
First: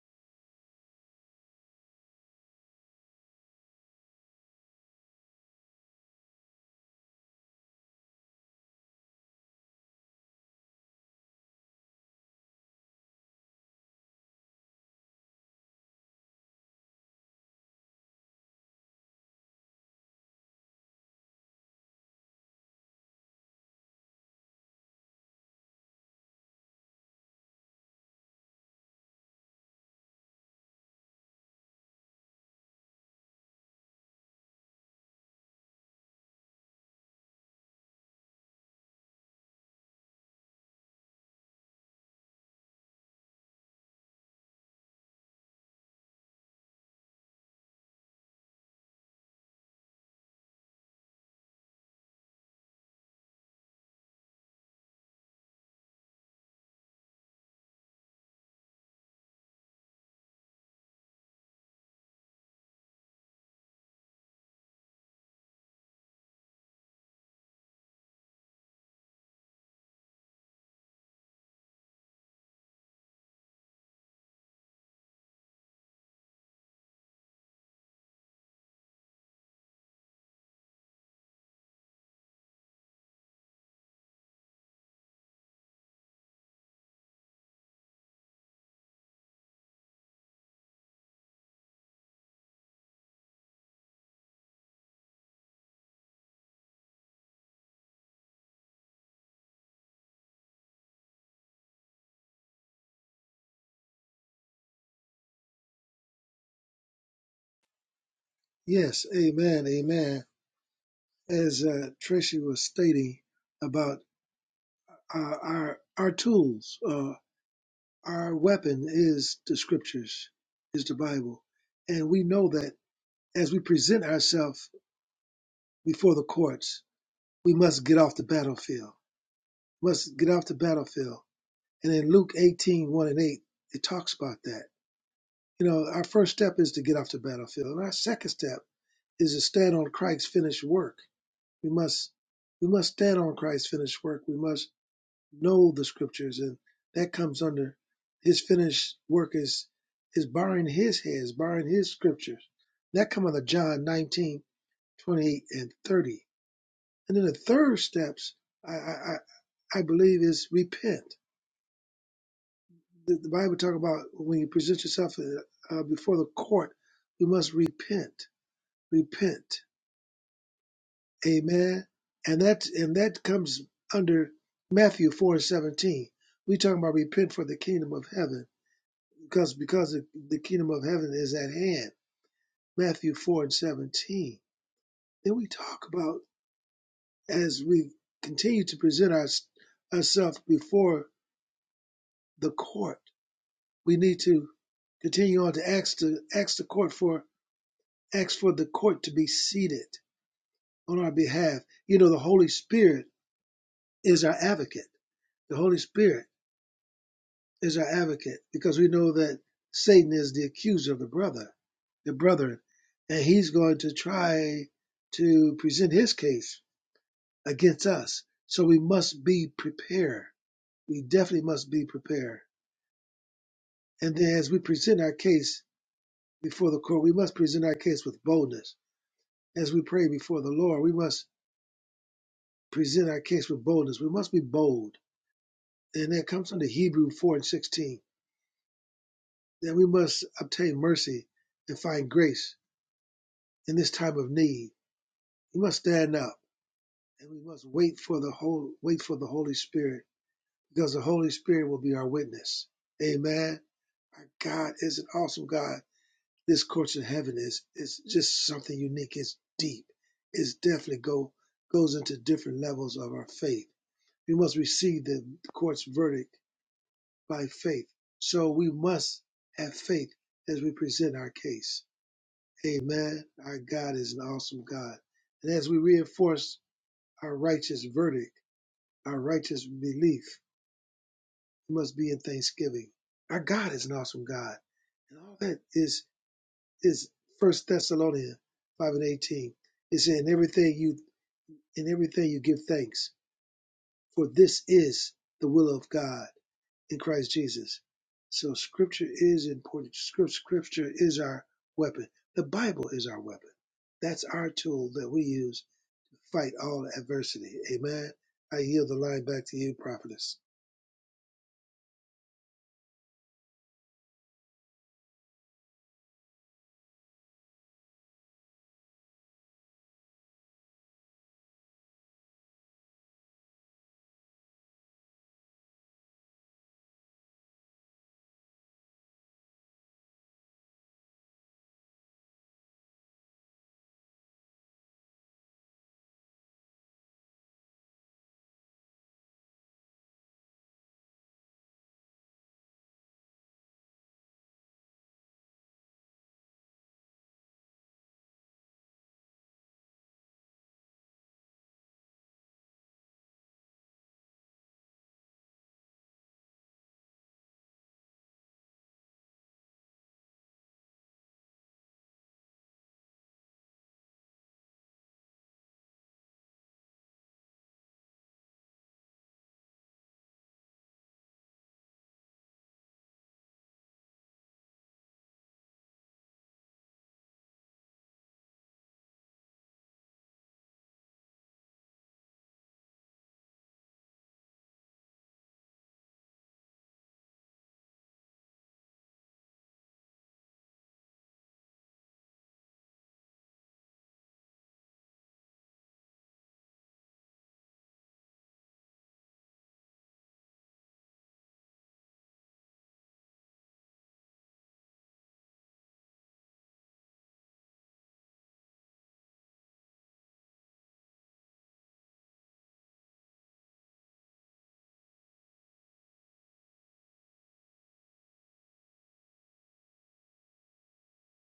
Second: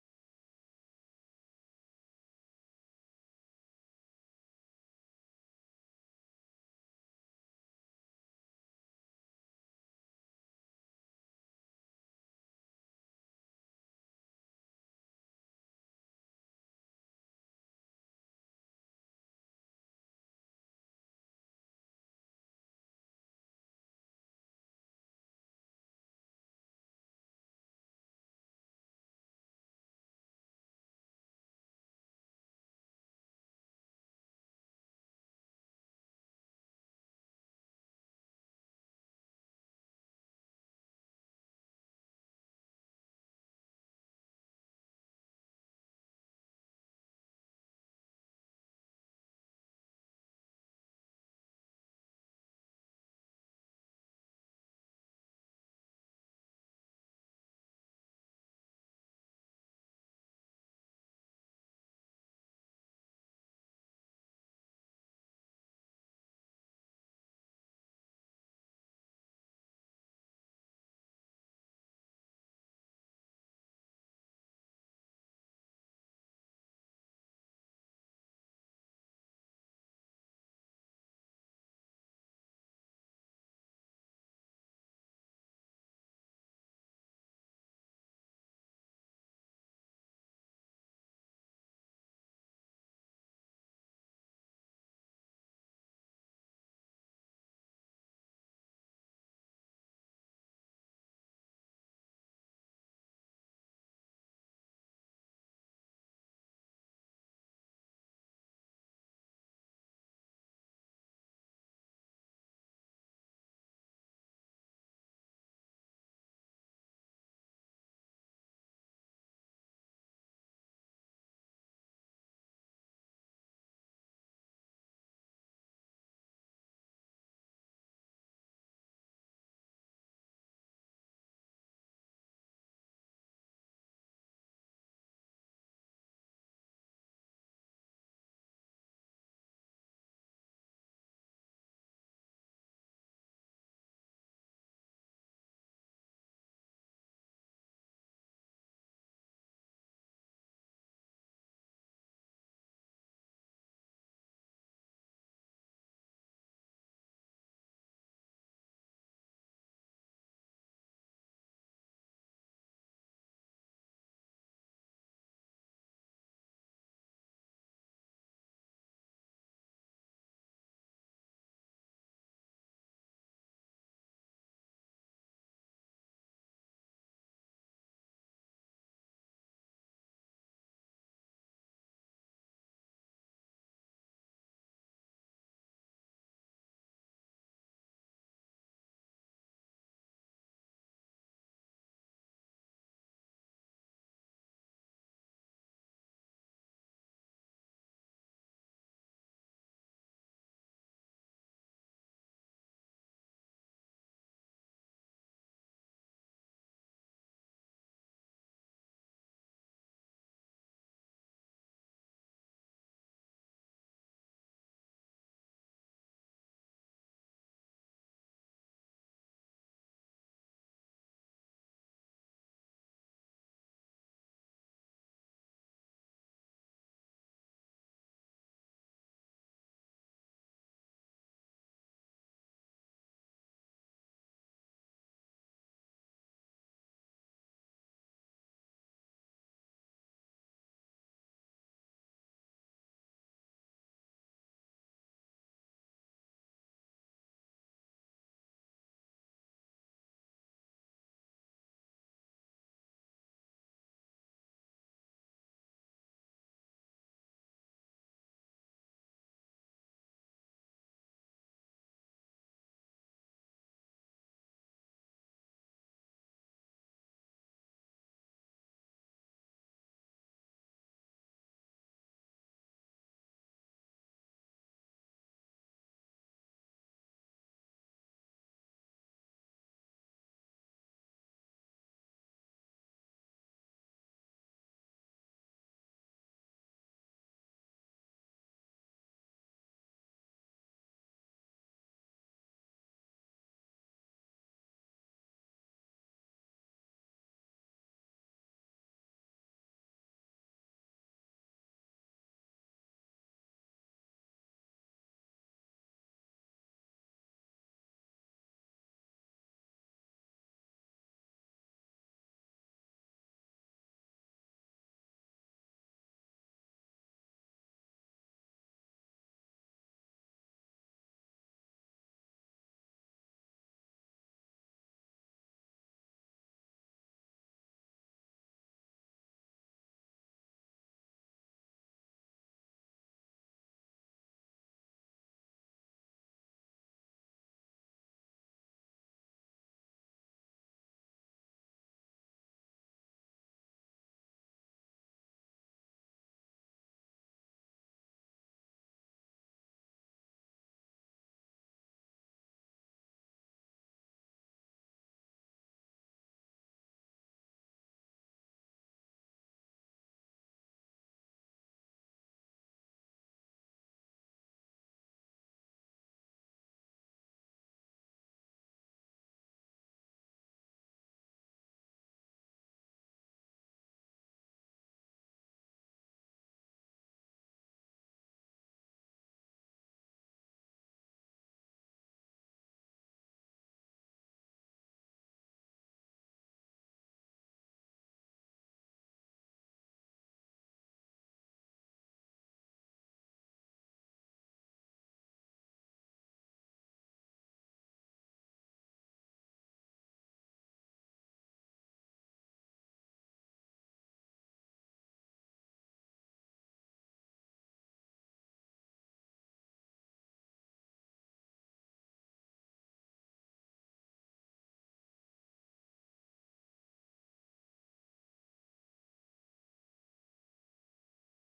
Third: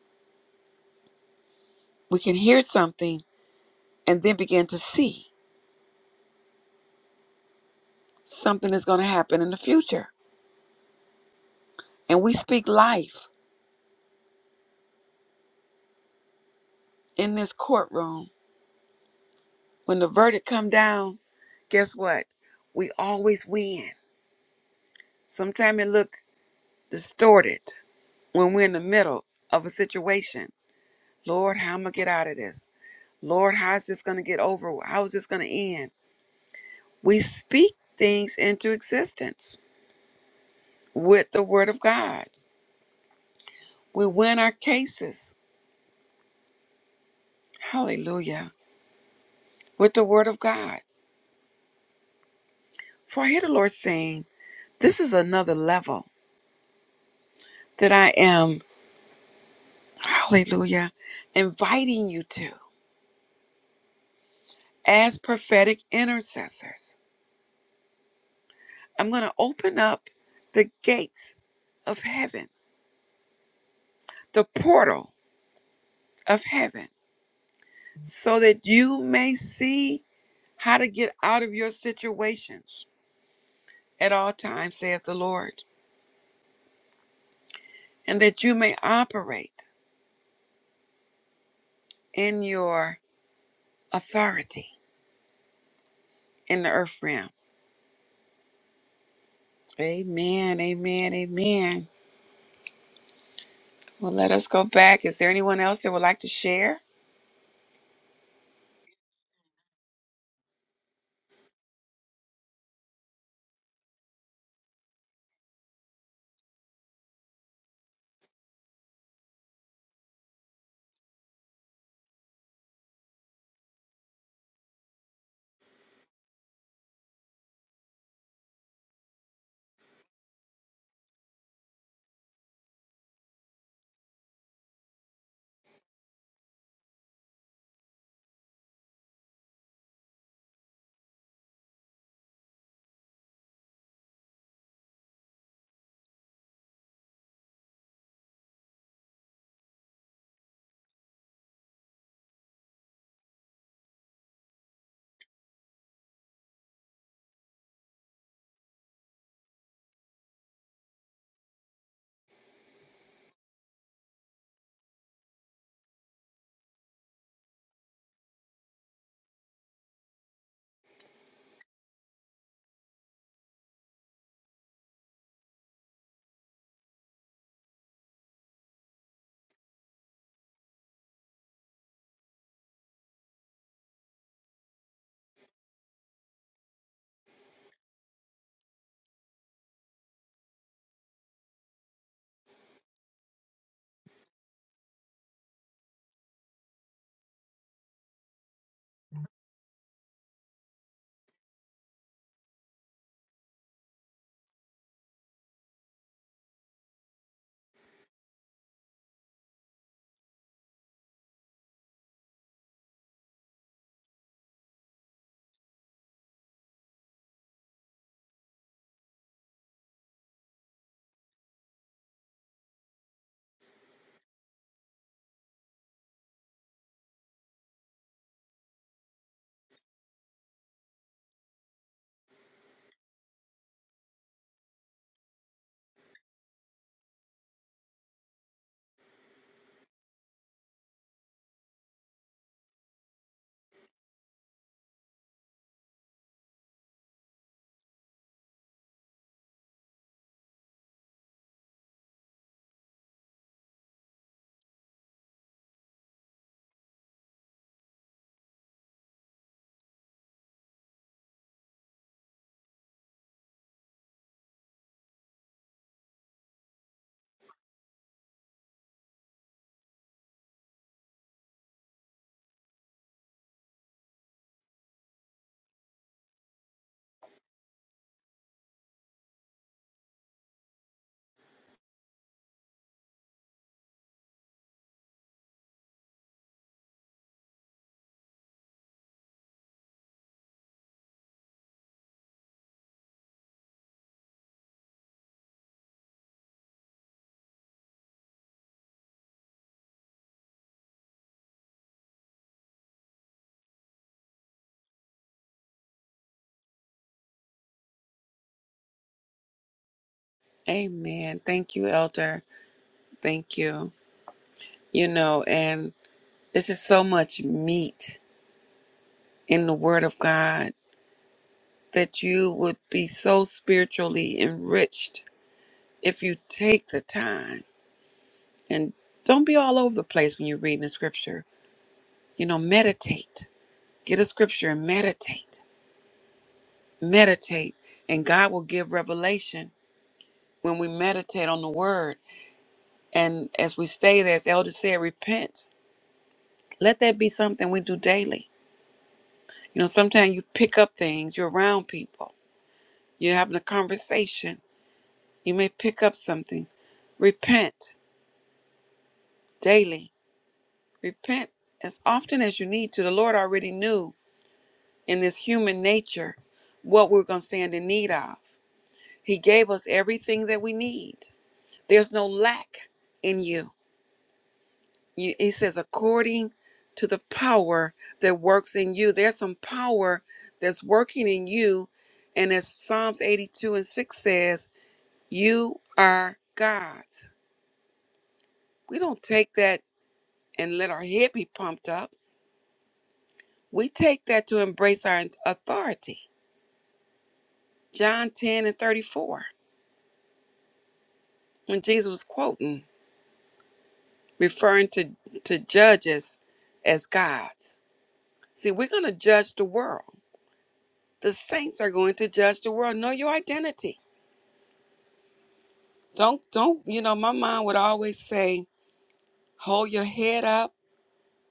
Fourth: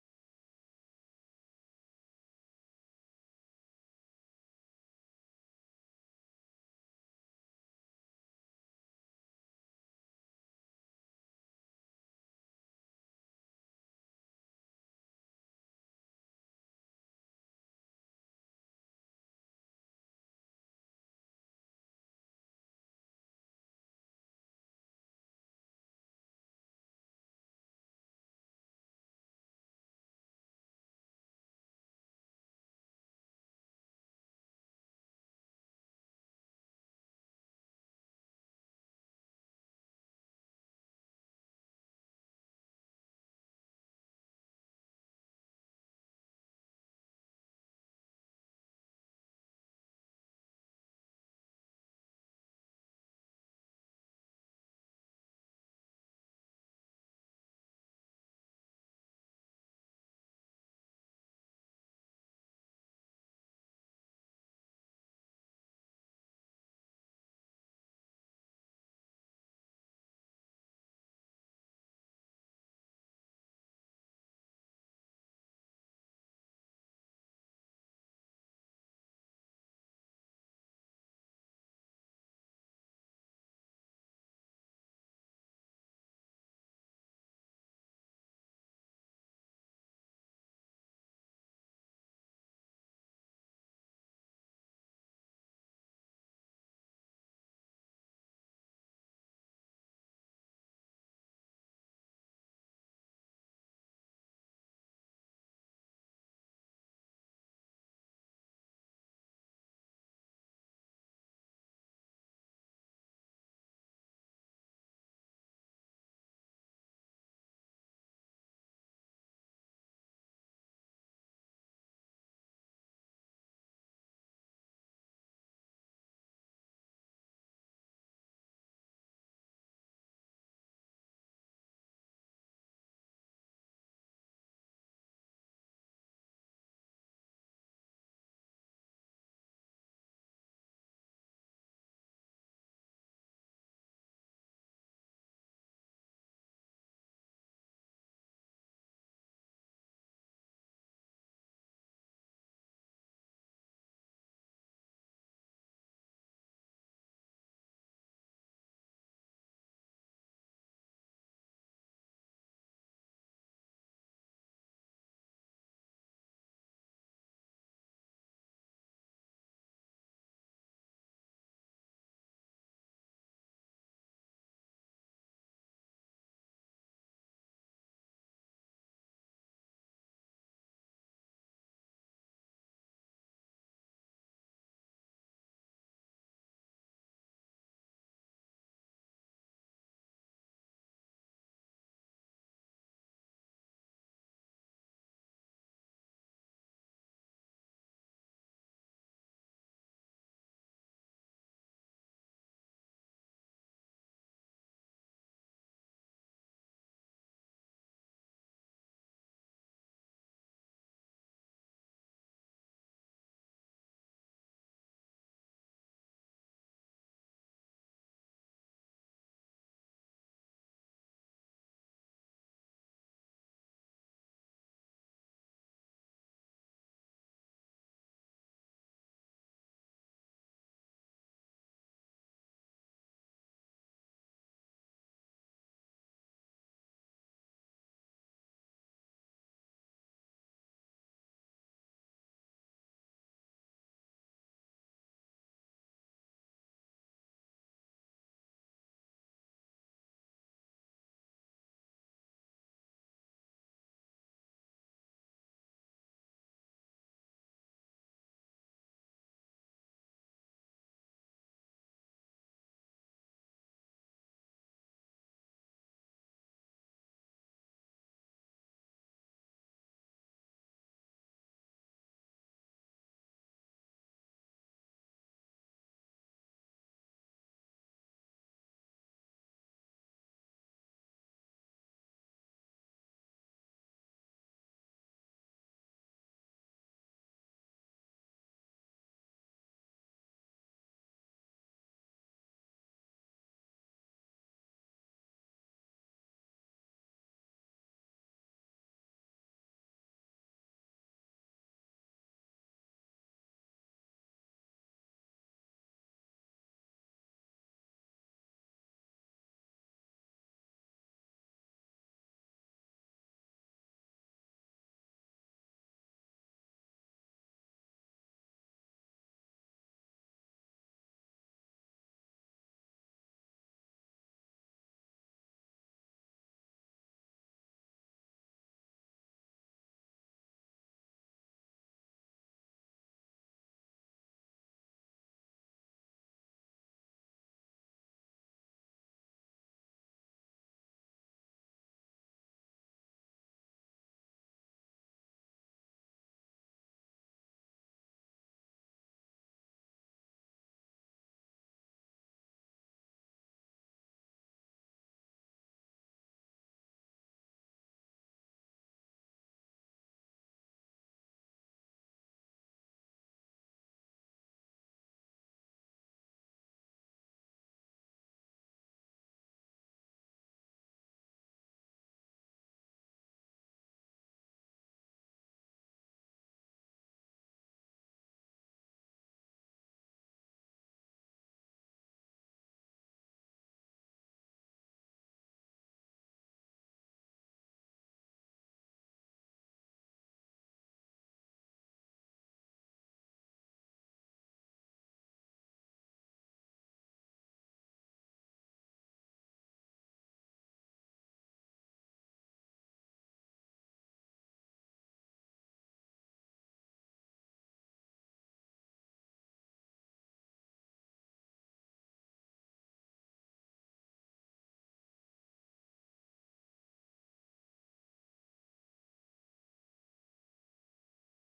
We can hear something and then begin to see something is going to happen in the future. And we speak life in this courtroom. When the verdict come down, guess what? We always win. Sometimes it look distorted when we're in the middle of a situation Lord, how am I going to get out of this? Lord, how is this going to get over? How is this going to end? We speak things into existence with the Word of God. We win our cases. Hallelujah. With the Word of God. For I hear the Lord saying, This is another level that I am, hallelujah, inviting you to as prophetic intercessors. I'm going to open up the gates of heaven, the portal of heaven so that you may see how to get out of your situations at all times, saith the Lord, and that you may operate in your authority in the earth realm. Amen, amen, amen. Well, let us go back. Is there anyone else that would like to share? Yes, Amen, Amen. as uh, Tracy was stating about uh, our our tools, uh, our weapon is the scriptures, is the Bible, and we know that as we present ourselves before the courts, we must get off the battlefield. Must get off the battlefield. And in Luke 18, one and 8, it talks about that. You know, our first step is to get off the battlefield, and our second step is to stand on Christ's finished work. We must we must stand on Christ's finished work. We must know the scriptures and that comes under his finished work is is barring his heads, barring his scriptures. That come under John 19, twenty-eight, and 30. And then the third steps I I, I believe is repent. The, the Bible talk about when you present yourself uh, uh, before the court, you must repent. Repent. Amen. And that and that comes under Matthew 4 and 17. We talking about repent for the kingdom of heaven because because the kingdom of heaven is at hand matthew 4 and 17 then we talk about as we continue to present our, ourselves before the court we need to continue on to ask to ask the court for ask for the court to be seated on our behalf you know the holy spirit is our advocate the holy spirit is our advocate because we know that Satan is the accuser of the brother, the brethren, and he's going to try to present his case against us. So we must be prepared. We definitely must be prepared. And then as we present our case before the court, we must present our case with boldness. As we pray before the Lord, we must present our case with boldness. We must be bold. And that comes from the Hebrew 4 and 16, that we must obtain mercy and find grace in this time of need. We must stand up and we must wait for the whole wait for the Holy Spirit because the Holy Spirit will be our witness. Amen. Our God is an awesome God. This course in heaven is is just something unique. It's deep. It's definitely go goes into different levels of our faith. We must receive the court's verdict by faith. So we must have faith as we present our case. Amen. Our God is an awesome God. And as we reinforce Our righteous verdict, our righteous belief It must be in thanksgiving. Our God is an awesome God. And all that is is First Thessalonians five and eighteen. It says, in everything you in everything you give thanks, for this is the will of God in Christ Jesus. So scripture is important. Scripture is our weapon. The Bible is our weapon. That's our tool that we use to fight all adversity. Amen. I yield the line back to you, prophetess. Amen. Thank you, Elder. Thank you. You know, and it's just so much meat in the Word of God that you would be so spiritually enriched if you take the time and don't be all over the place when you're reading the scripture, you know, meditate. Get a scripture and meditate. Meditate. And God will give revelation when we meditate on the word. And as we stay there, as Elder said, repent. Let that be something we do daily. You know, sometimes you pick up things, you're around people, you're having a conversation, you may pick up something. Repent daily. Repent as often as you need to. The Lord already knew and this human nature what we're going to stand in need of. He gave us everything that we need. There's no lack in you. you he says, according to the power that works in you. There's some power that's working in you. And as Psalms 82 and 6 says, you are God's. We don't take that and let our head be pumped up. We take that to embrace our authority. John 10 and 34, when Jesus was quoting. referring to, to judges as gods. See, we're going to judge the world. The saints are going to judge the world. Know your identity. Don't, don't, you know, my mom would always say, hold your head up,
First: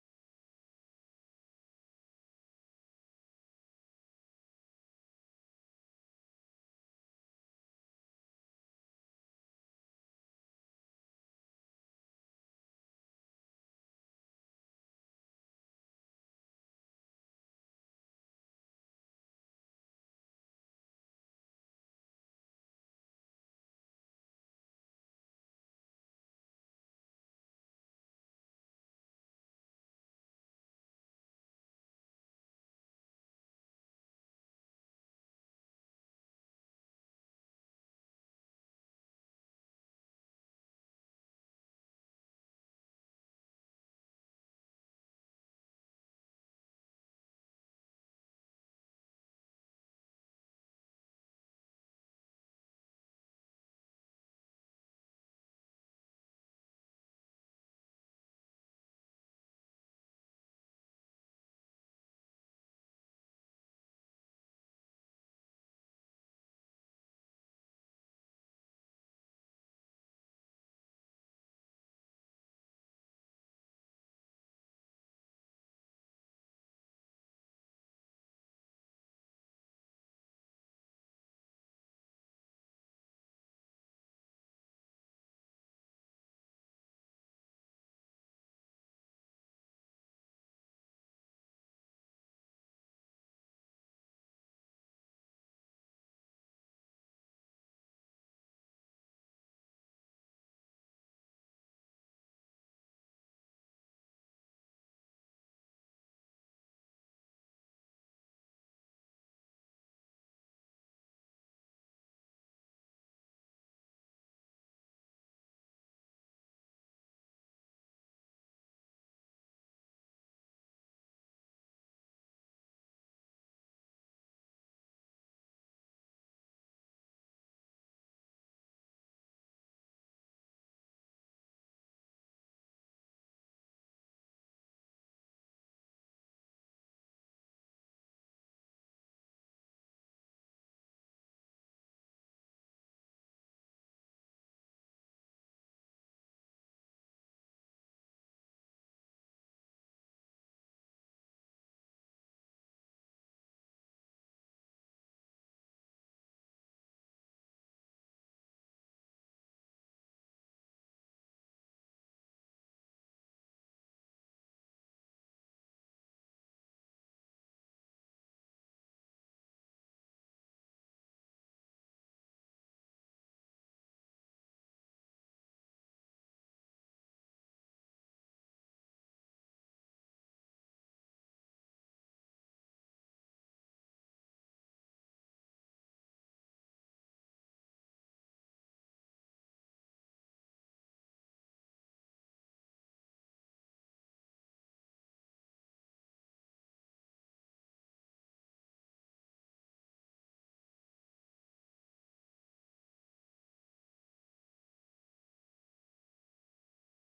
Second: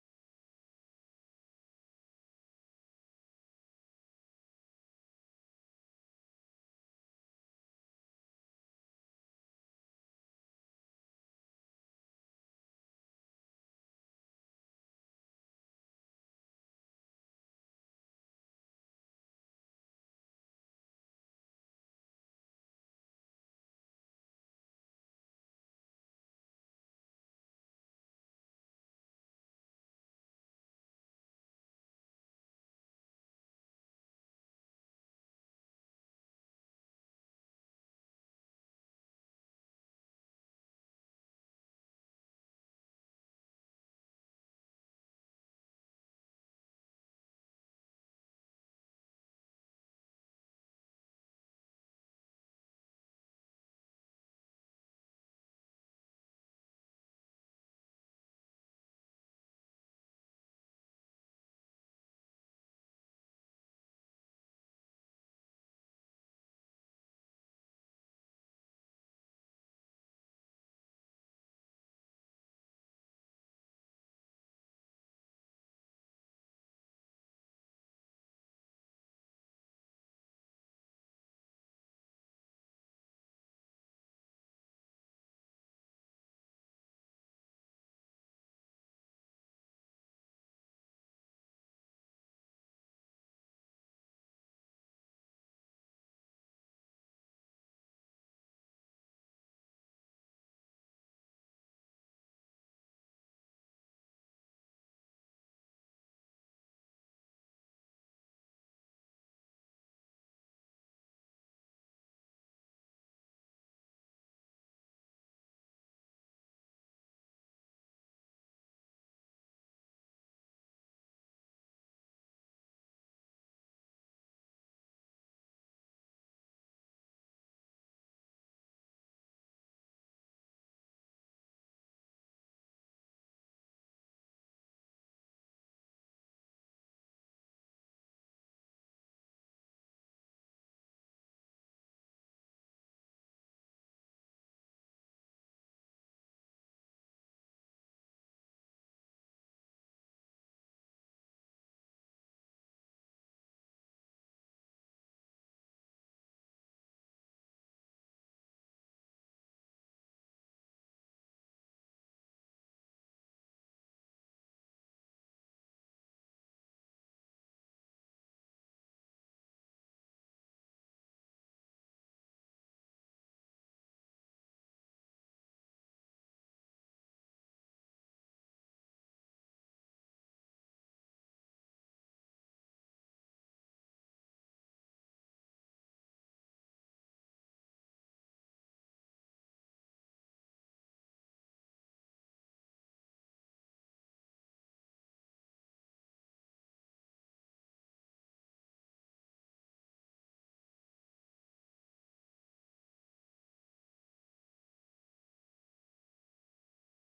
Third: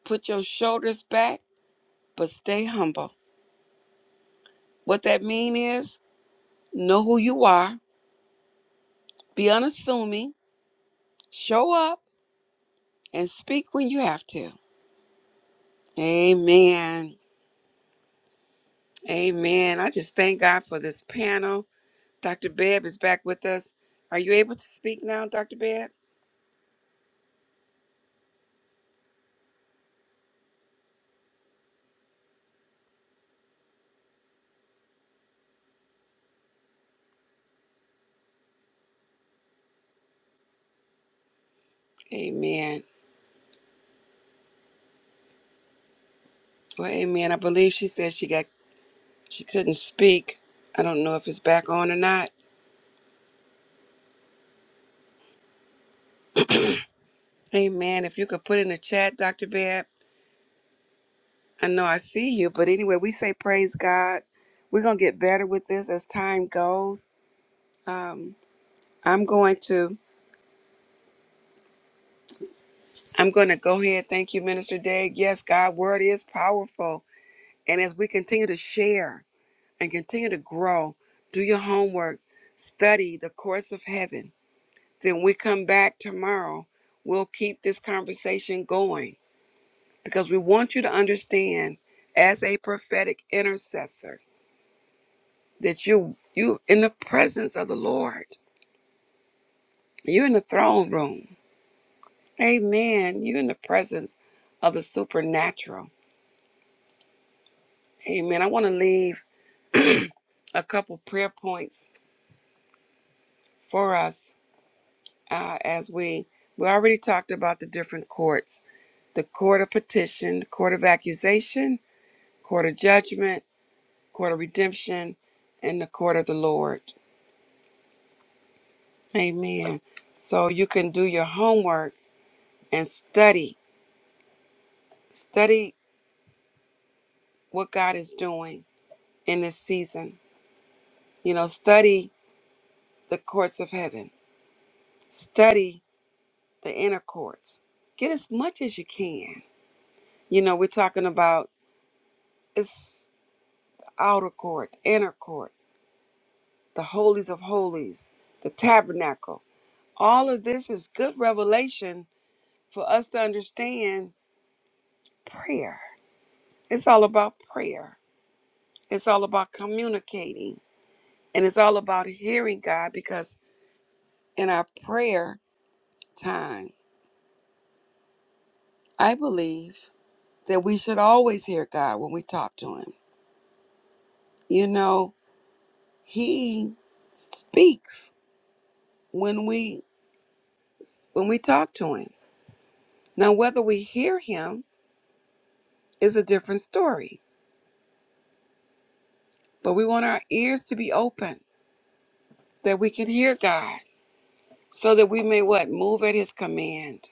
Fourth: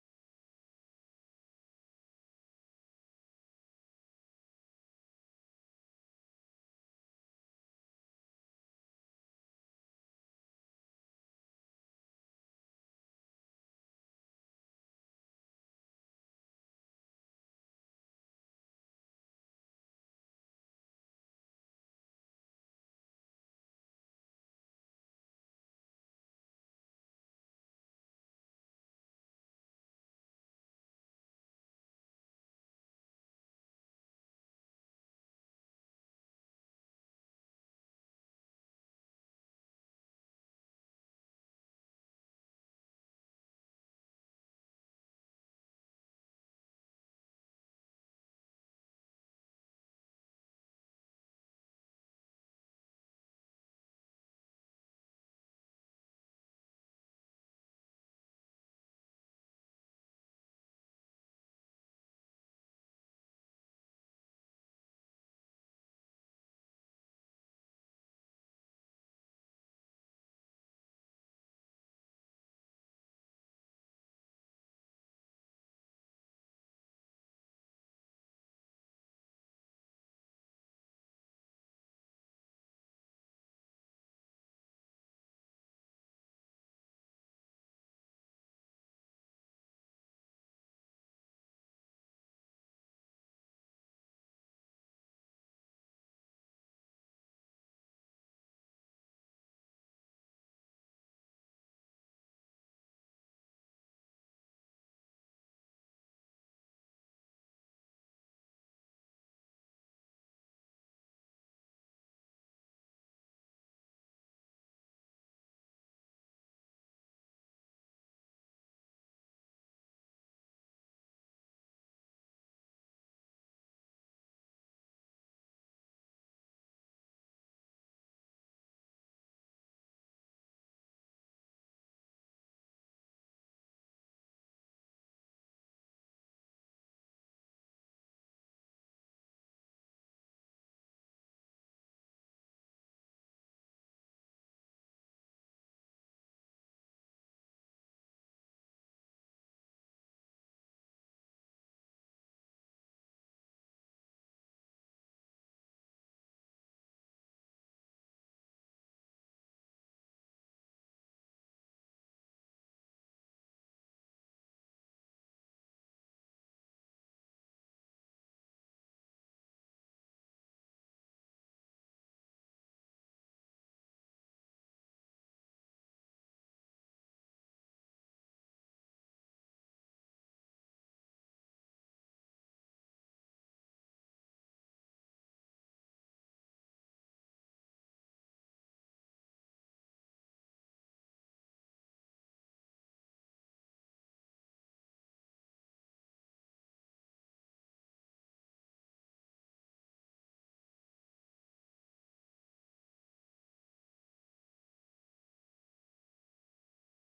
put your shoulders back, but stay humble. What that mean is know who you are, be unassuming, show up, and speak when you have to. Amen. Amen. I just thank God for this panel. Dr. Babb is back with us. Are you able to speak now, Dr. Babb? Amen. Well, amen. I believe she said she got she couldn't speak. I don't know if it's back on or not. Amen. If you could put in the chat, Dr. Babb. I know I see you, but anyway, we say praise God. We're gonna get better with this as time goes. Um, I'm going to I'm gonna go ahead. Thank you, Minister Dag. Yes, God word is powerful. And as we continue to share. and continue to grow. Do your homework, study the course of heaven. Then we come back tomorrow. We'll keep this conversation going because we want you to understand as a prophetic intercessor that you you in the presence of the Lord. You're in the throne room. Amen. You're in the presence of the supernatural. Amen. I want to leave a couple prayer points for us uh, as we we already talked about the different courts the court of petition the court of accusation court of judgment court of redemption and the court of the lord amen so you can do your homework and study study what god is doing in this season you know study the courts of heaven study the inner courts get as much as you can you know we're talking about it's outer court inner court the holies of holies, the tabernacle. All of this is good revelation for us to understand prayer. It's all about prayer. It's all about communicating and it's all about hearing God because in our prayer time, I believe that we should always hear God when we talk to him. You know, he speaks when we when we talk to him. Now whether we hear him is a different story But we want our ears to be open that we can hear God so that we may what? Move at his command.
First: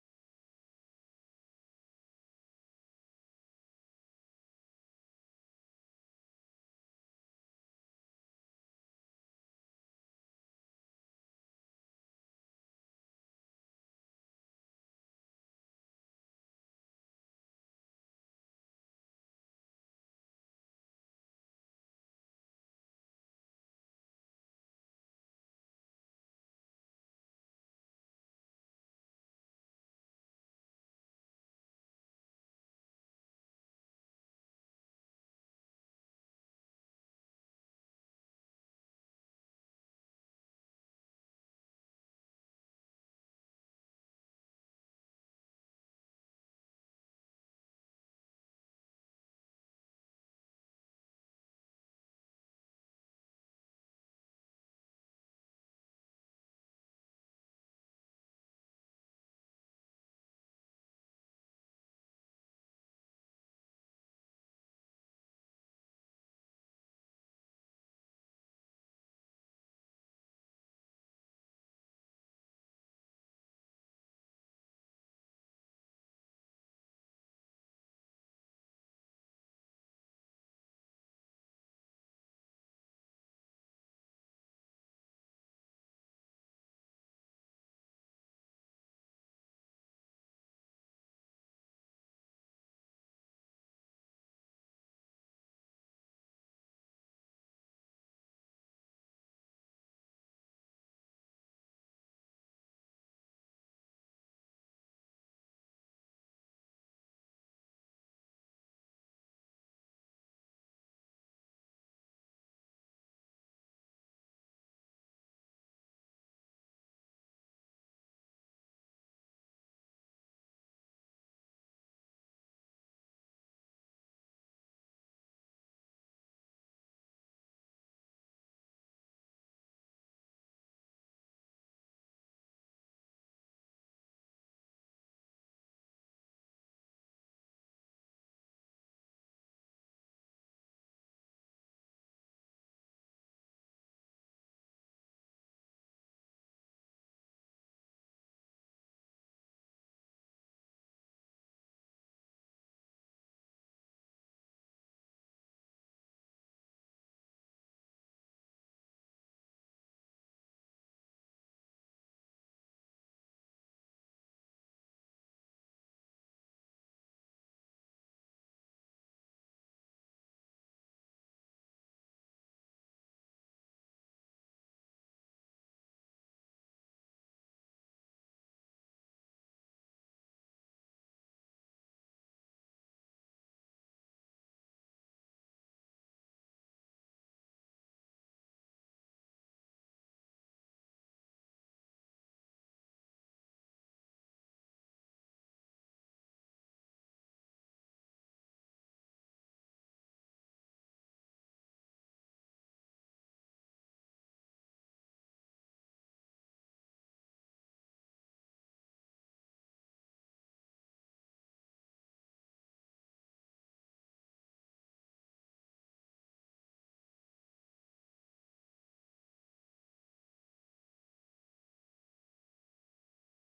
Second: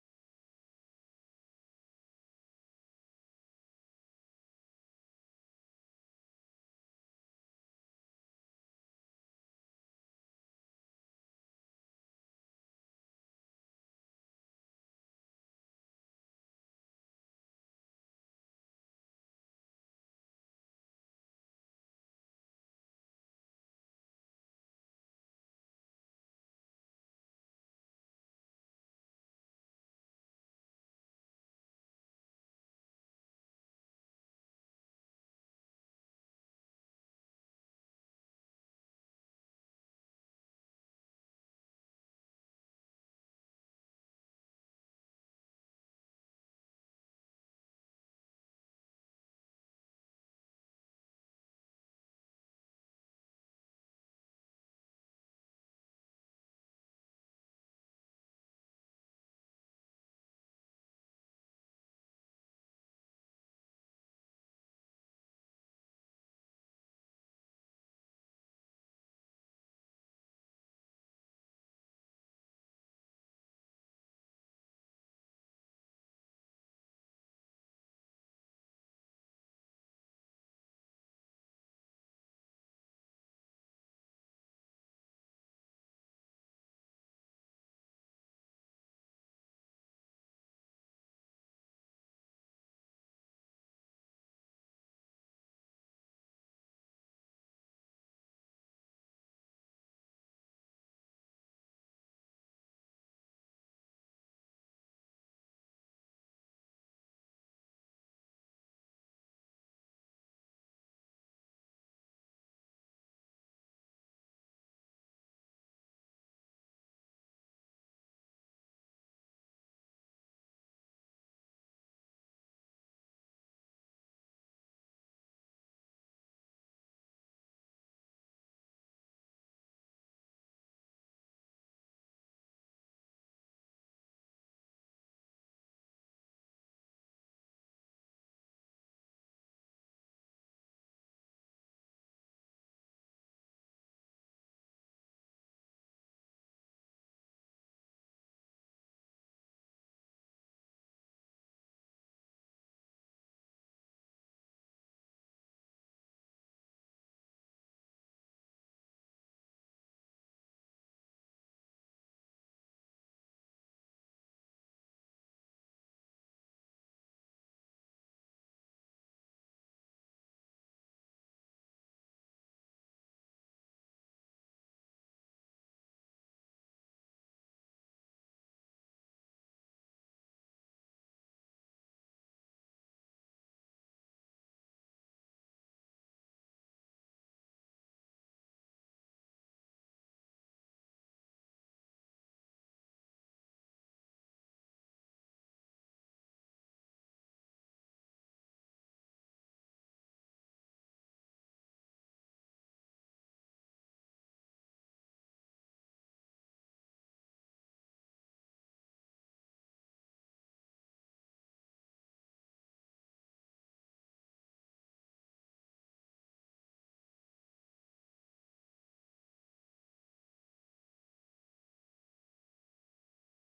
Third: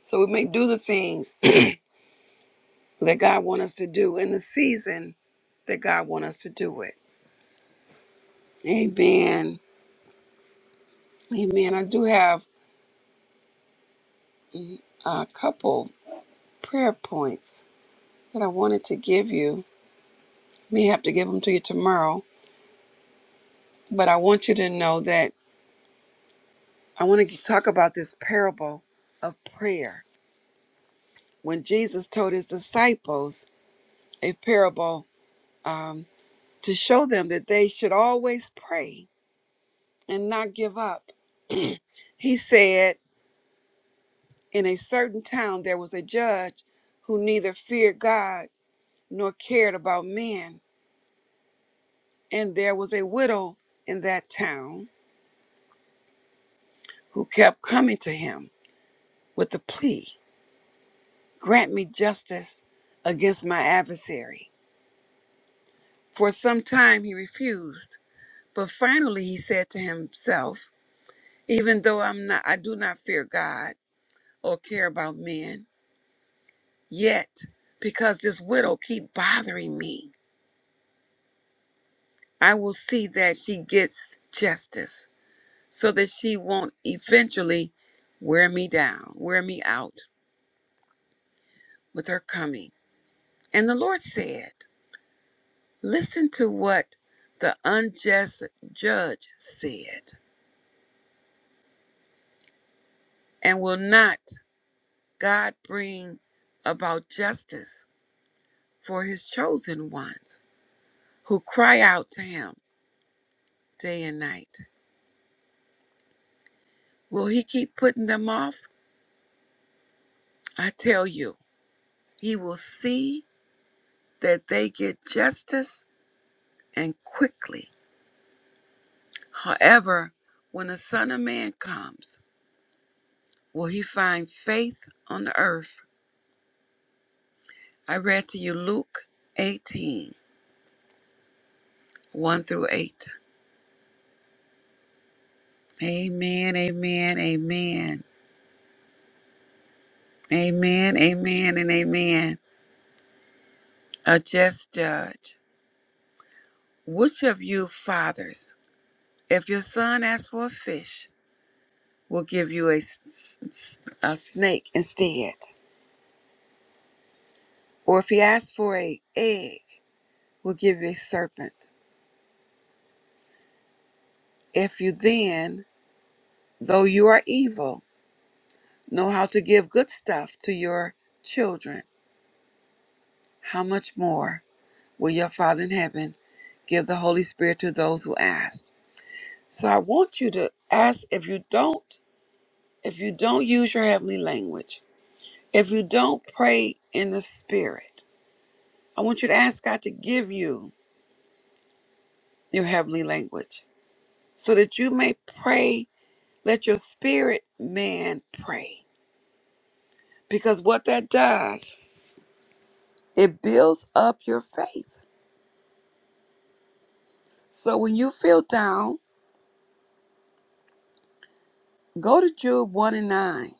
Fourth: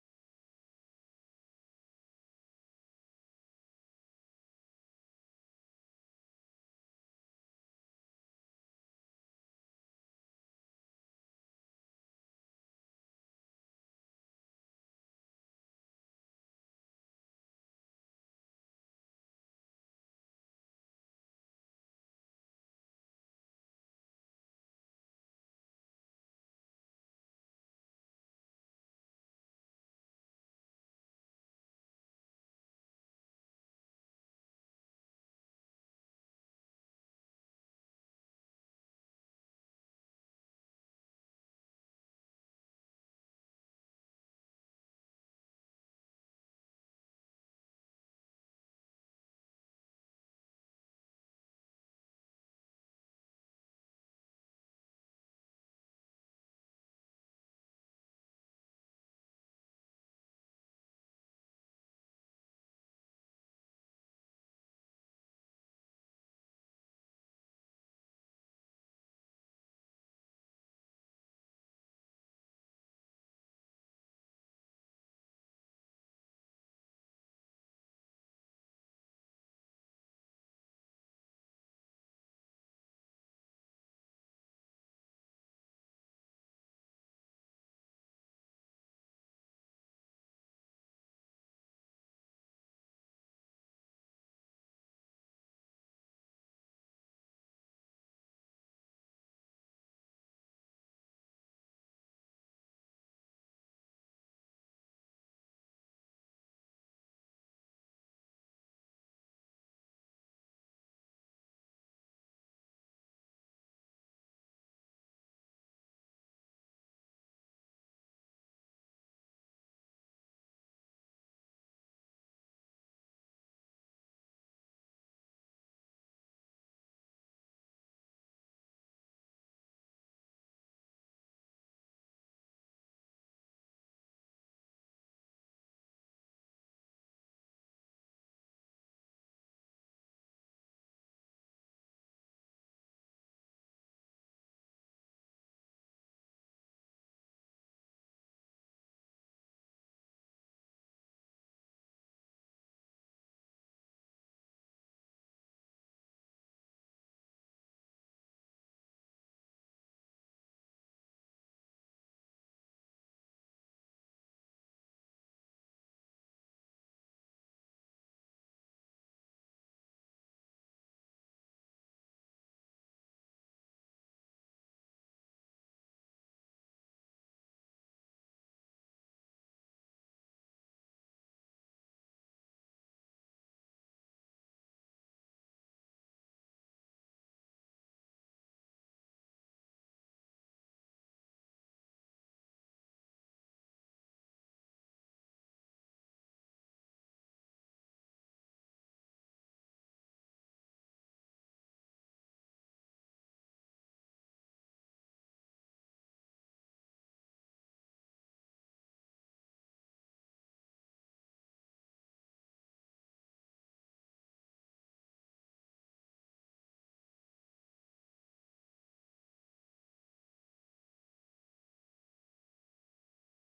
So we may do the things that God wants us to do in the season that God wants us to do it. Amen. Amen. I do have a couple prayer points that I wanted to give you. May have to give them to you tomorrow, but I want you to know that I want to talk about this parable of prayer. When Jesus told his disciples a parable um, to show them that they should always pray and not give up. He said, In a certain town there was a judge who neither feared God nor cared about men, and there was a widow in that town who kept coming to him with the plea, Grant me justice against my adversary. For some time he refused, but finally he said to himself, Even though I'm not I do not fear God or care about men, Yet, because this widow keep bothering me, I will see that she gets justice so that she won't eventually wear me down, wear me out with her coming. And the Lord said, Listen to what the unjust judge said, and will not God bring about justice for his chosen ones who cry out to him day and night? Will he keep putting them off? I tell you, he will see that they get justice and quickly. However, when the Son of Man comes, will he find faith on the earth? I read to you Luke eighteen one through 8. Amen, amen, amen. Amen, amen, and amen. A just judge. Which of you fathers, if your son asks for a fish, will give you a, s- s- a snake instead? Or if he asks for a egg, we'll give you a serpent. If you then, though you are evil, know how to give good stuff to your children, how much more will your Father in heaven give the Holy Spirit to those who ask? So I want you to ask if you don't, if you don't use your heavenly language, if you don't pray in the spirit, I want you to ask God to give you your heavenly language so that you may pray Let your spirit man pray. Because what that does, it builds up your faith. So when you feel down, go to Jude 1 and 9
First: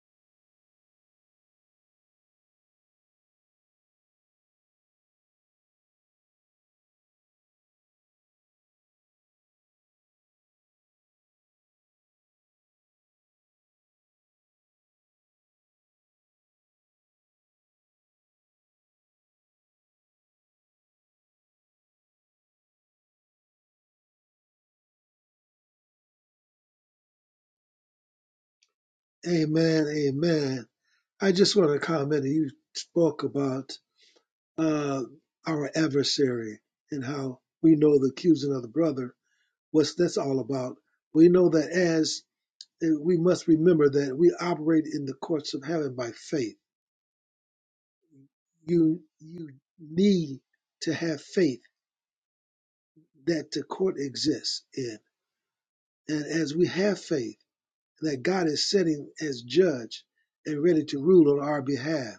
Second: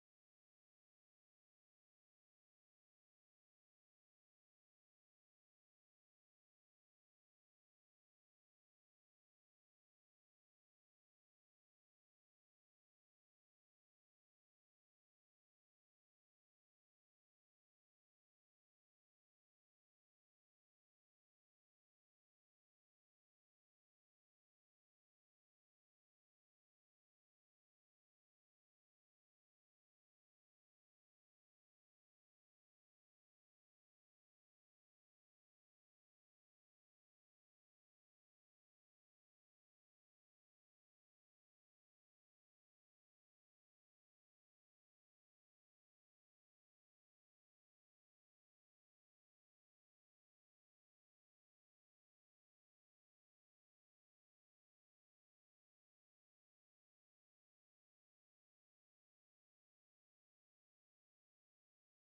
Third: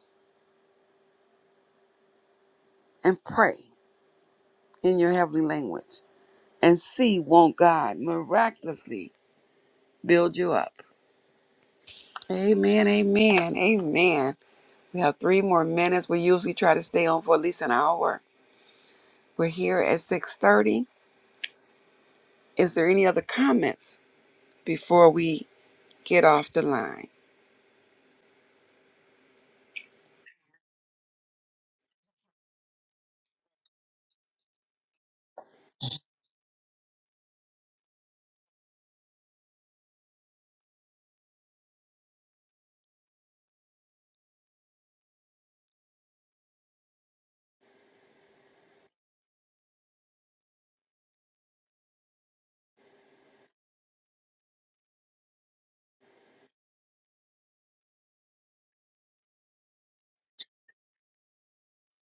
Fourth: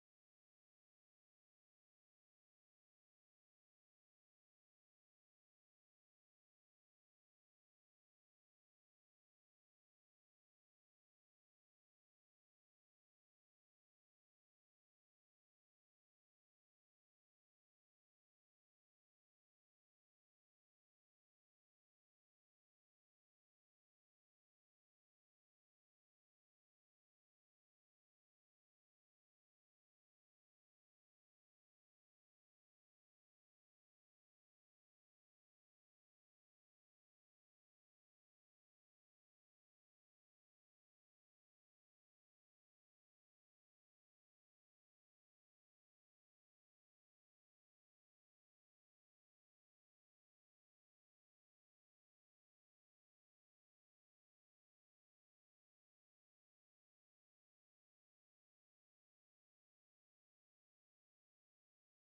and pray in your heavenly language and see won't God miraculously build you up. Amen, amen, amen. We have three more minutes. We usually try to stay on for at least an hour. We're here at 6:30. Is there any other comments before we get off the line? Amen. Amen. I just want to comment. You spoke about uh, our adversary and how we know the accusing of the brother. What's that's all about? We know that as and we must remember that we operate in the courts of heaven by faith. You you need to have faith that the court exists in, and as we have faith that God is sitting as judge and ready to rule on our behalf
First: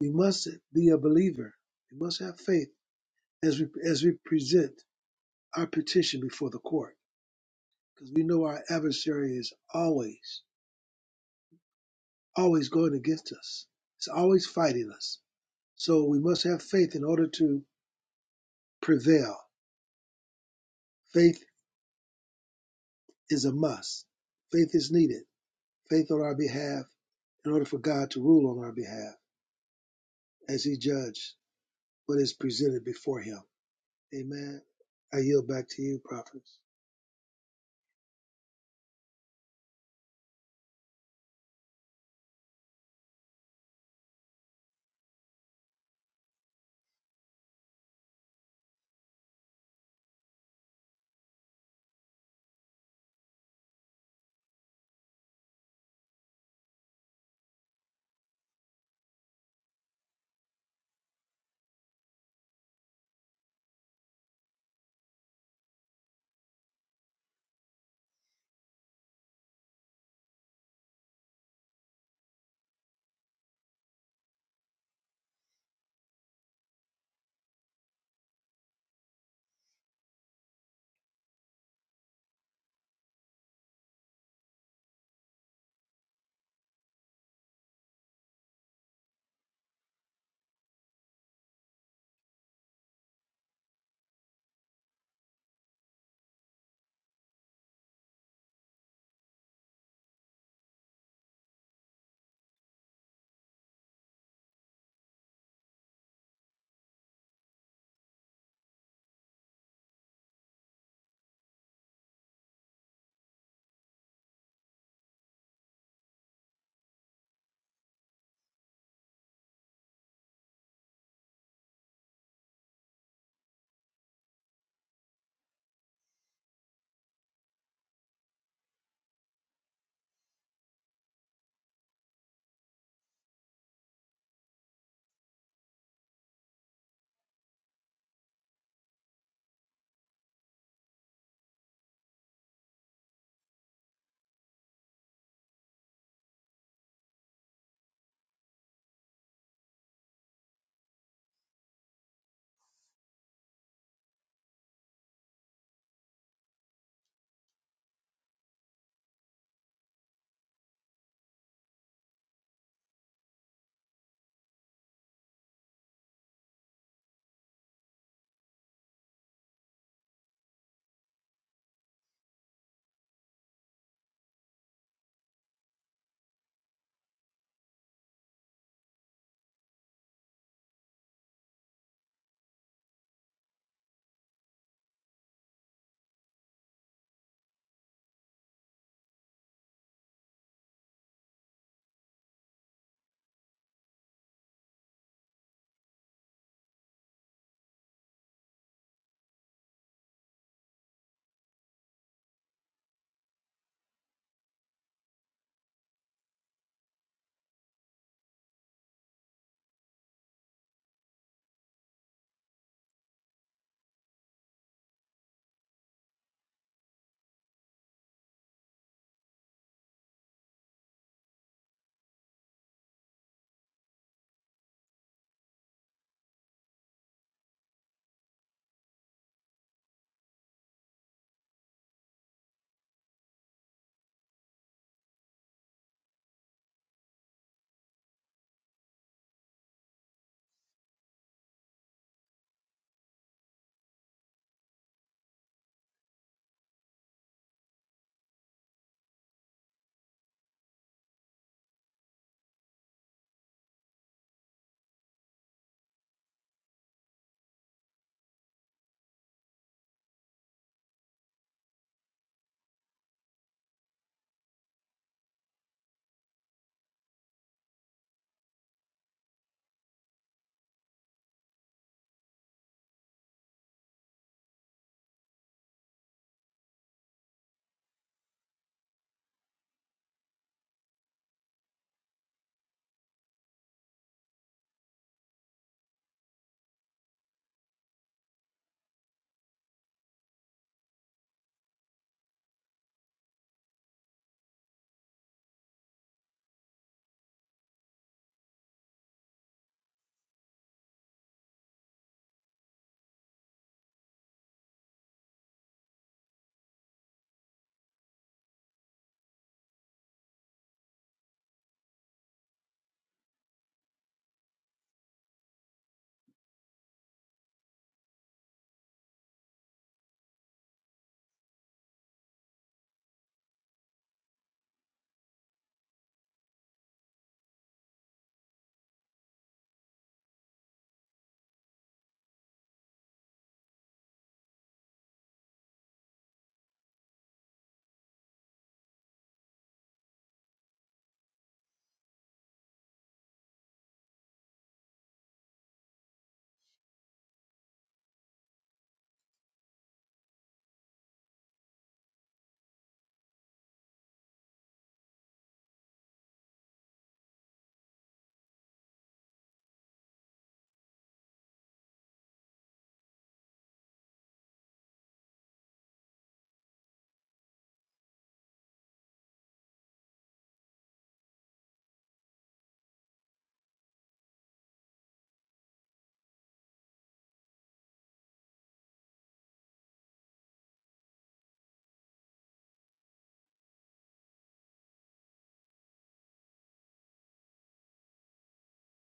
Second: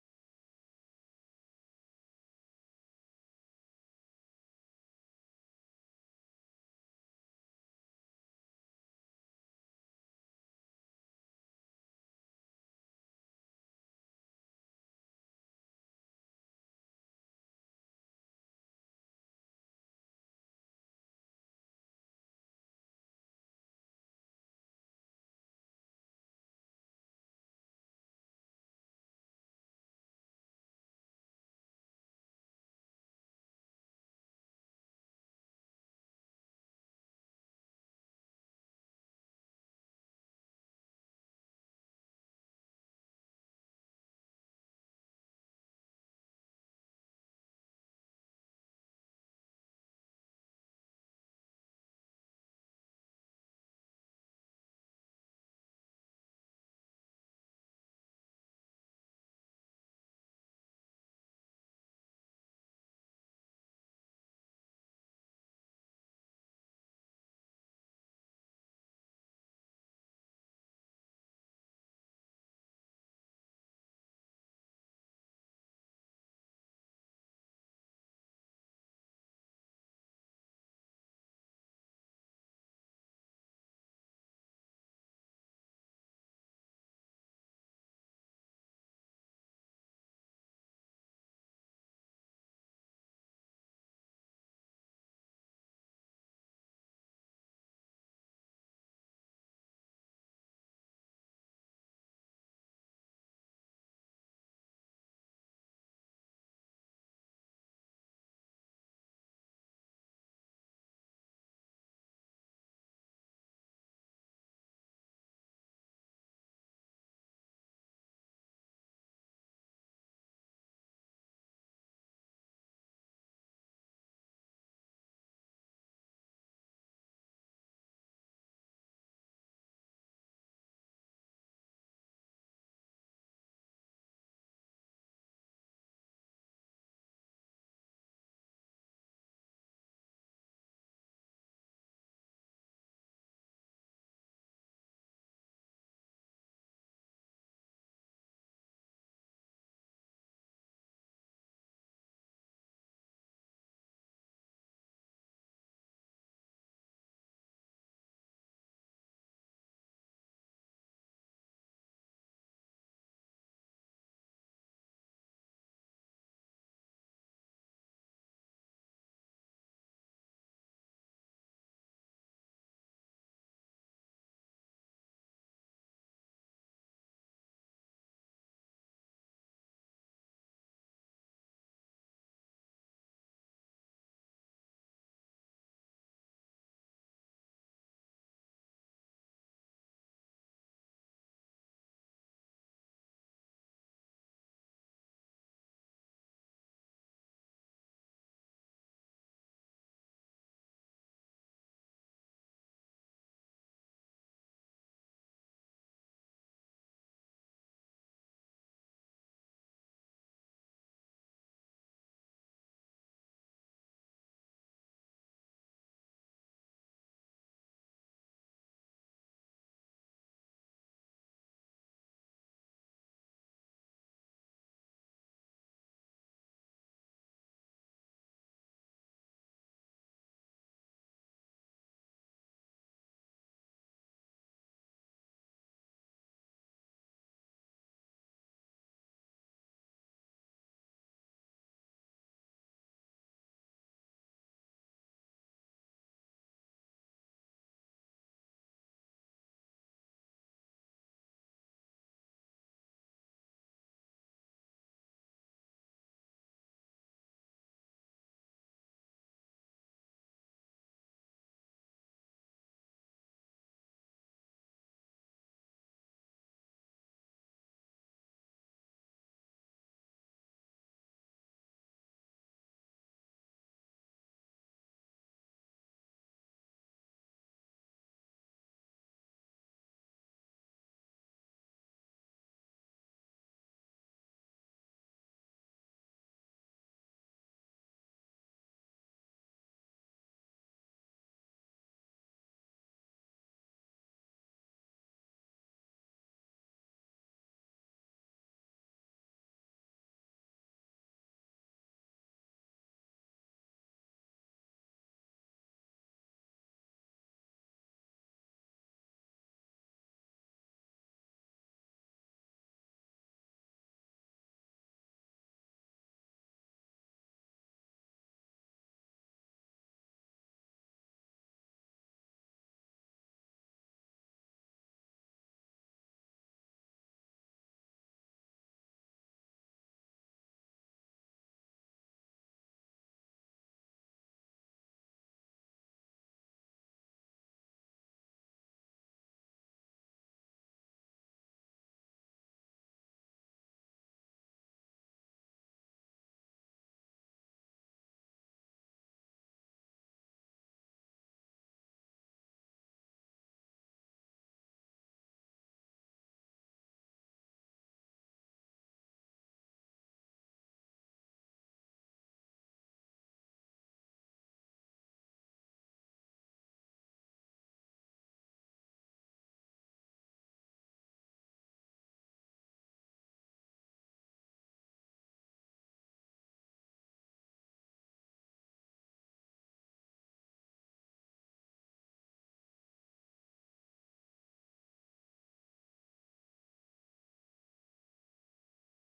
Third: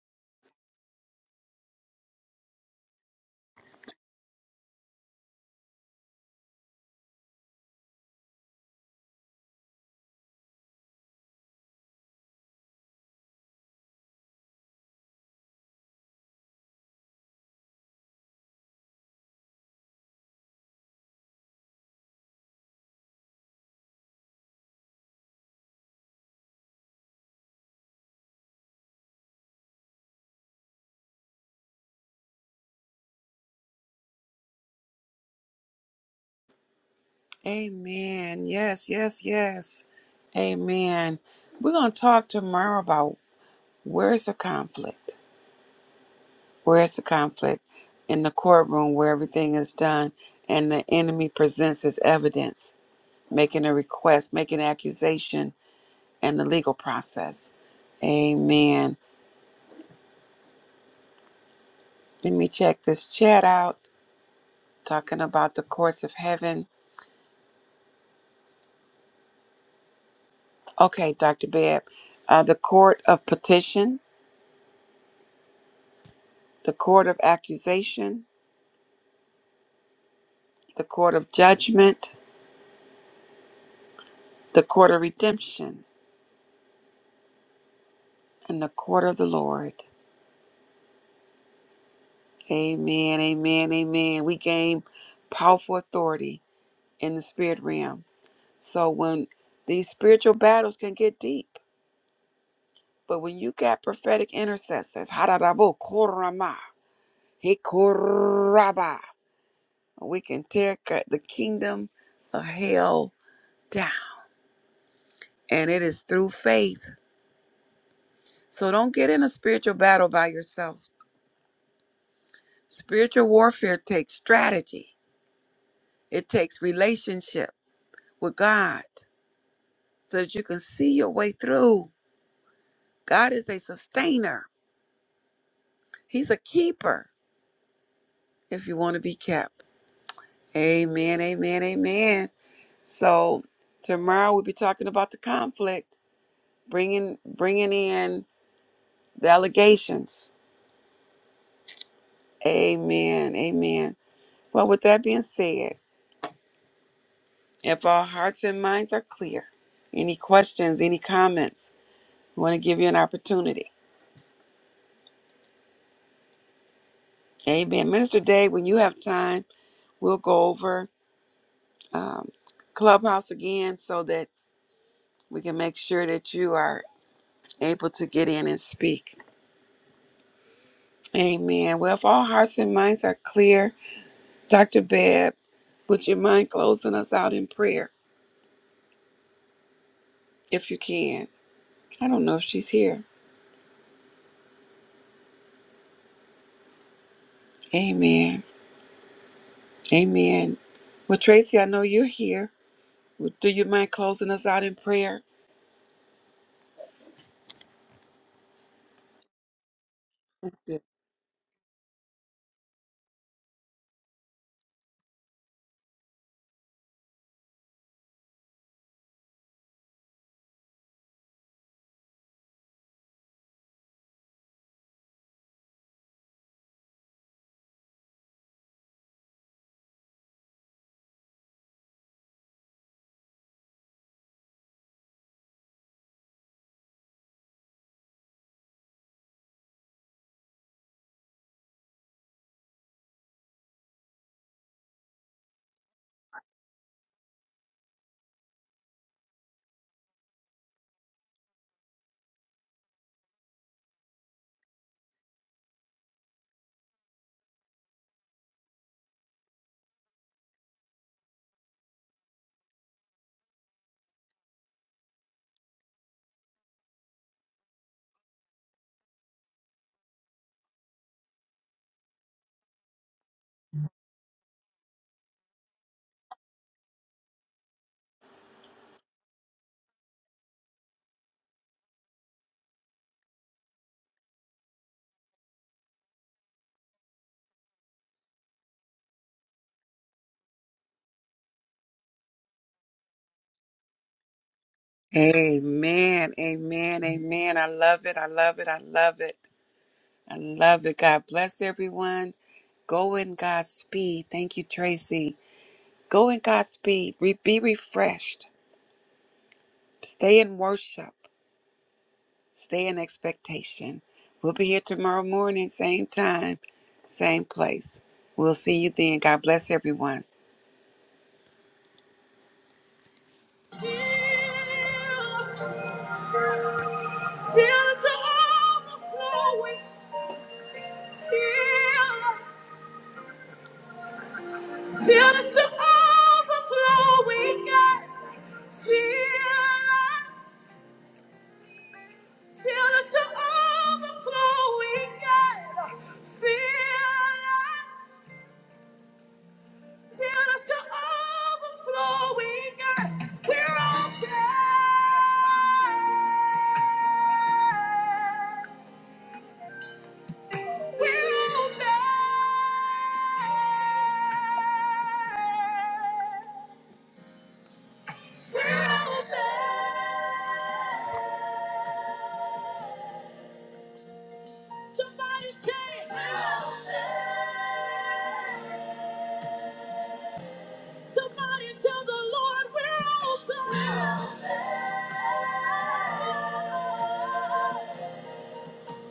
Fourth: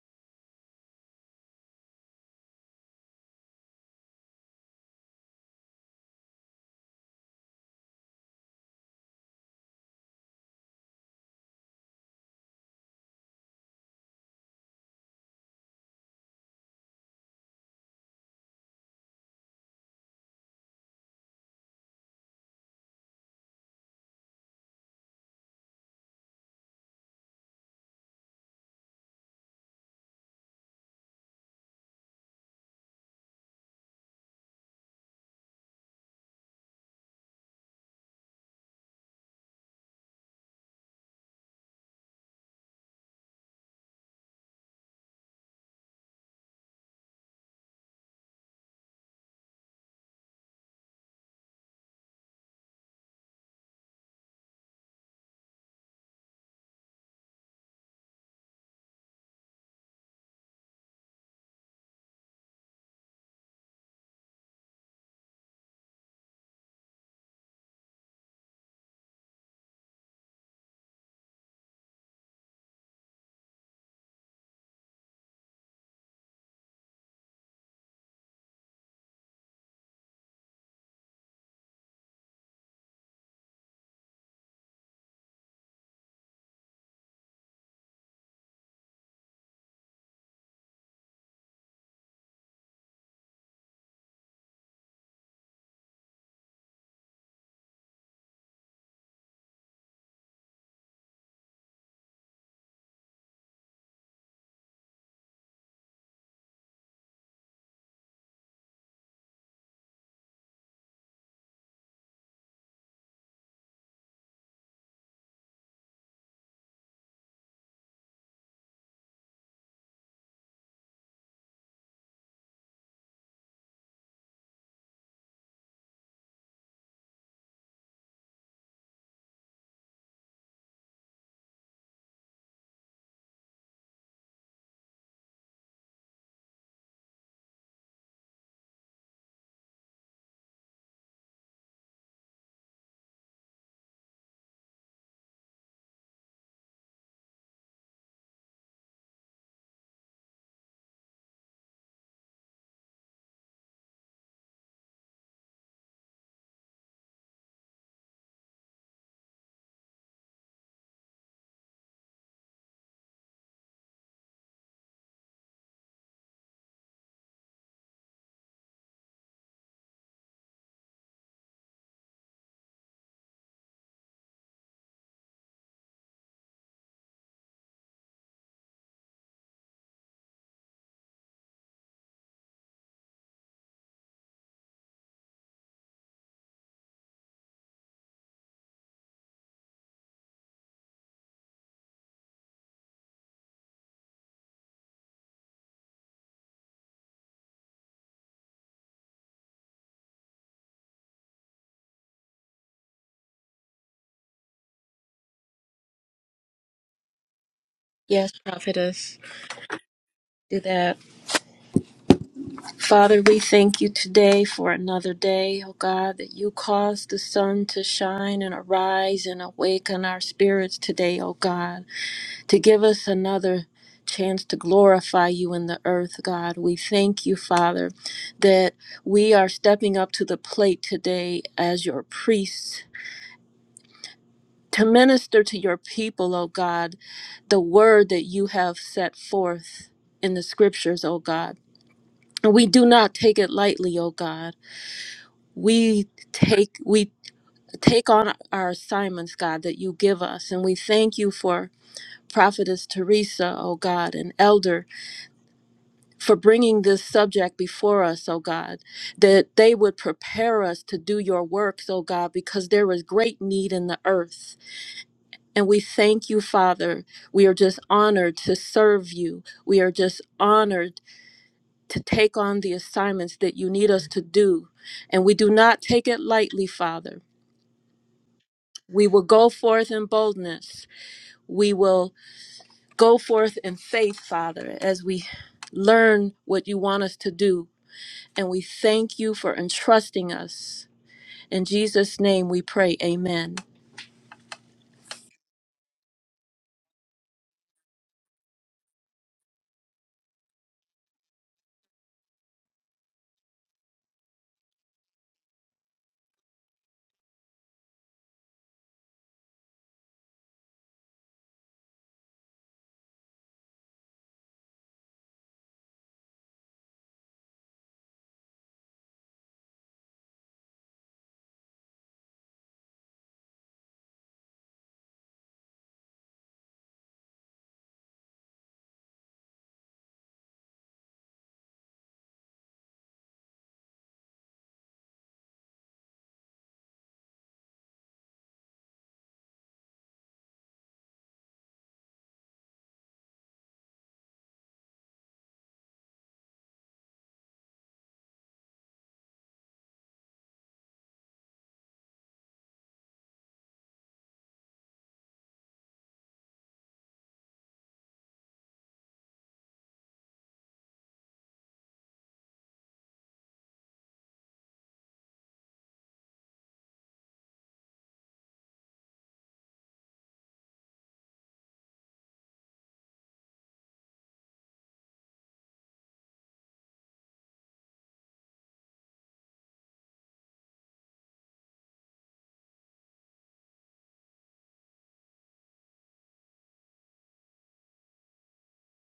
We must be a believer. We must have faith as we as we present our petition before the court, because we know our adversary is always always going against us. It's always fighting us. So we must have faith in order to prevail. Faith is a must. Faith is needed. Faith on our behalf in order for God to rule on our behalf as He judges what is presented before Him. Amen. I yield back to you, prophets. Amen. Yes, yes, yes. Amen. We're going to talk tomorrow about where's the conflict? Where's the conflict in the courtroom where everything is done and the enemy presents his evidence, making a request, making an accusation, and the legal process? Amen. Let me check this chat out. Talking about the courts of heaven. Okay, Dr. Bebb. Uh, the court of petition, the court of accusation, the court of judgment, the court of redemption, and the court of the Lord. Amen, amen, amen. We gain powerful authority in the spirit realm. So when these spiritual battles can get deep, but when you got prophetic intercessors, hararabo korama, hikoraba, we can tear cut the kingdom of hell down. And it is through faith. So don't get in a spiritual battle by yourself. Spiritual warfare takes strategy, it takes relationship with God so that you can see your way through. God is a sustainer, He's a keeper if you want to be kept. Amen, amen, amen. So, tomorrow we'll be talking about the conflict, bringing, bringing in the allegations. Amen, amen. Well, with that being said, if our hearts and minds are clear, any questions, any comments, we want to give you an opportunity. Amen. Minister Dave, when you have time, we'll go over um, Clubhouse again so that we can make sure that you are able to get in and speak. Amen. Well, if all hearts and minds are clear, Dr. Bebb, would you mind closing us out in prayer if you can? I don't know if she's here. Amen. Amen. Well, Tracy, I know you're here. Do you mind closing us out in prayer? Yes, prophetess. Do that. Father, we thank you today for another day, O God, that you caused the sun to shine and arise and awaken our spirits today, O God, to give us another chance to glorify you in the earth, God. We thank you, Father, that we are stepping up to the plate today as your priests. To minister to your people, O God, the word that you have set forth in the scriptures, O God. And we do not take it lightly, O God. we take we take on our assignments god that you give us and we thank you for prophetess teresa oh god and elder for bringing this subject before us oh god that they would prepare us to do your works oh god because there is great need in the earth and we thank you father we are just honored to serve you we are just honored to take on the assignments that you need us to do and we do not take it lightly father We will go forth in boldness. We will go forth in faith, Father, as we learn what you want us to do. And we thank you for entrusting us. In Jesus' name we pray, amen. Amen. Amen. Amen. I love it. I love it. I love it. I love it. God bless everyone. Go in God's speed. Thank you, Tracy. Go in God's speed. Re- be refreshed. Stay in worship. Stay in expectation. We'll be here tomorrow morning, same time, same place. We'll see you then. God bless everyone. Fill it to overflowing. Fill us. Fill us to overflowing, God. Fill us. Fill us to overflowing, God. Fill us. Fill us to overflowing, God. We're open. We're open. Somebody say, Somebody tell the Lord we're open.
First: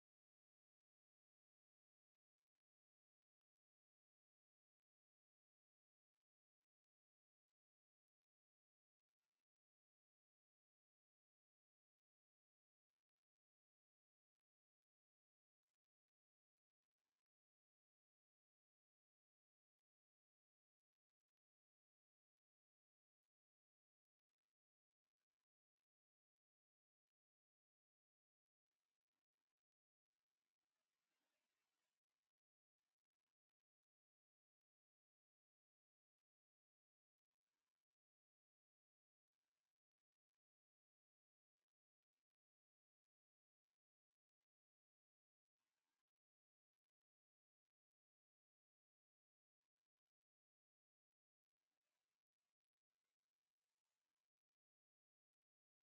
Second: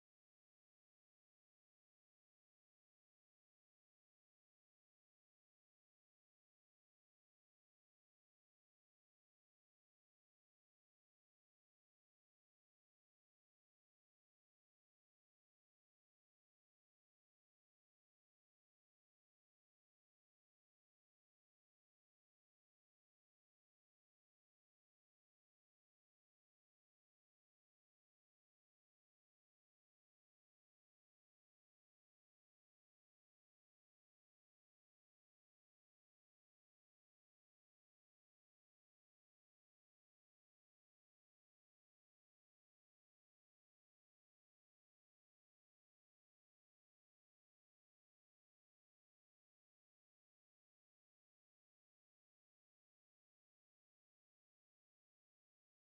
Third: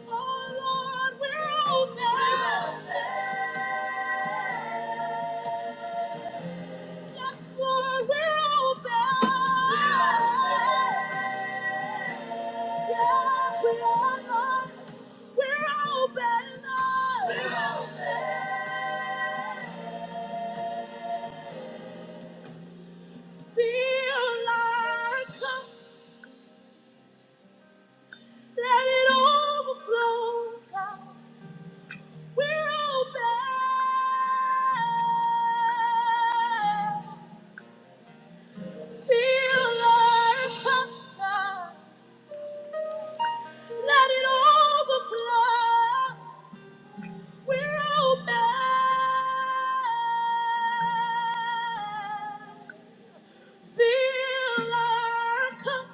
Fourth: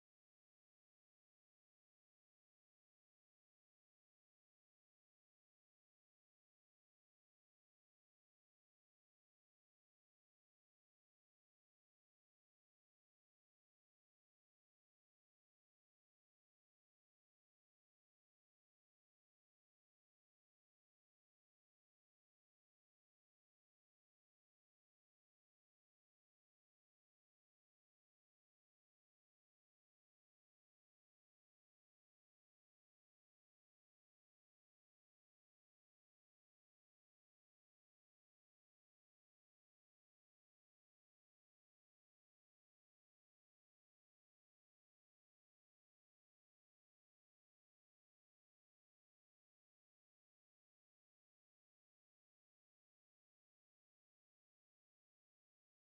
Oh Lord, we're open. Yes, Lord, we're open. Yes, we are. Lord. We're open. Lord. Feel like a- let it overflow God. We're open. Feel like a God. Let it overflow. We're open. Feel like a-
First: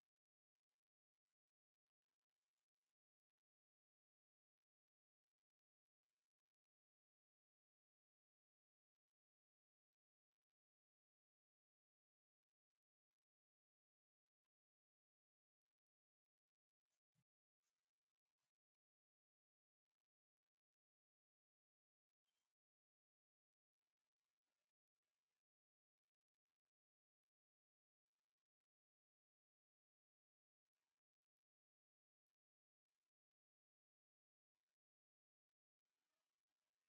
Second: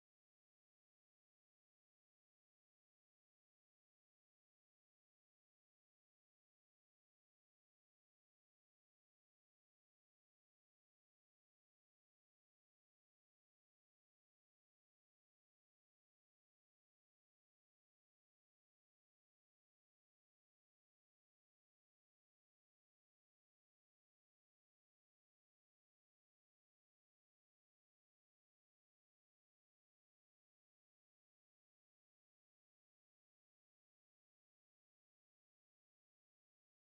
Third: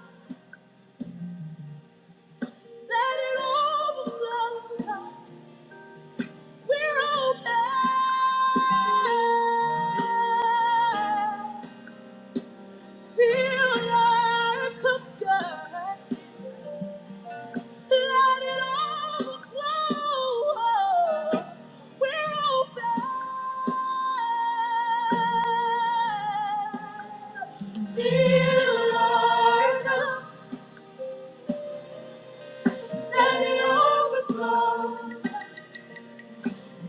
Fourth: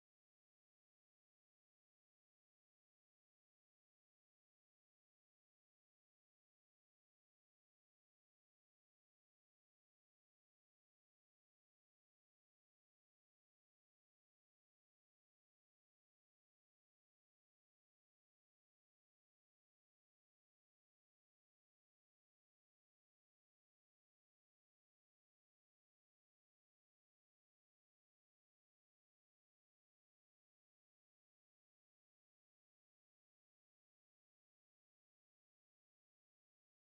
let it overflow. God. We're open. Feel your cup, God. Let it overflow. We're open. Feel our cup. Let it overflow.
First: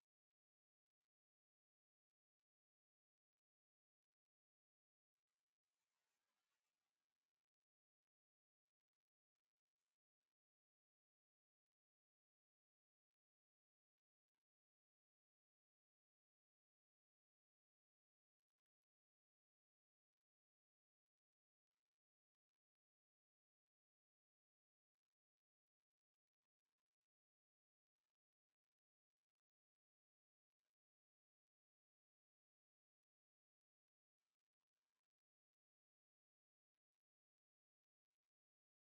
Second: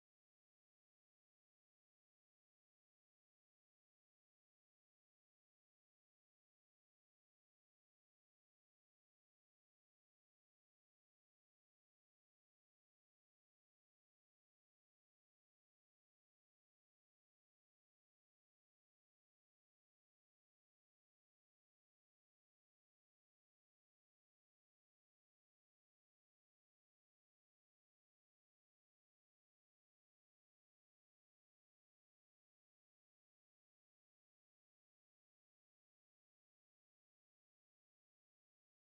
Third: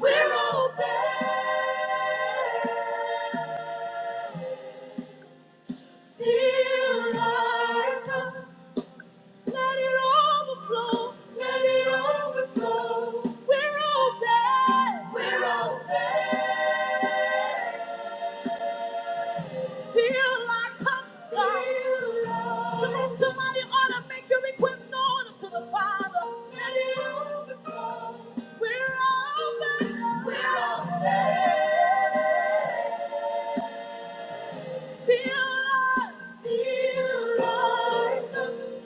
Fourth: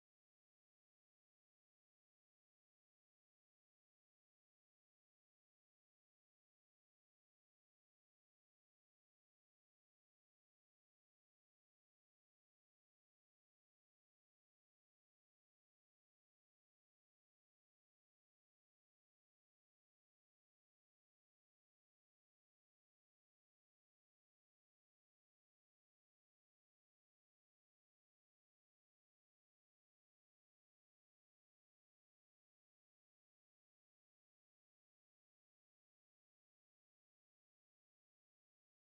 We're open. Fill our cups. Let it overflow. Let it overflow. We're open. We're open. Fill our cups, God. Fill our- Come on, somebody ought to make your request known to the Father. Let it overflow. We're open. We're open. Fill our, Fill our cups.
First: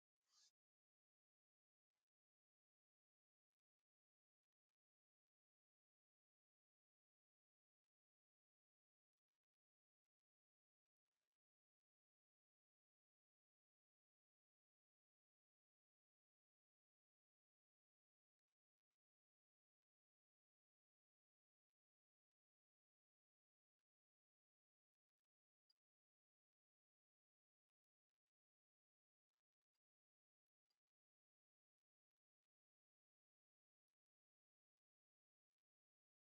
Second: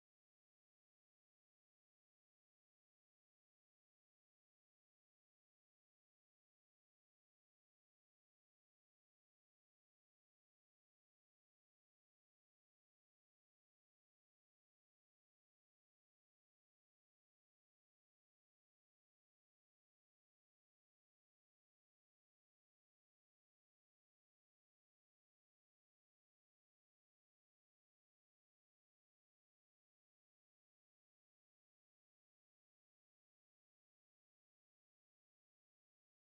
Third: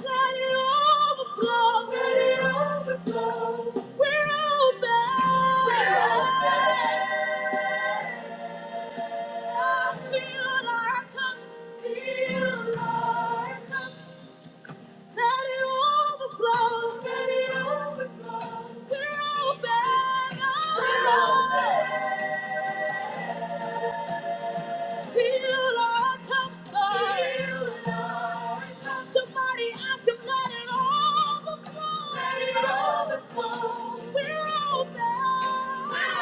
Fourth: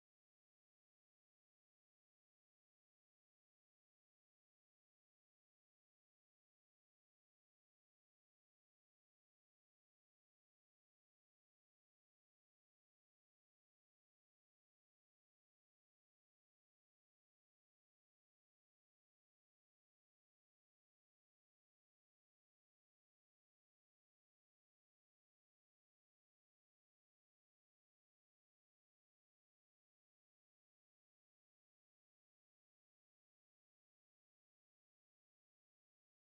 Let it overflow. Let it overflow. We're open. We're open. I feel our cups. Feel our cups. Let it overflow. Let it overflow. We're open. We're open. Heal our comfort. Somebody ask him, let it overflow. Let it overflow. We're open. We're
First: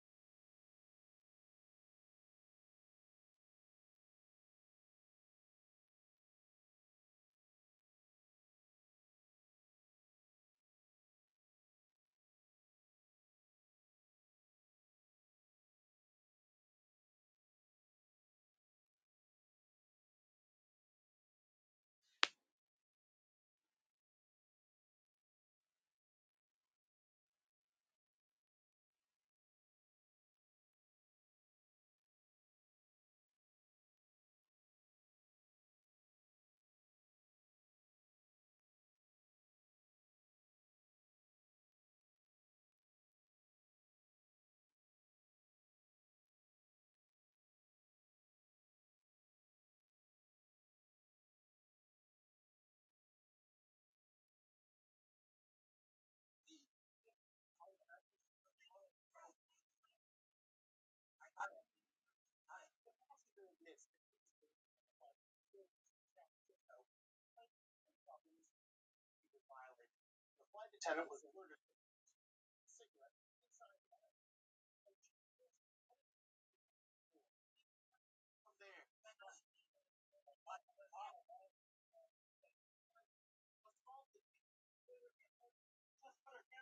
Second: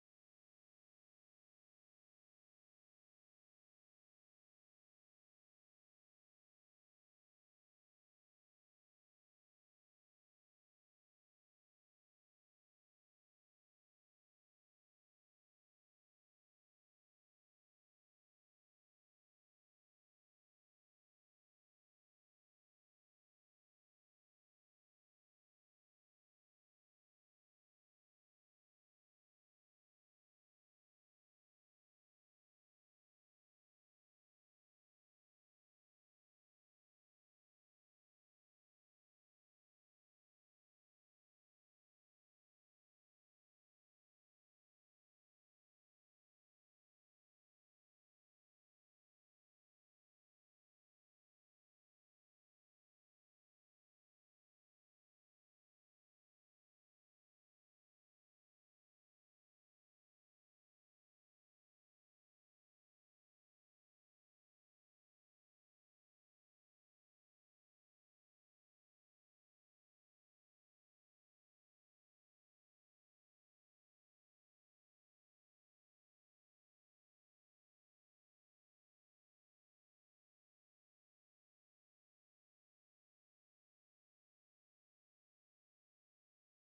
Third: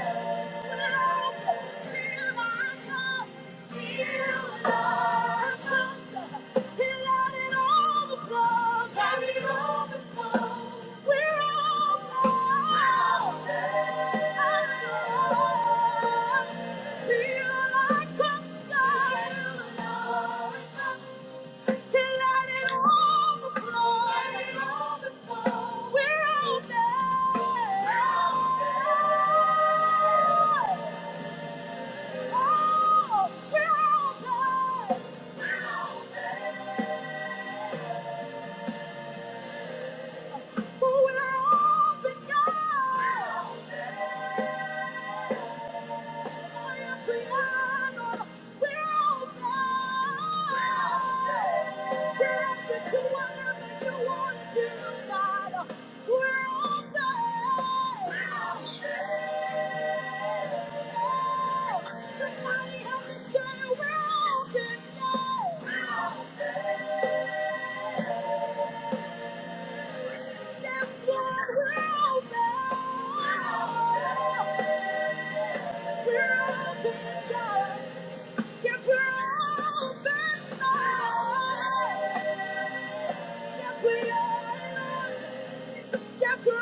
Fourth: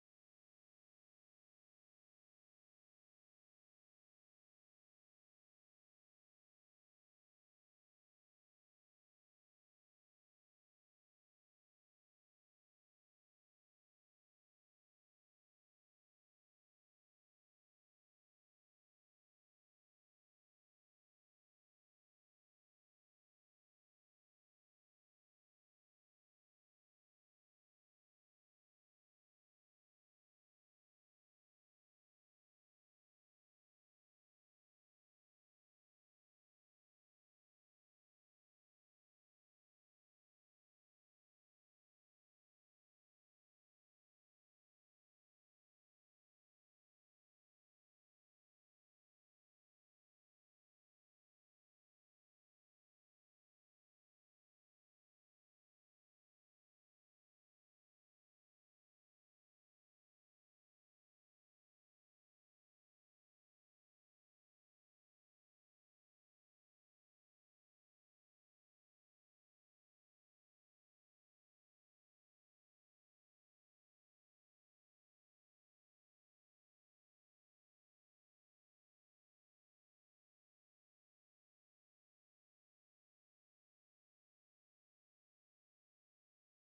open. Feel like a star. We're open, God. Yes, we're open now. Yes, we are. Yes, we're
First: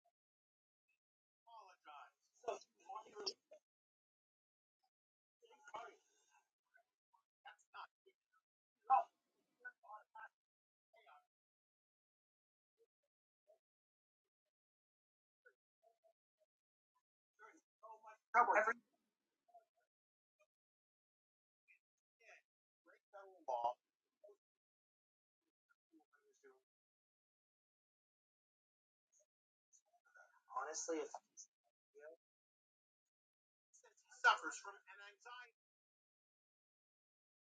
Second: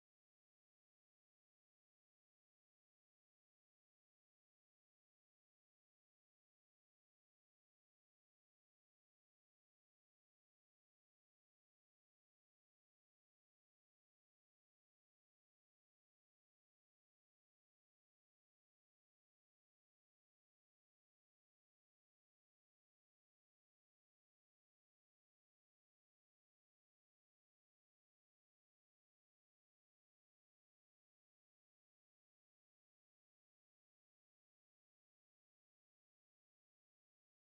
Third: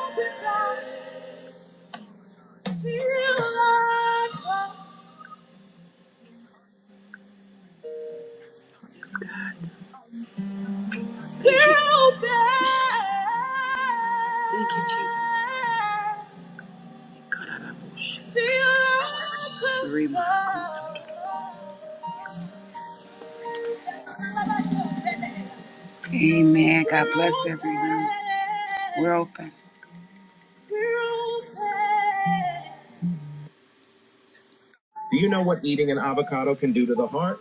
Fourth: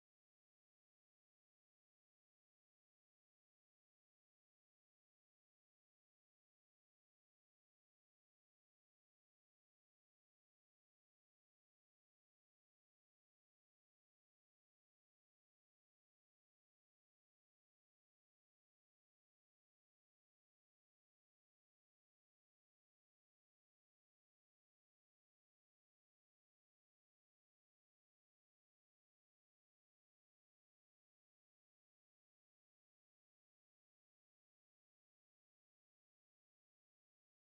open. all Yes, God. Thank you. Feel bad. Thank you, Jesus. Kararabushi. Feel open. Rima. Amen. God bless everyone. We're open. Do you know what eating an avocado can do to the heart?